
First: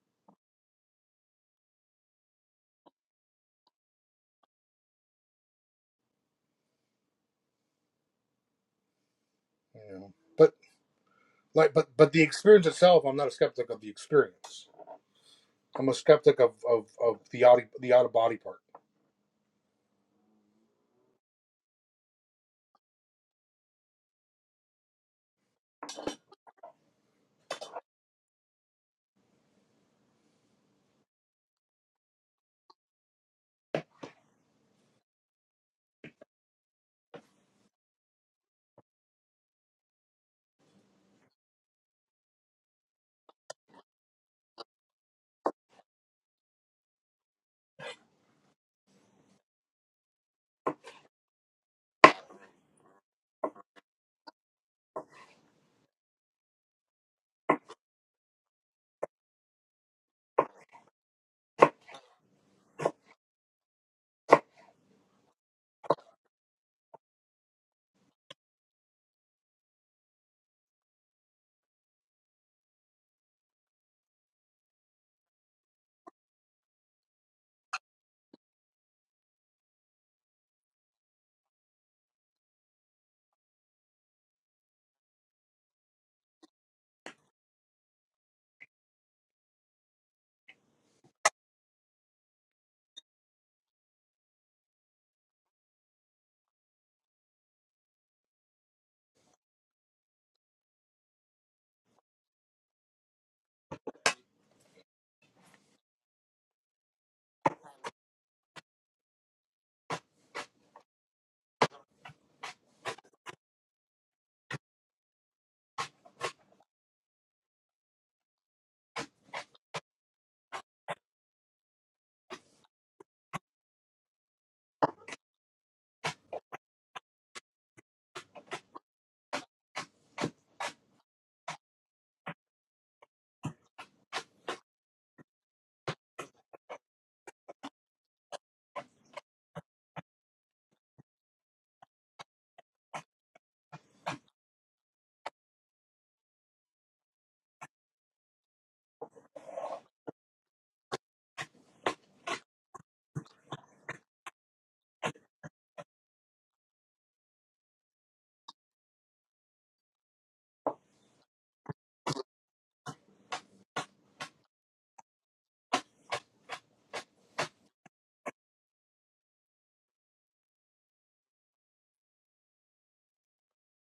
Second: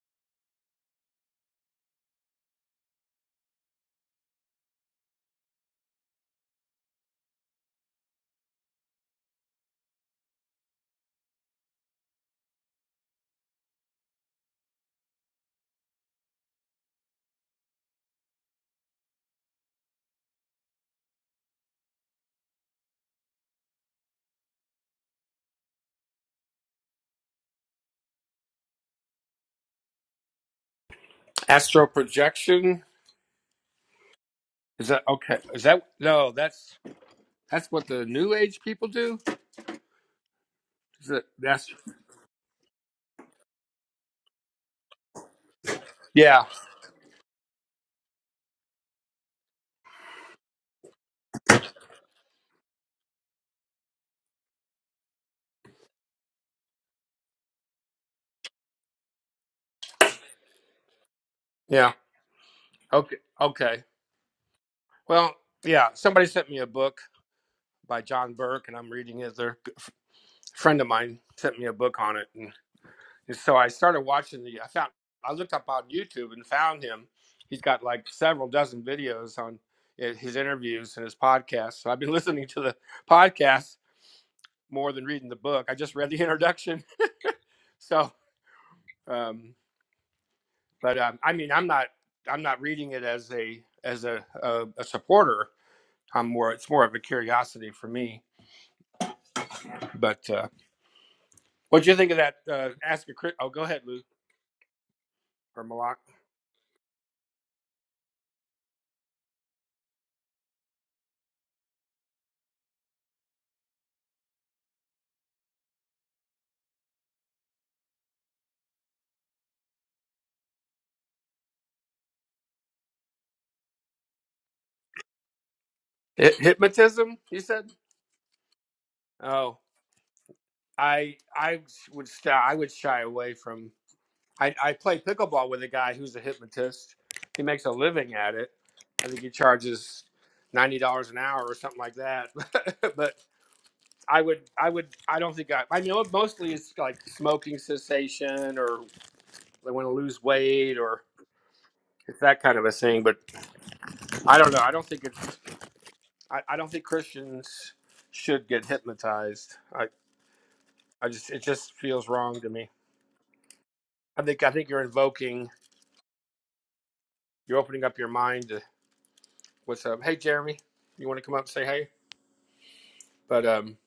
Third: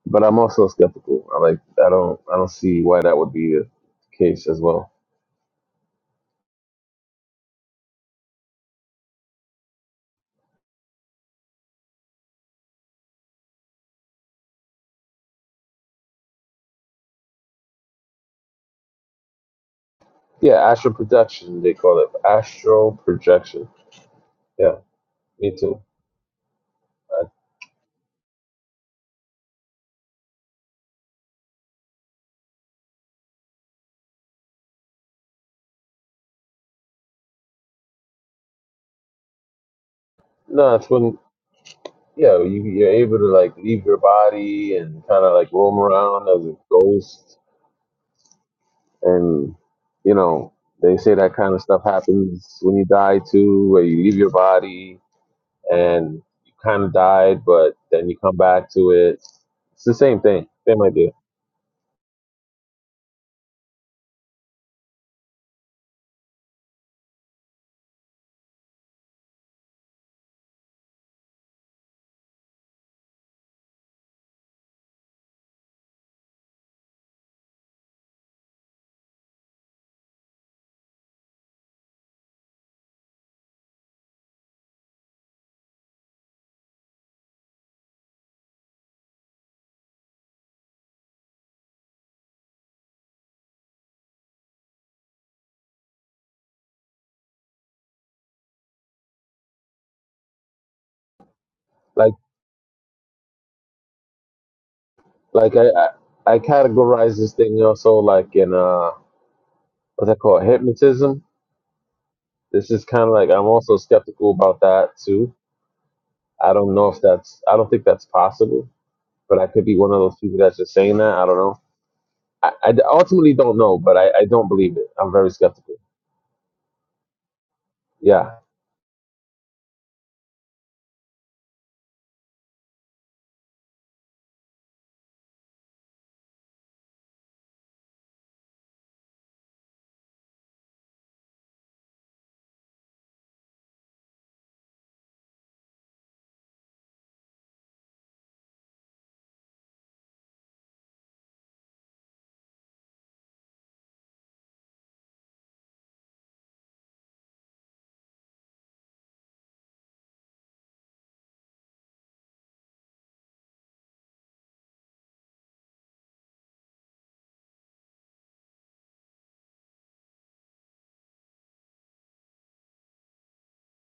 [SPEAKER 3] but I'm also skeptical. I like, I don't, I don't see why that would be the case as well.
[SPEAKER 2] You know, but like, but but the experience itself, I'm not a skeptic of the experience. I'm a skeptic of of, of the out the out of body part.
[SPEAKER 3] Yeah, astral projection. They call it astral projection. Yeah, me too. I,
[SPEAKER 1] astral projection is that okay? Is that no? That's that's what the New Age people do.
[SPEAKER 3] no, it's
[SPEAKER 1] Is
[SPEAKER 3] when
[SPEAKER 1] it that's
[SPEAKER 3] yeah, you, you're able to like leave your body and kind of like roam around
[SPEAKER 1] yeah
[SPEAKER 3] as a ghost, and you know they say that kind of stuff happens when you die too, where you leave your body and you kind of died, but then you come back to it. It's the same thing, same idea.
[SPEAKER 1] yeah okay okay well yeah somebody sent me a book by John Burke and I'm reading it. They're a friend of mine sent me a book on it and. And so I started watching the. I found I looked up on YouTube and found him. He's got like several dozen videos on eh, his interviews and his podcasts. So I've been listening to the podcast more than reading the book. I just read the introduction. So, um, but um, I mean, I'm not I'm not reading it as a as a, a, a supporter. I'm more. It's more of a curiosity for me. But uh, what do you think
[SPEAKER 3] Like
[SPEAKER 1] of that? Uh, ask a crit. Oh, go ahead, Lou
[SPEAKER 3] like
[SPEAKER 1] or
[SPEAKER 3] I I,
[SPEAKER 1] Malak.
[SPEAKER 3] I categorize this thing also like in uh what's that called hypnotism. This is kind of like I'm also skeptical about that too. I don't know if that's I don't think that's possible, but I could be one of those people that's just saying that. I don't know. I, I ultimately don't know, but I, I don't believe it. I'm very skeptical.
[SPEAKER 1] hypnotism. You said.
[SPEAKER 3] Yeah.
[SPEAKER 1] Oh. I I would stay, I would shy away from. I I play pickleball with a guy who's a hypnotist. He makes a living at it. I think he charges ninety dollars an hour or something like that. but I would I would I don't think I I know it mostly it's like smoking cessation or they want to lose weight or it's that kind of a thing. But I don't know. I don't think it's I, I don't think Christians should get hypnotized. I I just it just feels wrong to me. I think I think you're invoking you're opening up your mind to what's up. Hey, Jeremy, you want to come up and say hey? But um,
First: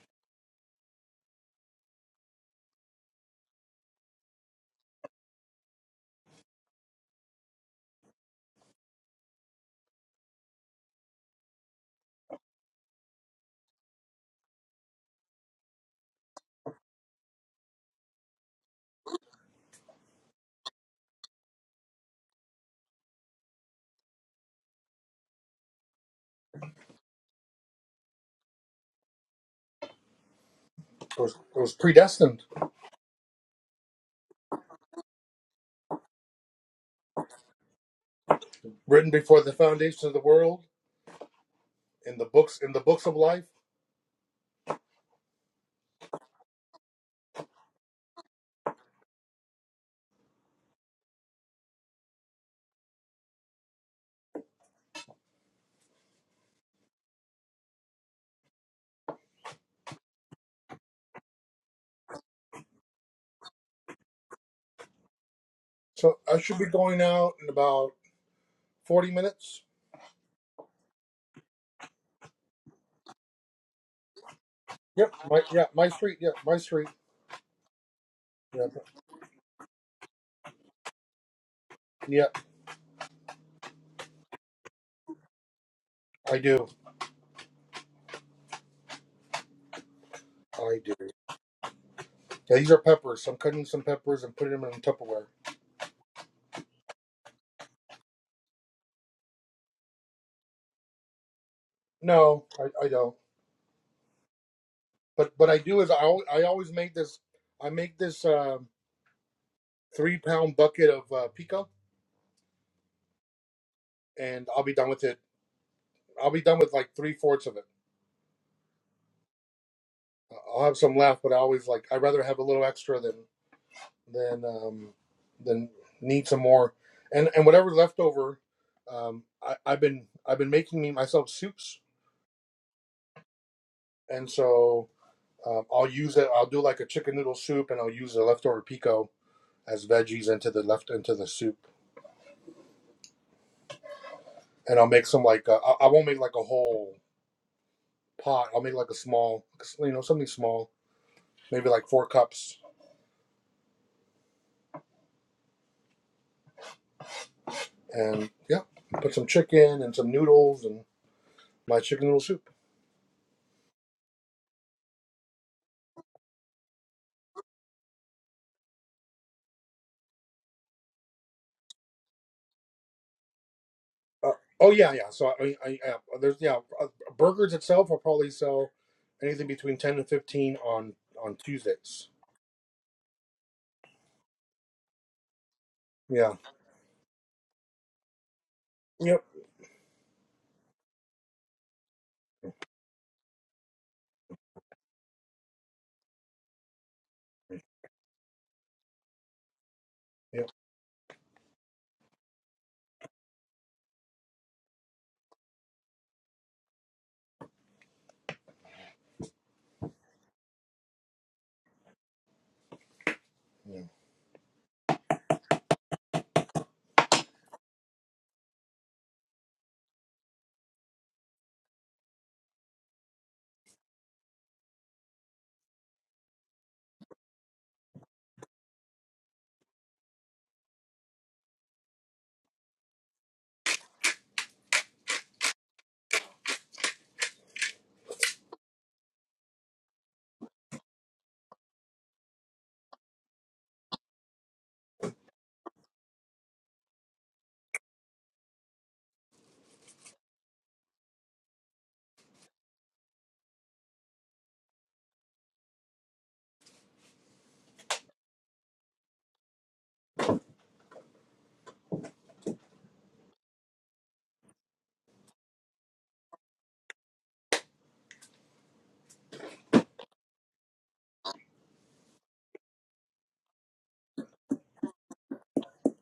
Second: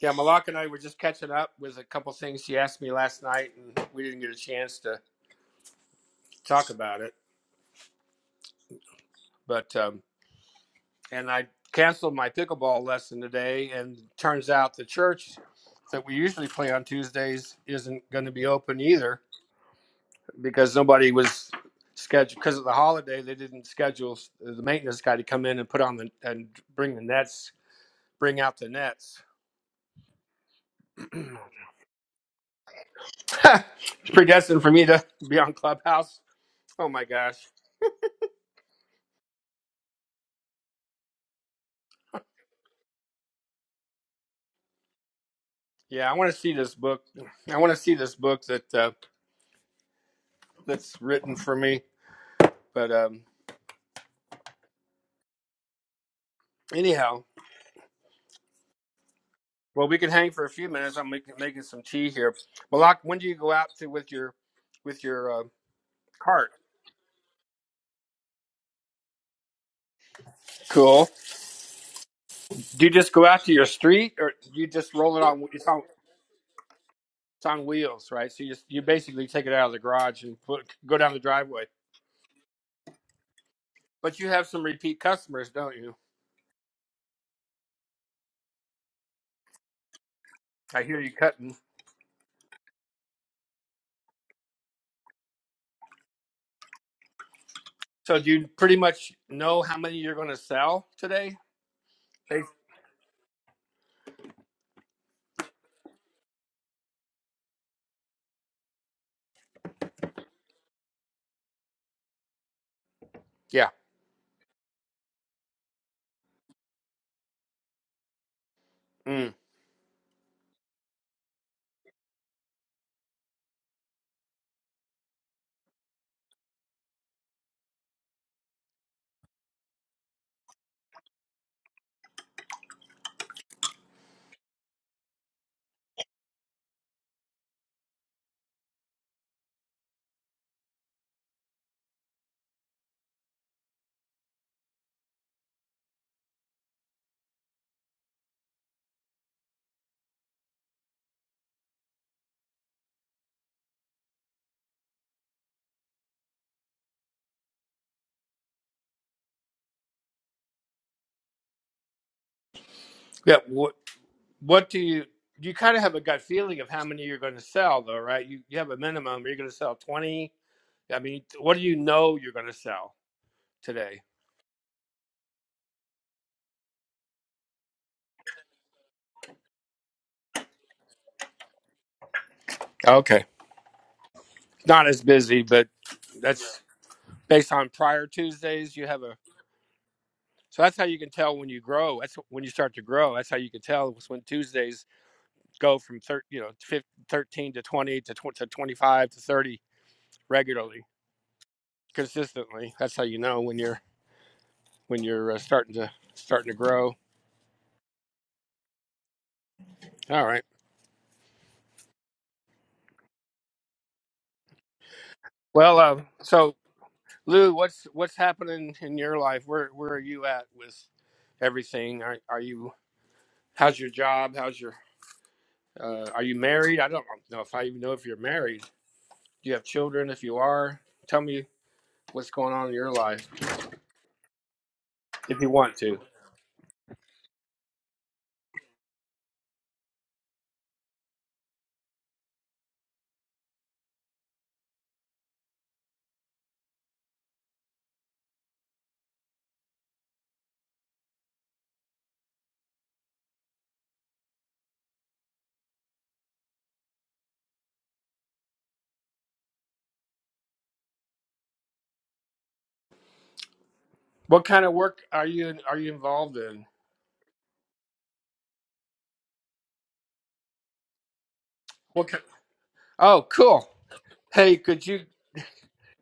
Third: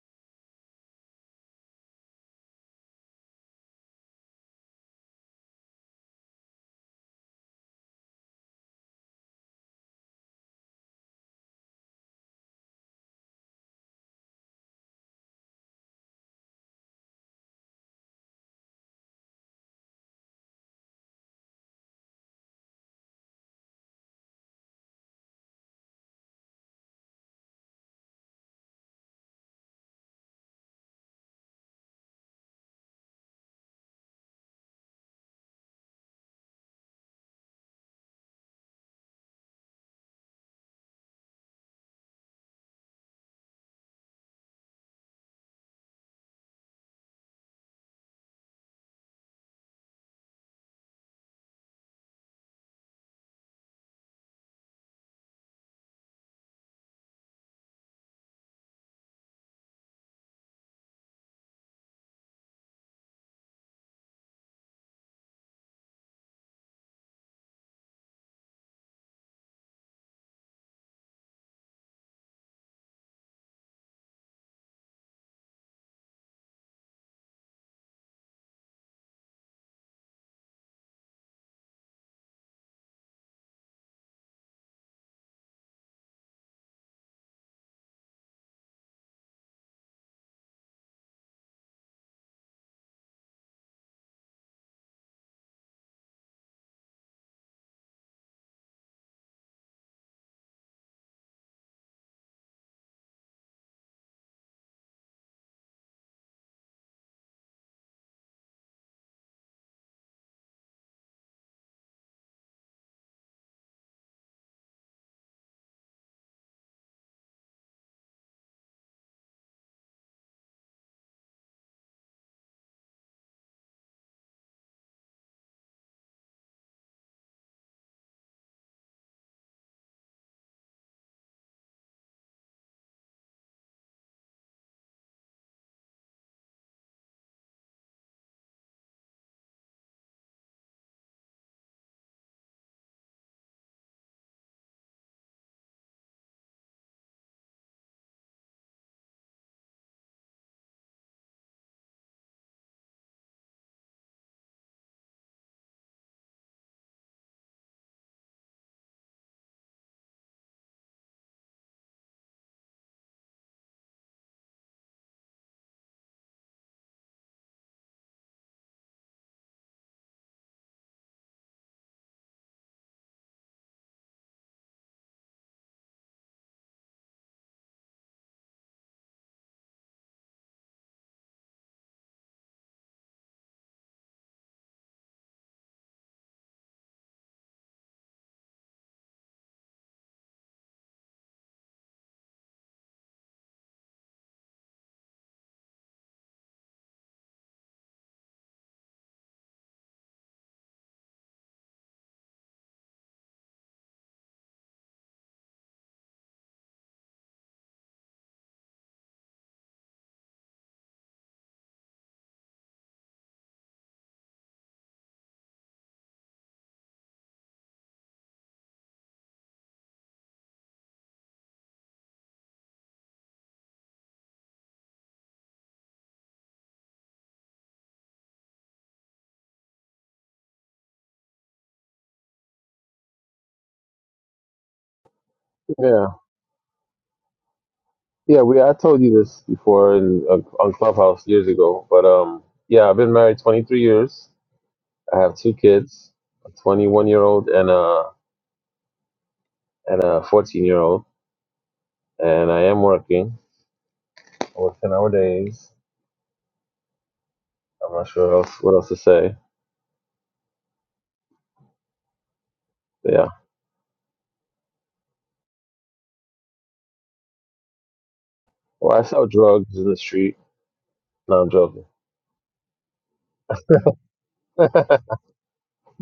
[SPEAKER 1] yeah, Malak and I were just catching up with a couple things she asked me last night, and we didn't get a chance to talk about it. But um, and I canceled my pickleball lesson today, and turns out the church that we usually play on Tuesdays isn't going to be open either because nobody was scheduled because of the holiday. They didn't schedule the maintenance guy to come in and put on the and bring the nets, bring out the nets.
[SPEAKER 2] It was, it was predestined,
[SPEAKER 1] it's predestined for me to be on Clubhouse. Oh my gosh.
[SPEAKER 2] written before the foundation of the world in the books in the books of life
[SPEAKER 1] Yeah, I want to see this book. I want to see this book that uh, that's written for me. But um, anyhow, well, we can hang for a few minutes. I'm making, making some tea here. Malak, when do you go out to with your with your uh,
[SPEAKER 2] So I
[SPEAKER 1] cart?
[SPEAKER 2] should be going out in about forty minutes.
[SPEAKER 1] Cool. Do you just go out to your street, or do you just
[SPEAKER 2] Yep.
[SPEAKER 1] roll it
[SPEAKER 2] My
[SPEAKER 1] on?
[SPEAKER 2] yeah,
[SPEAKER 1] It's on
[SPEAKER 2] my street. Yeah, my street.
[SPEAKER 1] it's on wheels, right? So you just
[SPEAKER 2] Yeah,
[SPEAKER 1] you basically take it out of the garage and put go down the driveway.
[SPEAKER 2] yeah.
[SPEAKER 1] But you have some repeat customers, don't you?
[SPEAKER 2] I do. I
[SPEAKER 1] I
[SPEAKER 2] do.
[SPEAKER 1] hear you cutting.
[SPEAKER 2] Yeah, these are peppers. I'm cutting some peppers and putting them in Tupperware.
[SPEAKER 1] So do you pretty much know how many you're going to sell today? They-
[SPEAKER 2] No, I, I don't. But what I do is I al- I always make this. I make this um three pound bucket of uh, pico,
[SPEAKER 1] Yeah.
[SPEAKER 2] and I'll be done with it. I'll be done with like three fourths of it.
[SPEAKER 1] Mm.
[SPEAKER 2] I'll have some left, but I always like. I'd rather have a little extra than then um, then need some more, and and whatever leftover, um, I, I've been I've been making me myself soups, and so um, I'll use it. I'll do like a chicken noodle soup, and I'll use the leftover pico as veggies into the left into the soup, and I'll make some like uh, I I won't make like a whole pot. I'll make like a small, like, you know, something small, maybe like four cups, and yeah, put some chicken and some noodles and my chicken noodle soup.
[SPEAKER 1] Yeah. What What do you? You kind of have a gut feeling of how many you're going to sell, though, right? You you have a minimum. You're going to sell twenty. I mean, what do you know you're going to sell today?
[SPEAKER 2] Uh, oh yeah, yeah. So I, I, I uh, there's yeah, uh, burgers itself will probably sell anything between ten and fifteen on on Tuesdays.
[SPEAKER 1] Okay. Not as busy, but
[SPEAKER 2] Yeah.
[SPEAKER 1] that's based on prior Tuesdays. You have a
[SPEAKER 2] Yep.
[SPEAKER 1] so that's how you can tell when you grow. That's when you start to grow. That's how you can tell is when Tuesdays go from thir- you know fif- thirteen to twenty to tw- to twenty five to thirty
[SPEAKER 2] Yep.
[SPEAKER 1] regularly. consistently. That's how you know when you're when you're uh, starting to starting to grow. All right.
[SPEAKER 2] Yeah.
[SPEAKER 1] Well, uh, so Lou, what's what's happening in your life? Where where are you at with everything? Are are you? How's your job? How's your? Uh, are you married? I don't know if I even know if you're married. Do you have children? If you are, tell me what's going on in your life if you want to.
[SPEAKER 3] Yeah. Yeah, we I told you this before in, on on Clubhouse years ago, but um, yeah, I've been married 23 years. I have two kids, a 21 year old and a and a 14 year old, and I am working. I work 10 hour days. I'm not sure else what else to say. But yeah,
[SPEAKER 1] What kind of work are you are you involved in?
[SPEAKER 3] well, I sell drugs in the street. No, I'm joking.
[SPEAKER 1] What? Kind, oh, cool. Hey, could you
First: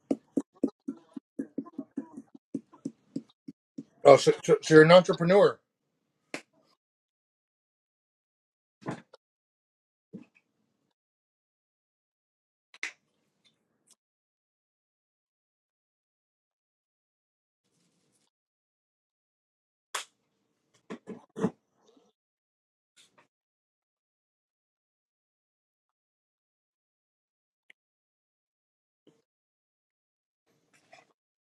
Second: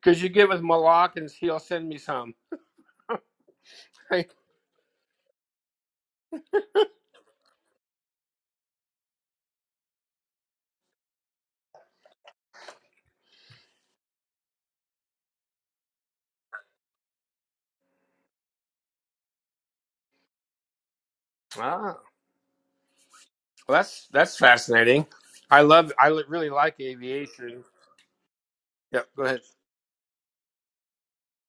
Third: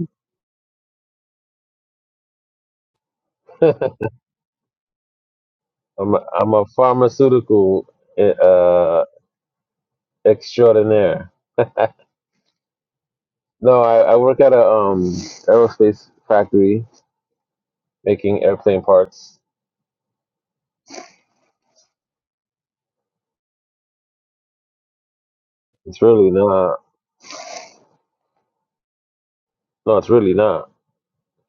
[SPEAKER 1] could you get with Malak and he'll send me some?
[SPEAKER 2] Oh, so, so, so you're an entrepreneur.
[SPEAKER 3] I'm a, I'm a pharmaceutical eh, uh extraordinaire. No, I, I work at a um aerospace factory making airplane parts.
[SPEAKER 1] Ah, well, that's that's fascinating. I love.
[SPEAKER 3] It's
[SPEAKER 1] I li-
[SPEAKER 3] really
[SPEAKER 1] really like
[SPEAKER 3] not.
[SPEAKER 1] aviation. Yep. Go ahead.
[SPEAKER 3] No, it's really not.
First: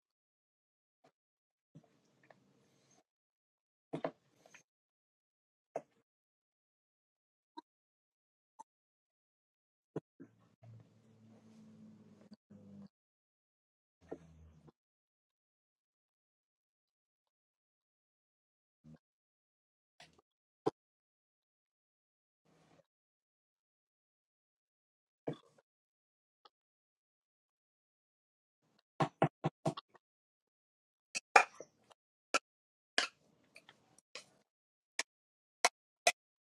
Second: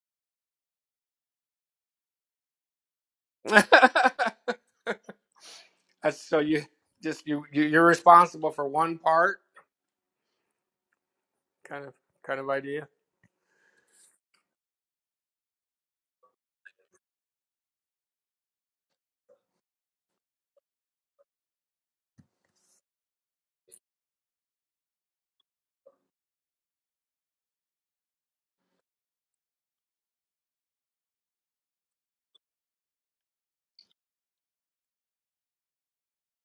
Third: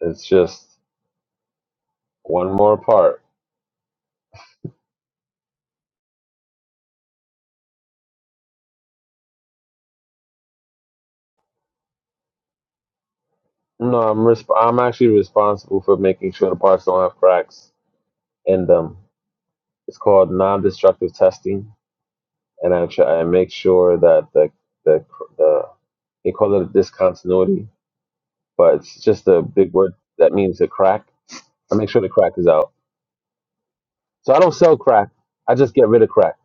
[SPEAKER 3] It's just one more part.
[SPEAKER 1] that's, so you just you you- you're responsible for one part, kind of kind of idea.
[SPEAKER 3] No, I'm resp- I'm actually responsible for making sure the parts don't have cracks in them. It's called non-destructive testing, and I try I make sure that the the cr- the they call it a discontinuity, but it's just a big word that means a crack. I make sure the crack is out. So I don't sell crack. I just get rid of crack.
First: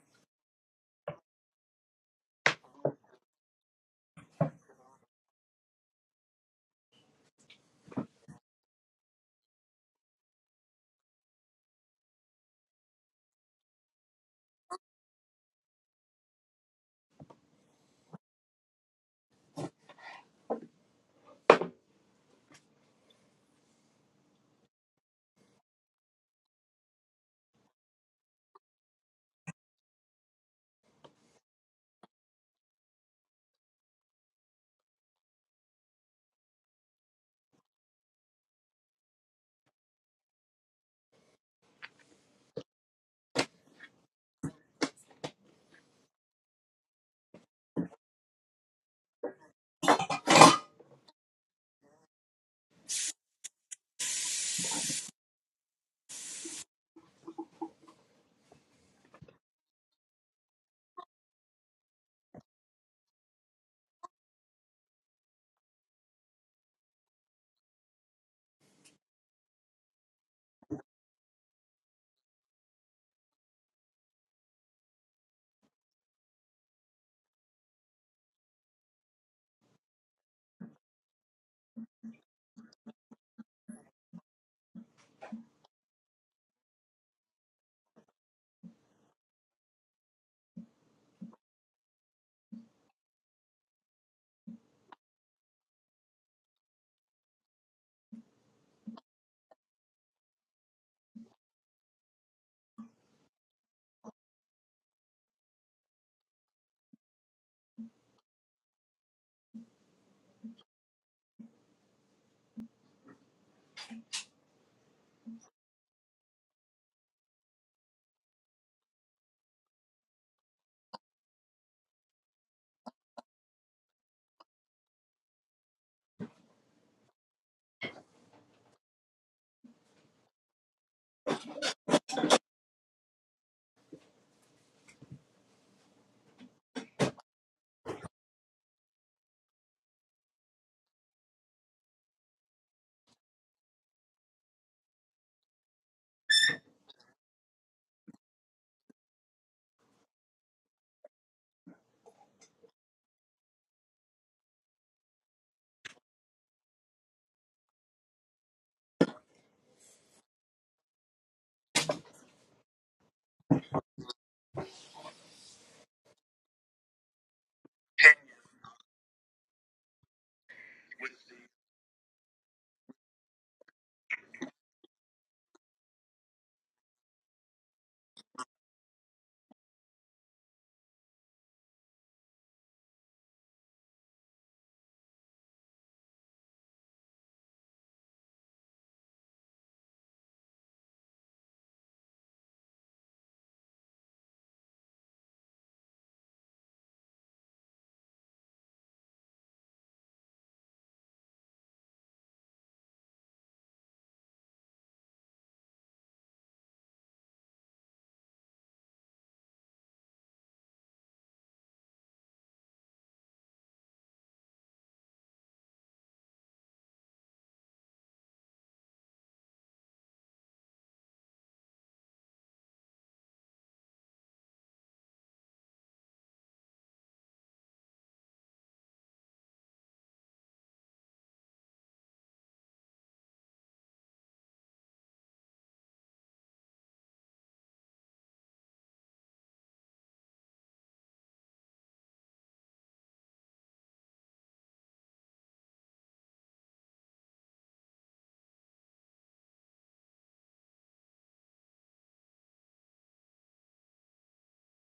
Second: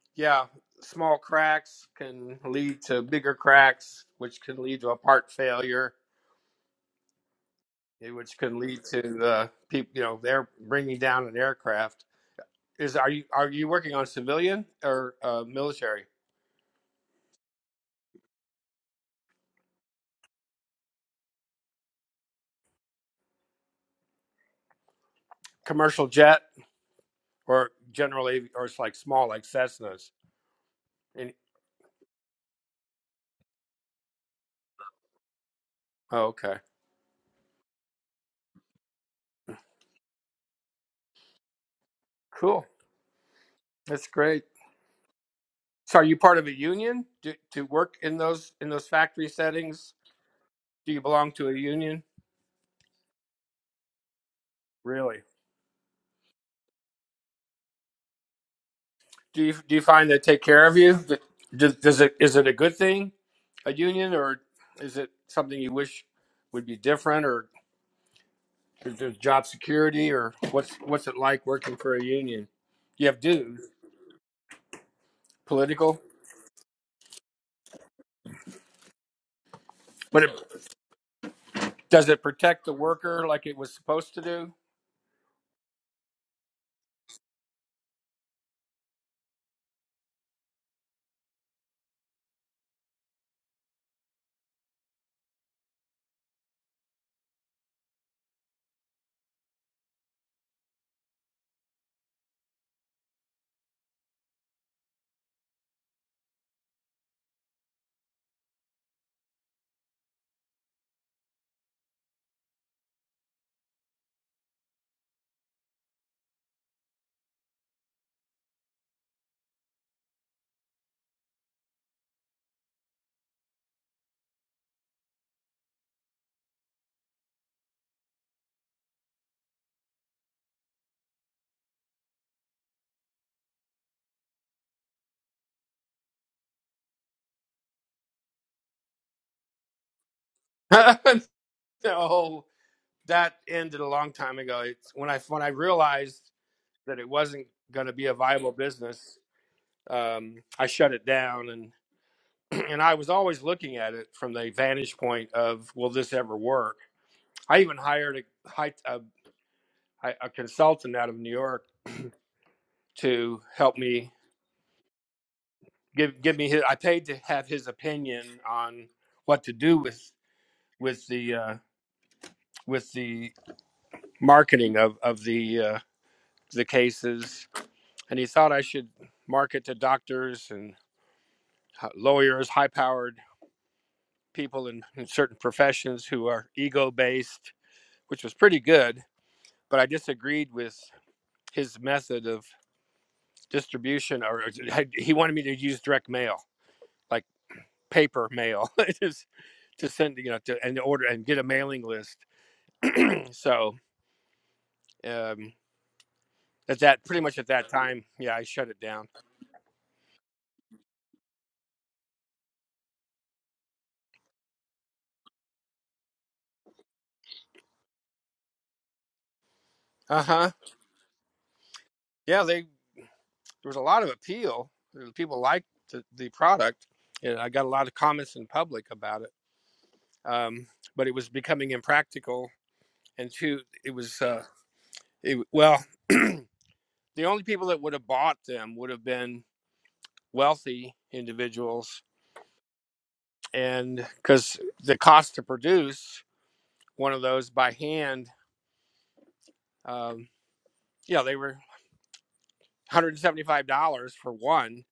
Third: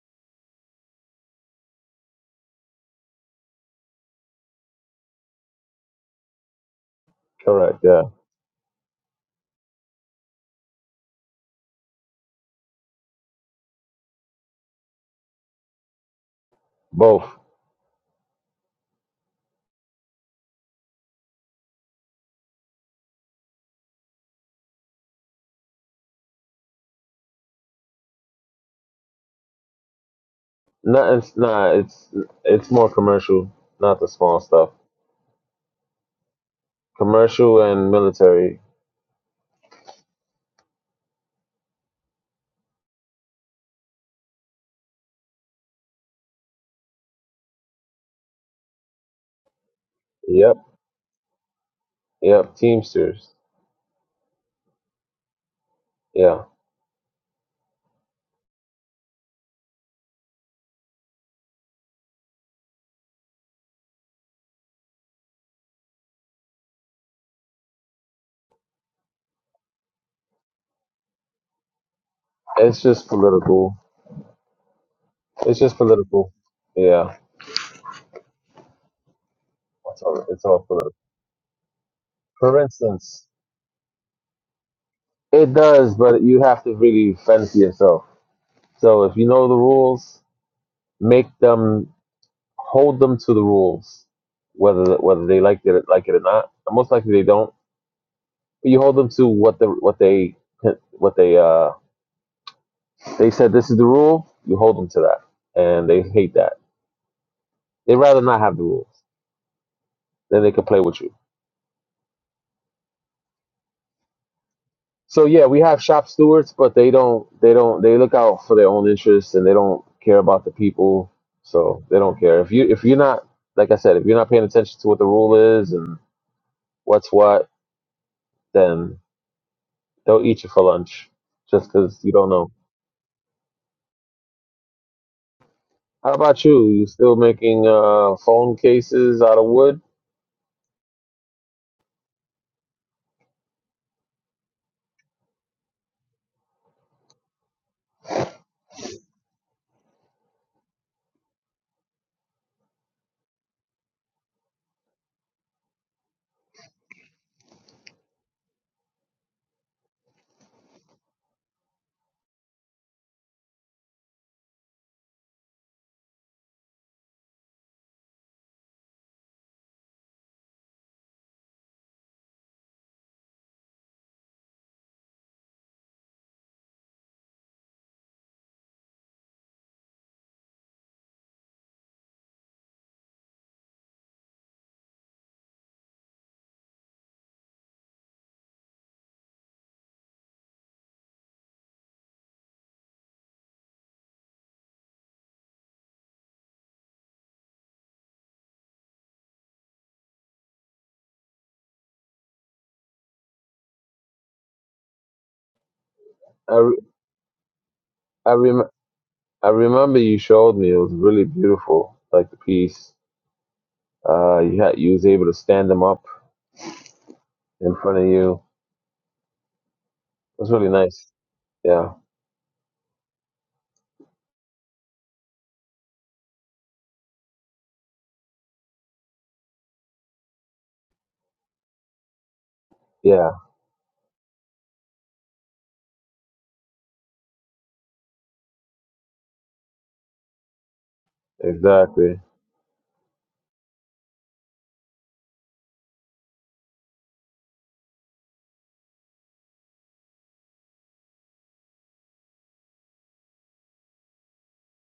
[SPEAKER 1] yeah, small cracks can lead to bigger cracks, which can lead to a part failure,
[SPEAKER 3] Correct. Yeah.
[SPEAKER 1] eh, which can lead to the people. You know, they're bringing down an aircraft. Is are you are you working on civilian or uh, military?
[SPEAKER 3] Both.
[SPEAKER 1] Commercial jet. or generally, or it's like small like Cessnas.
[SPEAKER 3] No,
[SPEAKER 1] And,
[SPEAKER 3] it's not. It's it's more commercial, not the small stuff.
[SPEAKER 1] oh, okay,
[SPEAKER 3] Commercial and military.
[SPEAKER 1] cool. That's great. So, are you part of a union to, to work in those in those factory settings?
[SPEAKER 3] Yep,
[SPEAKER 1] Do you belong to a union?
[SPEAKER 3] yep. Teamsters.
[SPEAKER 1] Really?
[SPEAKER 3] Yeah,
[SPEAKER 1] Do you do you find they take care of you? Does, does it is it a good thing, a union, or is it something you wish would be different, or is there job security, or what's what's it like working for a union?
[SPEAKER 3] it's
[SPEAKER 1] You
[SPEAKER 3] just
[SPEAKER 1] have dues,
[SPEAKER 3] political. It's just
[SPEAKER 1] political,
[SPEAKER 3] political. Yeah, it's
[SPEAKER 1] but
[SPEAKER 3] all it's
[SPEAKER 1] it,
[SPEAKER 3] all political.
[SPEAKER 1] does it
[SPEAKER 3] For
[SPEAKER 1] protect the worker
[SPEAKER 3] instance,
[SPEAKER 1] like it was supposed to do?
[SPEAKER 3] it does, but you have to really fend for yourself. So if you know the rules, make them hold them to the rules, whether whether they like it like it or not. And Most likely they don't. But you hold them to what the what they what they uh They said this is the rule. You hold them to that, and they hate that. They'd rather not have the rules. Then they could play with you. So yeah, we have shop stewards, but they don't. They don't. They look out for their own interests, and they don't care about the people. So they don't care if you if you're not like I said, if you're not paying attention to what the rule is and what's what, then they'll eat you for lunch just because you don't know. How about you? You still making uh, phone cases out of wood?
[SPEAKER 1] no, that ended a long time ago. It's when I when I realized that it wasn't going to be a viable business. Um, I shut it down, and and I was always looking at it from the vantage point of will this ever work? I even hired a hi- a, a consultant out of New York to help me give give me his. I paid to have his opinion on what to do with with the uh, with the marketing of of the uh, the cases and he thought I should market to doctors and lawyers, high powered people in, in certain professions who are ego based, which was pretty good. But I disagreed with his method of distribution, or uh, he wanted me to use direct mail, like paper mail, just to send, you know, to, and order and get a mailing list. So um,
[SPEAKER 3] I, re-
[SPEAKER 1] at that, pretty much at that time,
[SPEAKER 3] I,
[SPEAKER 1] yeah, I
[SPEAKER 3] rem-
[SPEAKER 1] shut it down.
[SPEAKER 3] I remember you showed me. It was really beautiful, like the piece. Uh, you had you was able to stand them up in front of you.
[SPEAKER 1] Uh
[SPEAKER 3] It was
[SPEAKER 1] huh.
[SPEAKER 3] really nice. Yeah,
[SPEAKER 1] Yeah, they there was a lot of appeal. People liked the, the product, and I got a lot of comments in public about it. Um, but it was becoming impractical, and
[SPEAKER 3] yeah,
[SPEAKER 1] two, it was uh, it, well, the only people that would have bought them would have been wealthy individuals,
[SPEAKER 3] exactly.
[SPEAKER 1] and because the cost to produce one of those by hand, um, yeah, they were $175 for one,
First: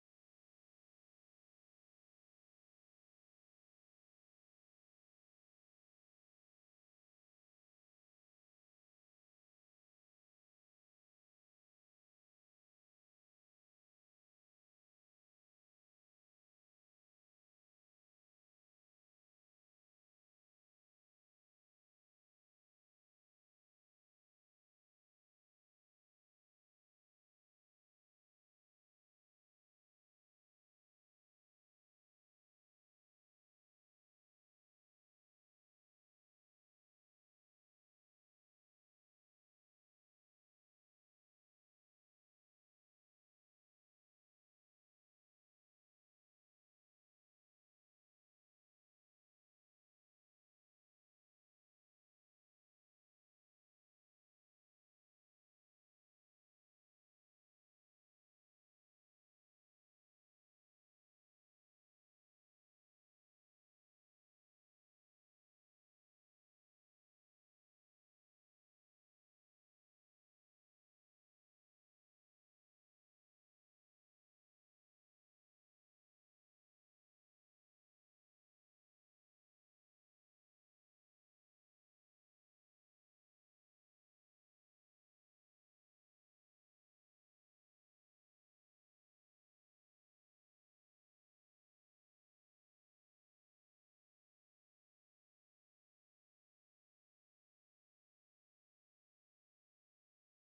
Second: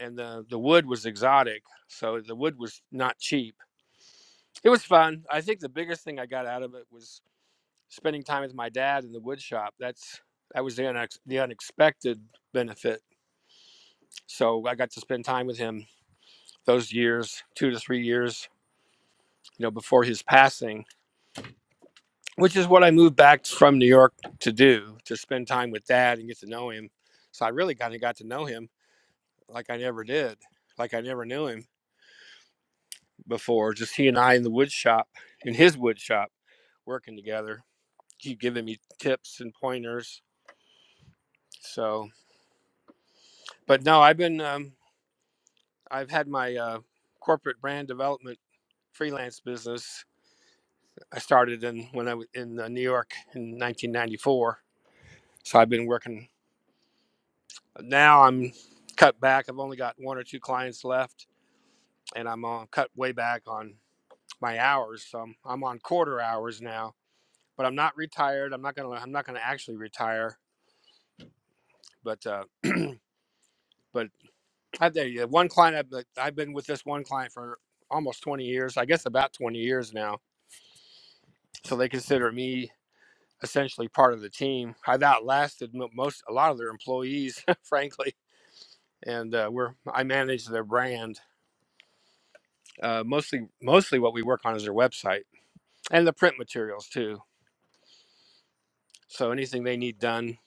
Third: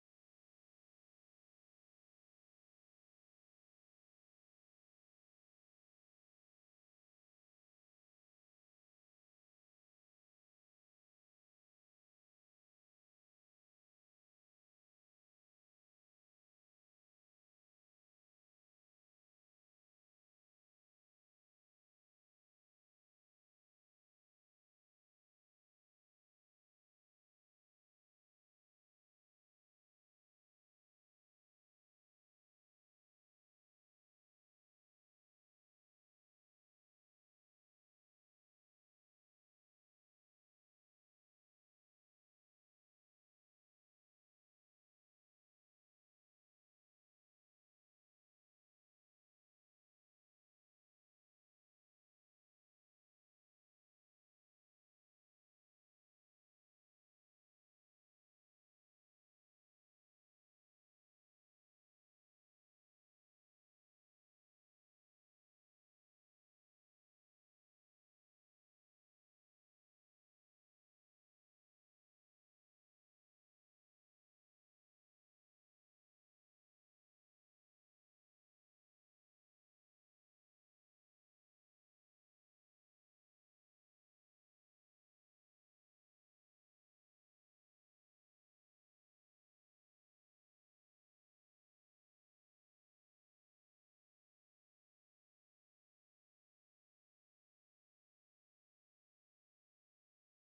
[SPEAKER 1] and the the wood was exotic, so the wood was not cheap It was fun. I think the biggest thing I got out of it was spending time with my dad in the wood shop. That's that was the, unex- the unexpected benefit. So I got to spend time with him those years, two to three years, you know, before his passing, which is what I moved back from New York to do, to spend time with dad and get to know him. So I really kind of got to know him like I never did, like I never knew him before. Just he and I in the wood shop, in his wood shop, working together. He giving me tips and pointers So, but no, I've been, um, I've had my uh, corporate brand development freelance business. I started in when I was in uh, New York in 1994. So I've been working. Now I'm cut back. I've only got one or two clients left, and I'm on cut way back on my hours. So I'm, I'm on quarter hours now. But I'm not retired. I'm not gonna. I'm not gonna actually retire. But uh, but I tell you, one client I've, I've been with this one client for almost 20 years. I guess about 20 years now so they consider me essentially part of the team. I've outlasted mo- most a lot of their employees, frankly, and uh, we're I manage their brand. Uh, mostly, mostly what we work on is their website and the print materials too. So anything they need done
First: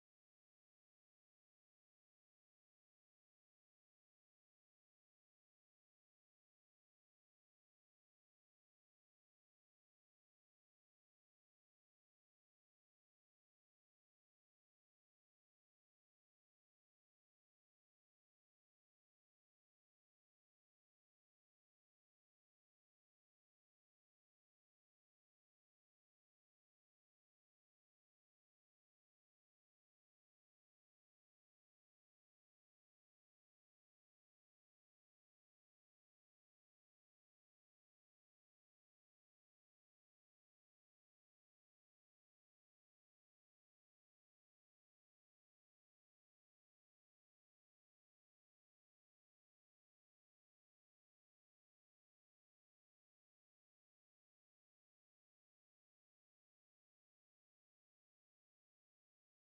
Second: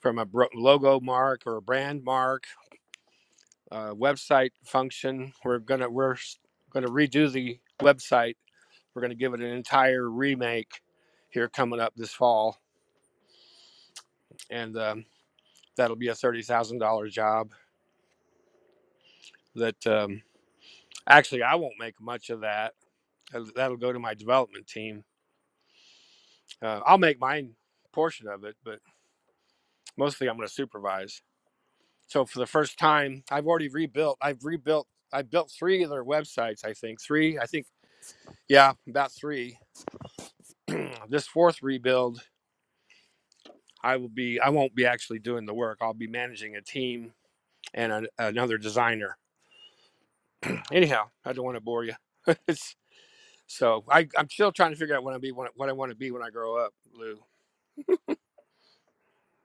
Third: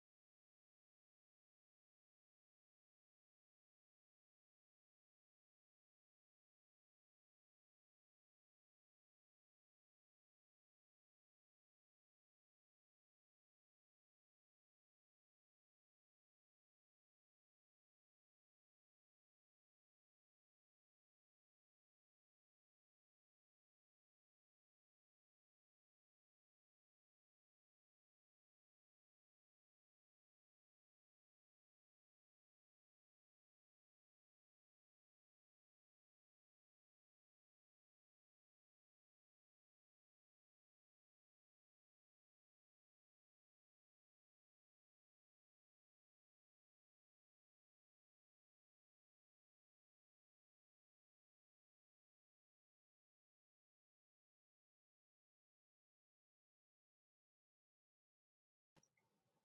[SPEAKER 1] from a bro- logo mark or a brand mark, uh, website function, we're gonna we're s- gonna redo the website. We're gonna give it an entire remake here coming up this fall, and um, that'll be a thirty thousand dollar job that. Um, Actually, I won't make much of that. That'll that'll go to my development team. Uh, I'll make my portion of it, but mostly I'm going to supervise. So for the first time, I've already rebuilt. I've rebuilt. I built three of their websites. I think three. I think yeah, about three. this fourth rebuild, I will be. I won't be actually doing the work. I'll be managing a team and a, another designer. Anyhow, I don't want to bore you. it's, so I, I'm still trying to figure out what I be, what I want to be when I grow up, Lou.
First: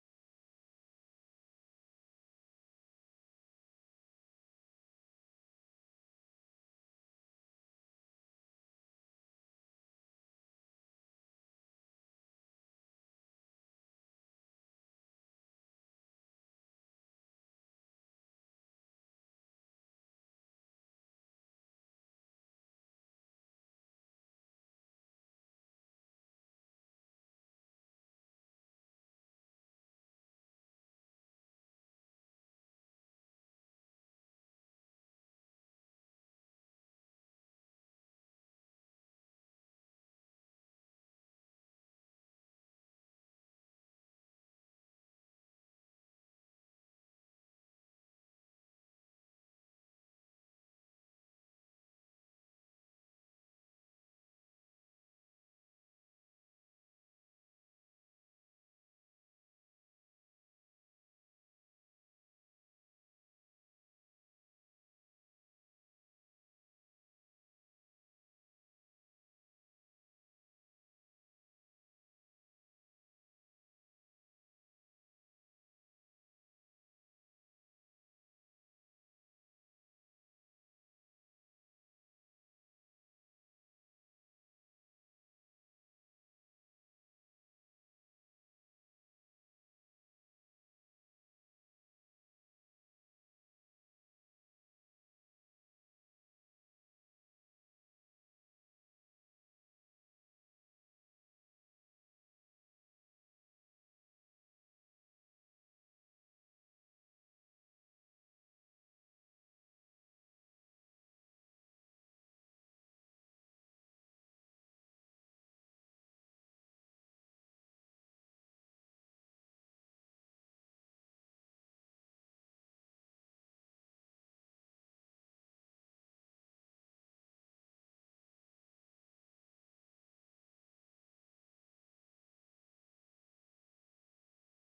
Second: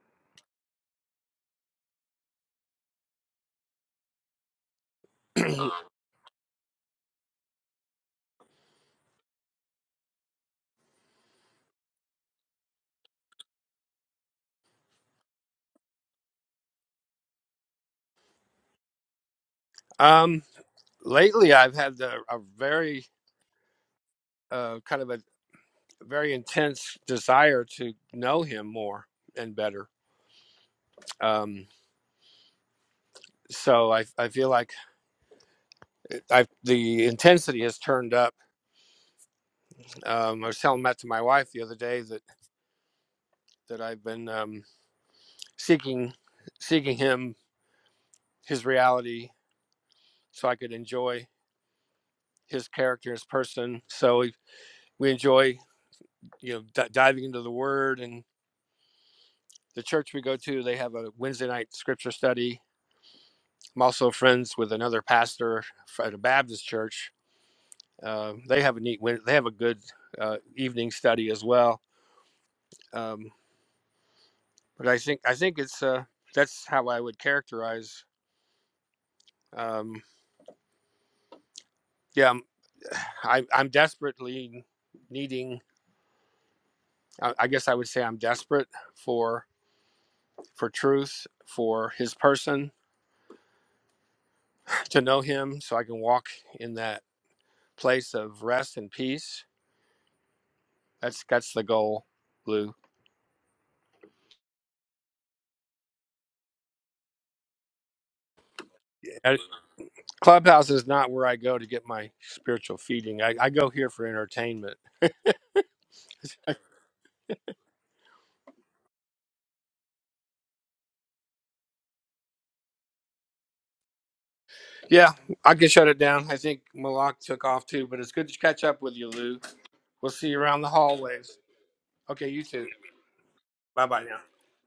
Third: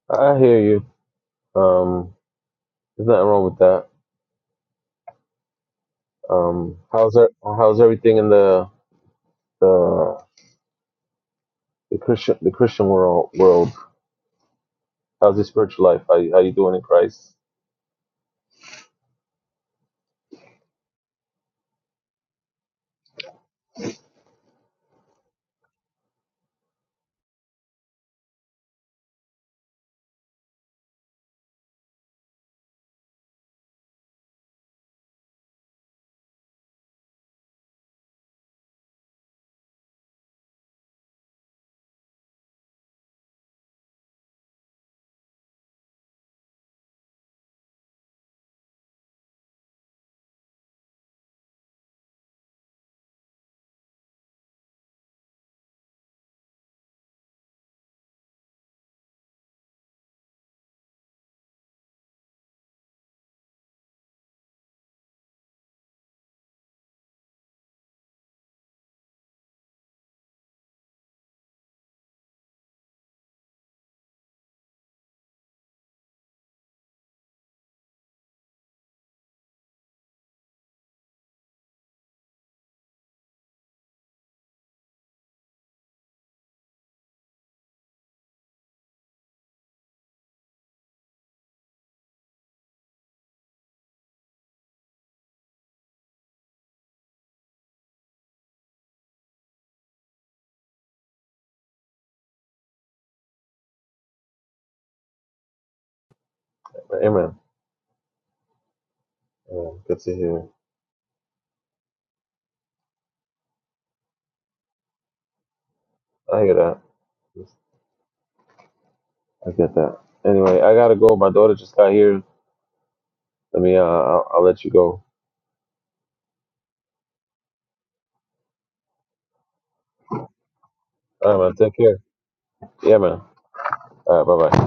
[SPEAKER 3] I hear you. Um, there's nothing wrong with that. Um, how's that, how's everything in the the the Christian the Christian world world? How's your spiritual life? How you, how you doing in Christ?
[SPEAKER 1] Um, lately I've had a, a very uh, kind of a very intense desire to know him more and better. Um, so I, I feel like I've, the intensity has turned up. Um, I was telling that to my wife the other day that that I've been um, seeking seeking him, his reality, so I could enjoy his character, his person. So we, we enjoy you know d- diving into the Word and the church we go to. They have a Wednesday night scripture study I'm also friends with another pastor at a Baptist church. Uh, they have a neat, win- they have a good uh, evening study as well. Um, but I think I think it's uh, that's how I would characterize. Um, yeah, I'm, I, I'm desperately needing. I I guess I would say I'm desperate for for truth, for His person, to know Him, so I can walk in that place of rest and peace. That's that's the goal, Lou.
[SPEAKER 3] Amen. Yeah, good to hear.
[SPEAKER 1] Clubhouse is not where I go to get my spiritual feeding. I, I go here for entertainment.
[SPEAKER 3] I hear that. I get that. Anyway, I gotta go. My daughter just got here. Let me. Uh, I'll, I'll let you go.
[SPEAKER 1] Yeah, I can shut it down. I think Malak took off too, but it's good to catch up with you, Lou. We'll see you around the
[SPEAKER 3] All
[SPEAKER 1] hallways.
[SPEAKER 3] right, man. Take care.
[SPEAKER 1] Okay, you too.
[SPEAKER 3] Yeah, man.
[SPEAKER 1] Bye bye
[SPEAKER 3] All
[SPEAKER 1] now.
[SPEAKER 3] right. Bye bye.